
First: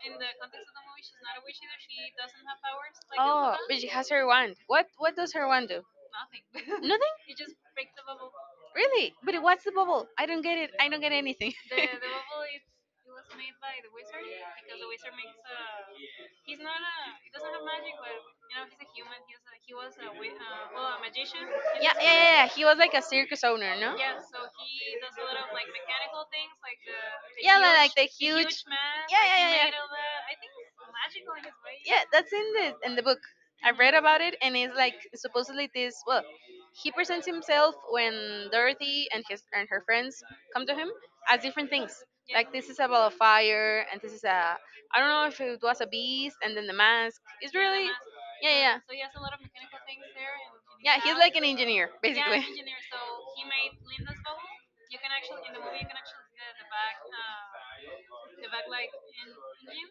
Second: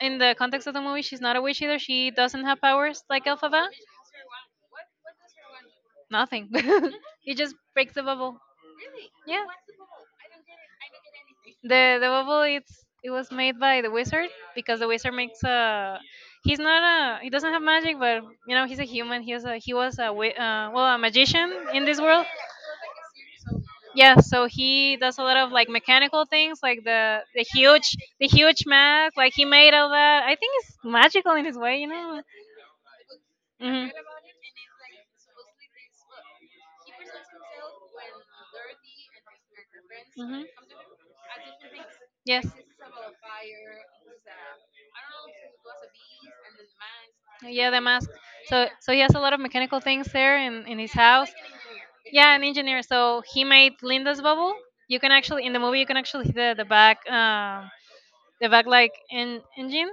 [SPEAKER 2] in the context of the movie. She's not a witch either. She doesn't have powers like
[SPEAKER 1] Oh,
[SPEAKER 2] Elphaba.
[SPEAKER 1] but she has her wand. What what does her wand do?
[SPEAKER 2] Nothing.
[SPEAKER 1] Nothing?
[SPEAKER 2] It just breaks the bubble.
[SPEAKER 1] Really? But
[SPEAKER 2] Yeah.
[SPEAKER 1] what's the bubble? I don't get it. I don't get anything. Yeah,
[SPEAKER 2] The the bubble it's it was made by the wizard because the wizard makes a he's not a he doesn't have magic but you know he's a human he was a he was a wi- uh, well a magician in
[SPEAKER 1] yeah,
[SPEAKER 2] this
[SPEAKER 1] yeah,
[SPEAKER 2] world.
[SPEAKER 1] yeah. He was like a circus owner, no?
[SPEAKER 2] Yeah, so he does a lot of like mechanical things, like the the
[SPEAKER 1] Yeah, li-
[SPEAKER 2] huge
[SPEAKER 1] like the
[SPEAKER 2] the huge
[SPEAKER 1] huge,
[SPEAKER 2] mask.
[SPEAKER 1] yeah,
[SPEAKER 2] Like
[SPEAKER 1] yeah,
[SPEAKER 2] he
[SPEAKER 1] yeah,
[SPEAKER 2] made all that. I
[SPEAKER 1] yeah.
[SPEAKER 2] think it's magical in his way, you
[SPEAKER 1] Yeah,
[SPEAKER 2] know.
[SPEAKER 1] that's in the in the book. I
[SPEAKER 2] Hmm,
[SPEAKER 1] read about it, and it's like supposedly this. Well, he presents himself when Dorothy and his and her friends
[SPEAKER 2] hmm.
[SPEAKER 1] come to him as different things.
[SPEAKER 2] Yes.
[SPEAKER 1] Like this is a ball of fire, and this is a I don't know if it was a beast, and then the mask. It's
[SPEAKER 2] Yeah, the
[SPEAKER 1] really
[SPEAKER 2] mask.
[SPEAKER 1] yeah,
[SPEAKER 2] So
[SPEAKER 1] yeah,
[SPEAKER 2] so he
[SPEAKER 1] yeah.
[SPEAKER 2] has a lot of mechanical things there in, in his
[SPEAKER 1] Yeah, he's
[SPEAKER 2] house.
[SPEAKER 1] like an engineer
[SPEAKER 2] Yeah, an
[SPEAKER 1] basically.
[SPEAKER 2] engineer. So he made Linda's bubble. You can actually in the movie you can actually see the, the back um the back like en- engine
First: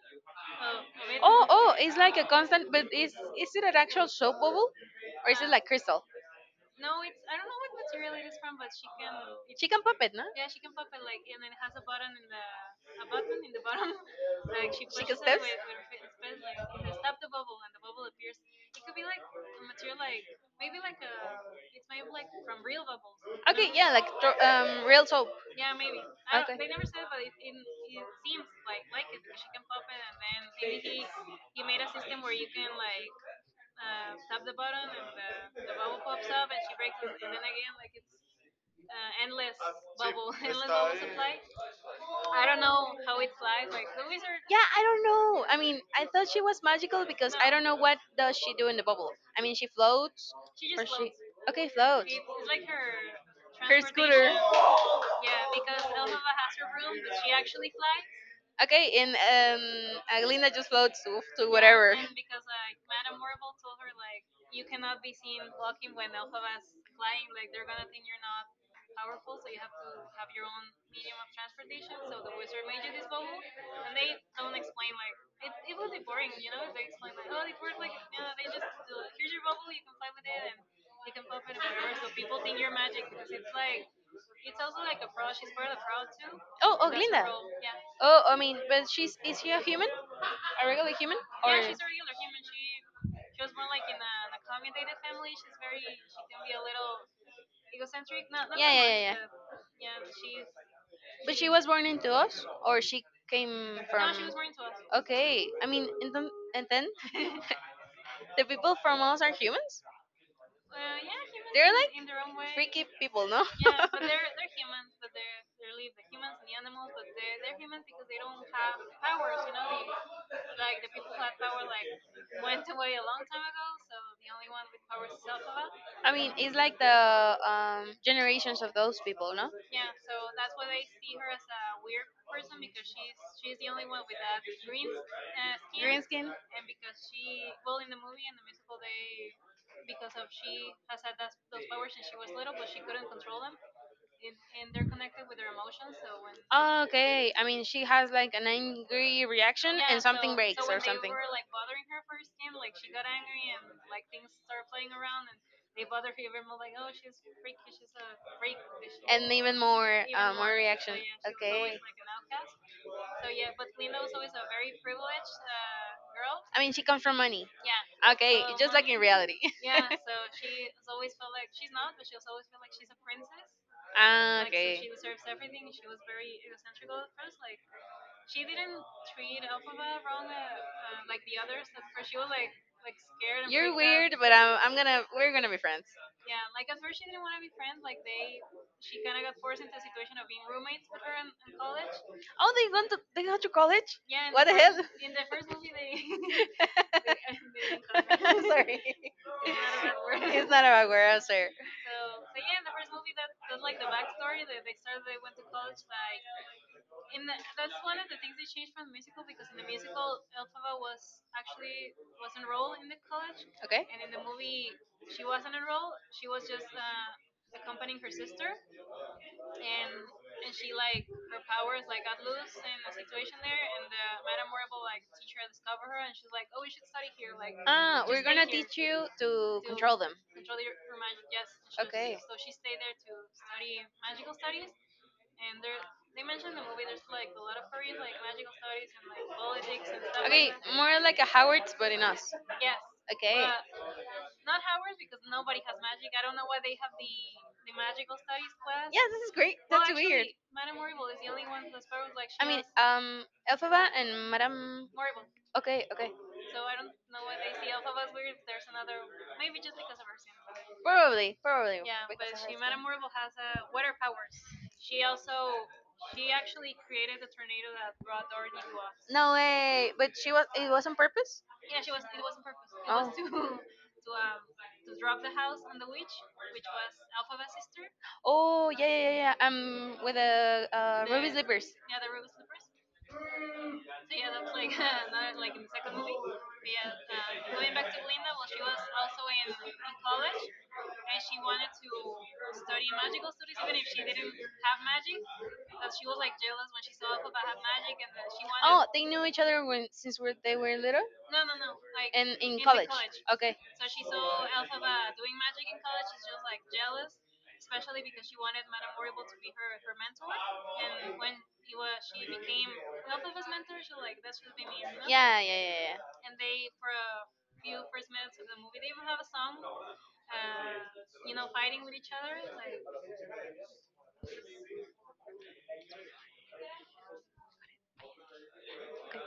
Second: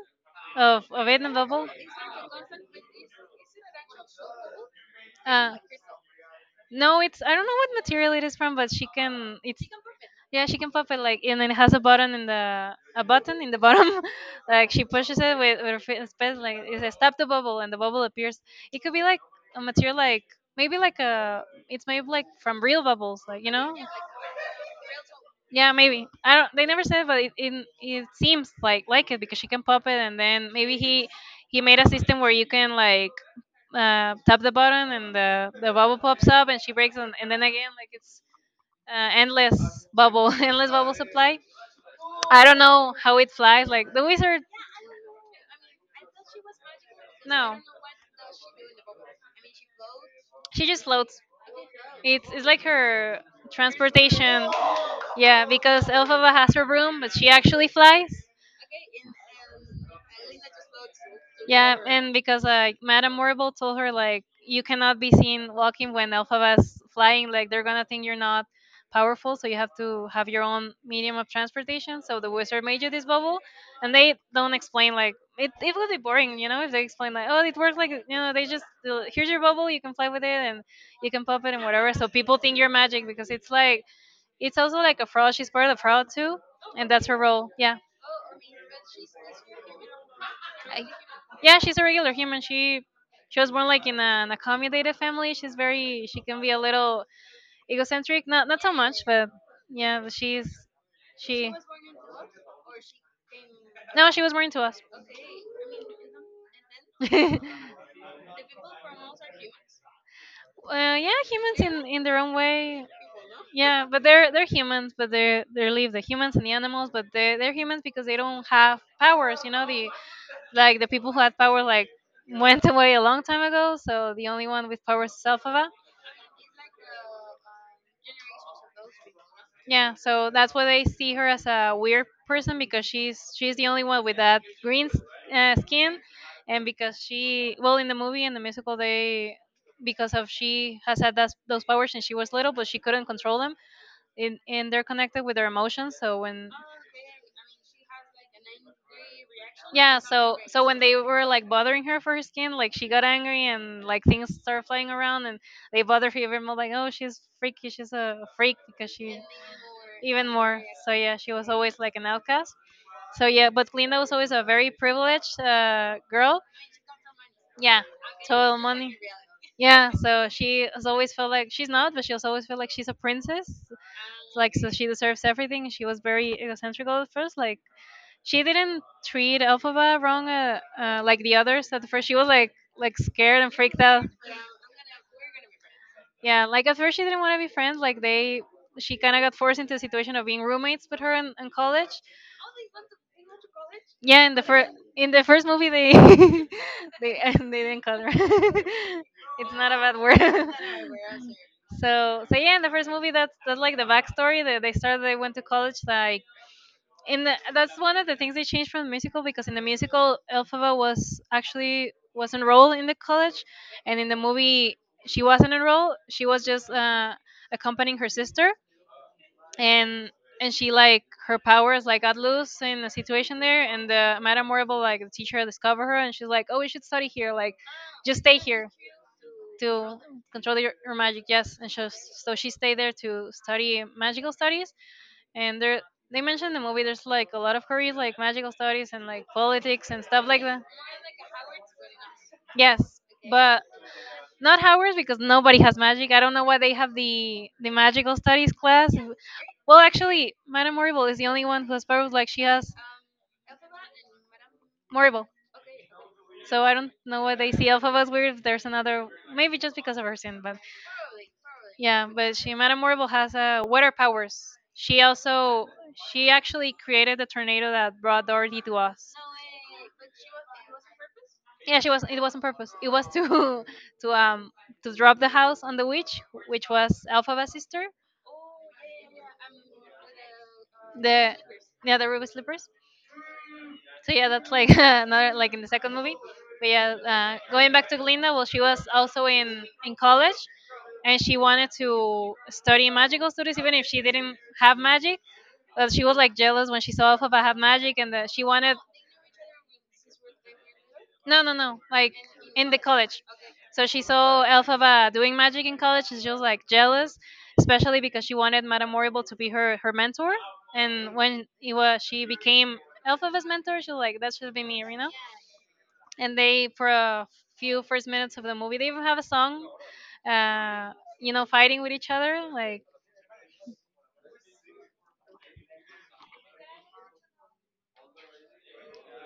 [SPEAKER 2] of of it in the
[SPEAKER 1] Oh,
[SPEAKER 2] bubble.
[SPEAKER 1] oh, it's like a constant. But is is it an actual soap bubble, or is it
[SPEAKER 2] Uh
[SPEAKER 1] like crystal?
[SPEAKER 2] no, it's I don't know what material it is from, but she can. It's
[SPEAKER 1] She can pop it, no?
[SPEAKER 2] Yeah, she can pop it like, and it has a button in the a button in the bottom.
[SPEAKER 1] the
[SPEAKER 2] Like
[SPEAKER 1] She
[SPEAKER 2] she
[SPEAKER 1] can Chicken
[SPEAKER 2] pushes it
[SPEAKER 1] steps.
[SPEAKER 2] with, with her fi- fist, like it says "stop the
[SPEAKER 1] The
[SPEAKER 2] bubble," and the bubble appears. It could be like a material, like maybe like a. It's made like from real bubbles, like you
[SPEAKER 1] Okay,
[SPEAKER 2] know.
[SPEAKER 1] yeah, like tro- um, real soap.
[SPEAKER 2] Yeah, maybe. I don't.
[SPEAKER 1] Okay.
[SPEAKER 2] They never said, but it it, it seems like like it because she can pop it, and then maybe he he made a system where you can like uh, tap the button and the the bubble pops up and she breaks, and, and then again like it's uh, endless bubble, endless bubble supply I don't know how it flies. Like the wizard.
[SPEAKER 1] Yeah, I don't know. I mean, I thought she was magical because I
[SPEAKER 2] No,
[SPEAKER 1] don't know what does she do in the bubble. I mean, she floats
[SPEAKER 2] she
[SPEAKER 1] or
[SPEAKER 2] just
[SPEAKER 1] she floats.
[SPEAKER 2] floats.
[SPEAKER 1] Okay floats.
[SPEAKER 2] It's it's like her
[SPEAKER 1] Her scooter. Transportation.
[SPEAKER 2] transportation. Yeah, because Elphaba has her broom, but she actually flies.
[SPEAKER 1] Okay, and um, Aglinda just floats to, to
[SPEAKER 2] Yeah,
[SPEAKER 1] whatever.
[SPEAKER 2] and because like Madame Morrible told her like you cannot be seen walking when Elphaba's flying, like they're gonna think you're not powerful, so you have to have your own medium of transportation. So the wizard made you this bubble, and they don't explain like it. It would be boring, you know, if they explain like oh it works like you know they just uh, here's your bubble, you can fly with it and you can pop it and whatever. So people think you're magic because it's like it's also like a fraud. She's part of the fraud too,
[SPEAKER 1] Oh, oh,
[SPEAKER 2] and that's her
[SPEAKER 1] Glinda.
[SPEAKER 2] role. Yeah.
[SPEAKER 1] Oh, I mean, but she's is she a human? A regular human? Or
[SPEAKER 2] Yeah, she's a regular human. She she was born like in a, an accommodated family. She's very she can be a little egocentric. Not
[SPEAKER 1] yeah,
[SPEAKER 2] not so
[SPEAKER 1] yeah,
[SPEAKER 2] much,
[SPEAKER 1] yeah, yeah.
[SPEAKER 2] but yeah, but she's
[SPEAKER 1] But she
[SPEAKER 2] she.
[SPEAKER 1] was born into us, or she came
[SPEAKER 2] No, she
[SPEAKER 1] from.
[SPEAKER 2] was born to us.
[SPEAKER 1] Okay, I mean, and then, and then
[SPEAKER 2] uh, yeah,
[SPEAKER 1] the people from us are humans.
[SPEAKER 2] humans
[SPEAKER 1] They're
[SPEAKER 2] in,
[SPEAKER 1] like
[SPEAKER 2] in their own
[SPEAKER 1] freaky
[SPEAKER 2] way.
[SPEAKER 1] people, no?
[SPEAKER 2] Yeah, but they're they're humans, but they they leave the humans and the animals, but they they're humans because they don't have powers. You know, the like the people who had power like went away a long time ago. So the only one with powers is Alphaba.
[SPEAKER 1] I mean, it's like the um, generations of those people, no?
[SPEAKER 2] Yeah, so that's why they see her as a weird person because she's she's the only one with that green s- uh, skin,
[SPEAKER 1] Green skin.
[SPEAKER 2] and because she well in the movie and the musical they because of she has had that, those powers and she was little but she couldn't control them and, and they're connected with her emotions so when
[SPEAKER 1] Oh, okay, I mean, she has like an angry reaction
[SPEAKER 2] yeah,
[SPEAKER 1] and something so
[SPEAKER 2] so
[SPEAKER 1] breaks
[SPEAKER 2] so
[SPEAKER 1] or
[SPEAKER 2] when they
[SPEAKER 1] something,
[SPEAKER 2] were like bothering her for her skin, like she got angry and like things started flying around and they bothered her even more. Like, oh, she's freaky, she's a freak because she
[SPEAKER 1] and even more,
[SPEAKER 2] even
[SPEAKER 1] uh, more
[SPEAKER 2] more.
[SPEAKER 1] reaction.
[SPEAKER 2] So yeah, she was
[SPEAKER 1] Okay, always
[SPEAKER 2] always like an outcast. So yeah, but Glinda was always a very privileged uh, girl.
[SPEAKER 1] I mean, she comes from money.
[SPEAKER 2] Yeah,
[SPEAKER 1] Okay,
[SPEAKER 2] total
[SPEAKER 1] just like
[SPEAKER 2] money.
[SPEAKER 1] in reality.
[SPEAKER 2] Yeah, so she has always felt like she's not, but she has always felt like she's a princess.
[SPEAKER 1] Ah,
[SPEAKER 2] Like so,
[SPEAKER 1] okay.
[SPEAKER 2] she deserves everything. She was very egocentric at first,
[SPEAKER 1] Scared
[SPEAKER 2] like she didn't treat Elphaba wrong uh, uh, like the others at first. She was like like scared and
[SPEAKER 1] you're
[SPEAKER 2] freaked out.
[SPEAKER 1] weird, but I'm, I'm gonna we're gonna be friends.
[SPEAKER 2] Yeah, like at first she didn't want to be friends. Like they, she kind of got forced into a situation of being roommates with her in, in college.
[SPEAKER 1] Oh, they went to they went to college.
[SPEAKER 2] Yeah, in the first in the first movie they
[SPEAKER 1] uh,
[SPEAKER 2] they they didn't cut her.
[SPEAKER 1] Sorry, not
[SPEAKER 2] It's not a
[SPEAKER 1] a bad
[SPEAKER 2] bad word.
[SPEAKER 1] word. It's not a bad word. I'm sorry.
[SPEAKER 2] So so yeah, in the first movie that's that's like the backstory. They they started they went to college like in the that's one of the things they changed from the musical because in the musical Elphaba was actually was enrolled in the college,
[SPEAKER 1] Okay.
[SPEAKER 2] and in the movie she wasn't enrolled. She was just uh, accompanying her sister, and and she like her powers like got loose in a situation there, and the Madame Morrible like the teacher discover her, and she's like, oh, we should study here, like
[SPEAKER 1] Ah,
[SPEAKER 2] just stay
[SPEAKER 1] here.
[SPEAKER 2] here
[SPEAKER 1] Teach you to
[SPEAKER 2] to
[SPEAKER 1] them.
[SPEAKER 2] control your, your magic, yes. And she, so she stayed there to study magical studies, and there they
[SPEAKER 1] You
[SPEAKER 2] mentioned in the movie there's like a lot of careers like magical studies and like politics and stuff like that,
[SPEAKER 1] more like a Howard's, but in us.
[SPEAKER 2] yes,
[SPEAKER 1] Okay.
[SPEAKER 2] but not Howard's because nobody has magic. I don't know why they have the the magical studies class.
[SPEAKER 1] This is great.
[SPEAKER 2] Well, actually Madame Morrible is the only one who has powers, like she has
[SPEAKER 1] um, Elphaba and Madame.
[SPEAKER 2] Morrible.
[SPEAKER 1] Okay, okay.
[SPEAKER 2] So I don't know why they see Elphaba as weird if there's another, maybe just because of her sin. But
[SPEAKER 1] Probably, probably.
[SPEAKER 2] yeah, but she Madame Morrible has uh, water powers. She also she actually created the tornado that brought Dorothy to us.
[SPEAKER 1] No way. But she was. It was on purpose.
[SPEAKER 2] Yeah, she was it was on purpose. It was
[SPEAKER 1] Oh.
[SPEAKER 2] to to um to drop the house on the witch, which was Alphaba's sister.
[SPEAKER 1] Oh yeah, yeah, yeah. Yeah. Um, with the uh,
[SPEAKER 2] The
[SPEAKER 1] slippers.
[SPEAKER 2] yeah the ruby slippers. So yeah that's like another like in the second movie. But yeah uh, going back to Glinda, well she was also in in college and she wanted to study magical studies even if she didn't have magic. But she was like jealous when she saw Alphaba have magic and that she wanted.
[SPEAKER 1] Oh, they knew each other when since were, they were little
[SPEAKER 2] No, no, no. Like
[SPEAKER 1] and in
[SPEAKER 2] in the
[SPEAKER 1] college.
[SPEAKER 2] college.
[SPEAKER 1] Okay.
[SPEAKER 2] So she saw Elphaba doing magic in college. She was like jealous, especially because she wanted Madame Morrible to be her her mentor. And when it was, she became Elphaba's mentor, she was like, that should be me, you know?
[SPEAKER 1] Yeah, yeah, yeah, yeah.
[SPEAKER 2] And they, for a few first minutes of the movie, they even have a song, uh, you know, fighting with each other. Like,
[SPEAKER 1] Okay.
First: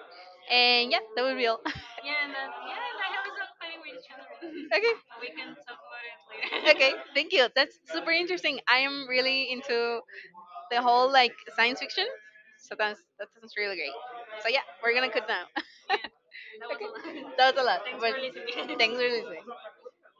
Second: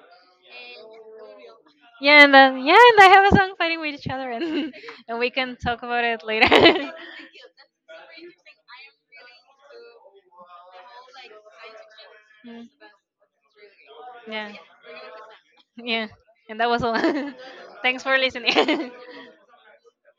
[SPEAKER 1] And yeah, that would be all.
[SPEAKER 2] yeah, and then, yeah, and I have a song fighting with each other. And,
[SPEAKER 1] okay.
[SPEAKER 2] and we can talk about it later.
[SPEAKER 1] Okay, thank you. That's super interesting. I am really into the whole like science fiction.
[SPEAKER 2] Mm,
[SPEAKER 1] So that's that sounds really great. So
[SPEAKER 2] yeah,
[SPEAKER 1] yeah, we're gonna cut now.
[SPEAKER 2] yeah. And that was all.
[SPEAKER 1] That's a lot.
[SPEAKER 2] Thanks
[SPEAKER 1] But
[SPEAKER 2] for listening.
[SPEAKER 1] thanks for listening.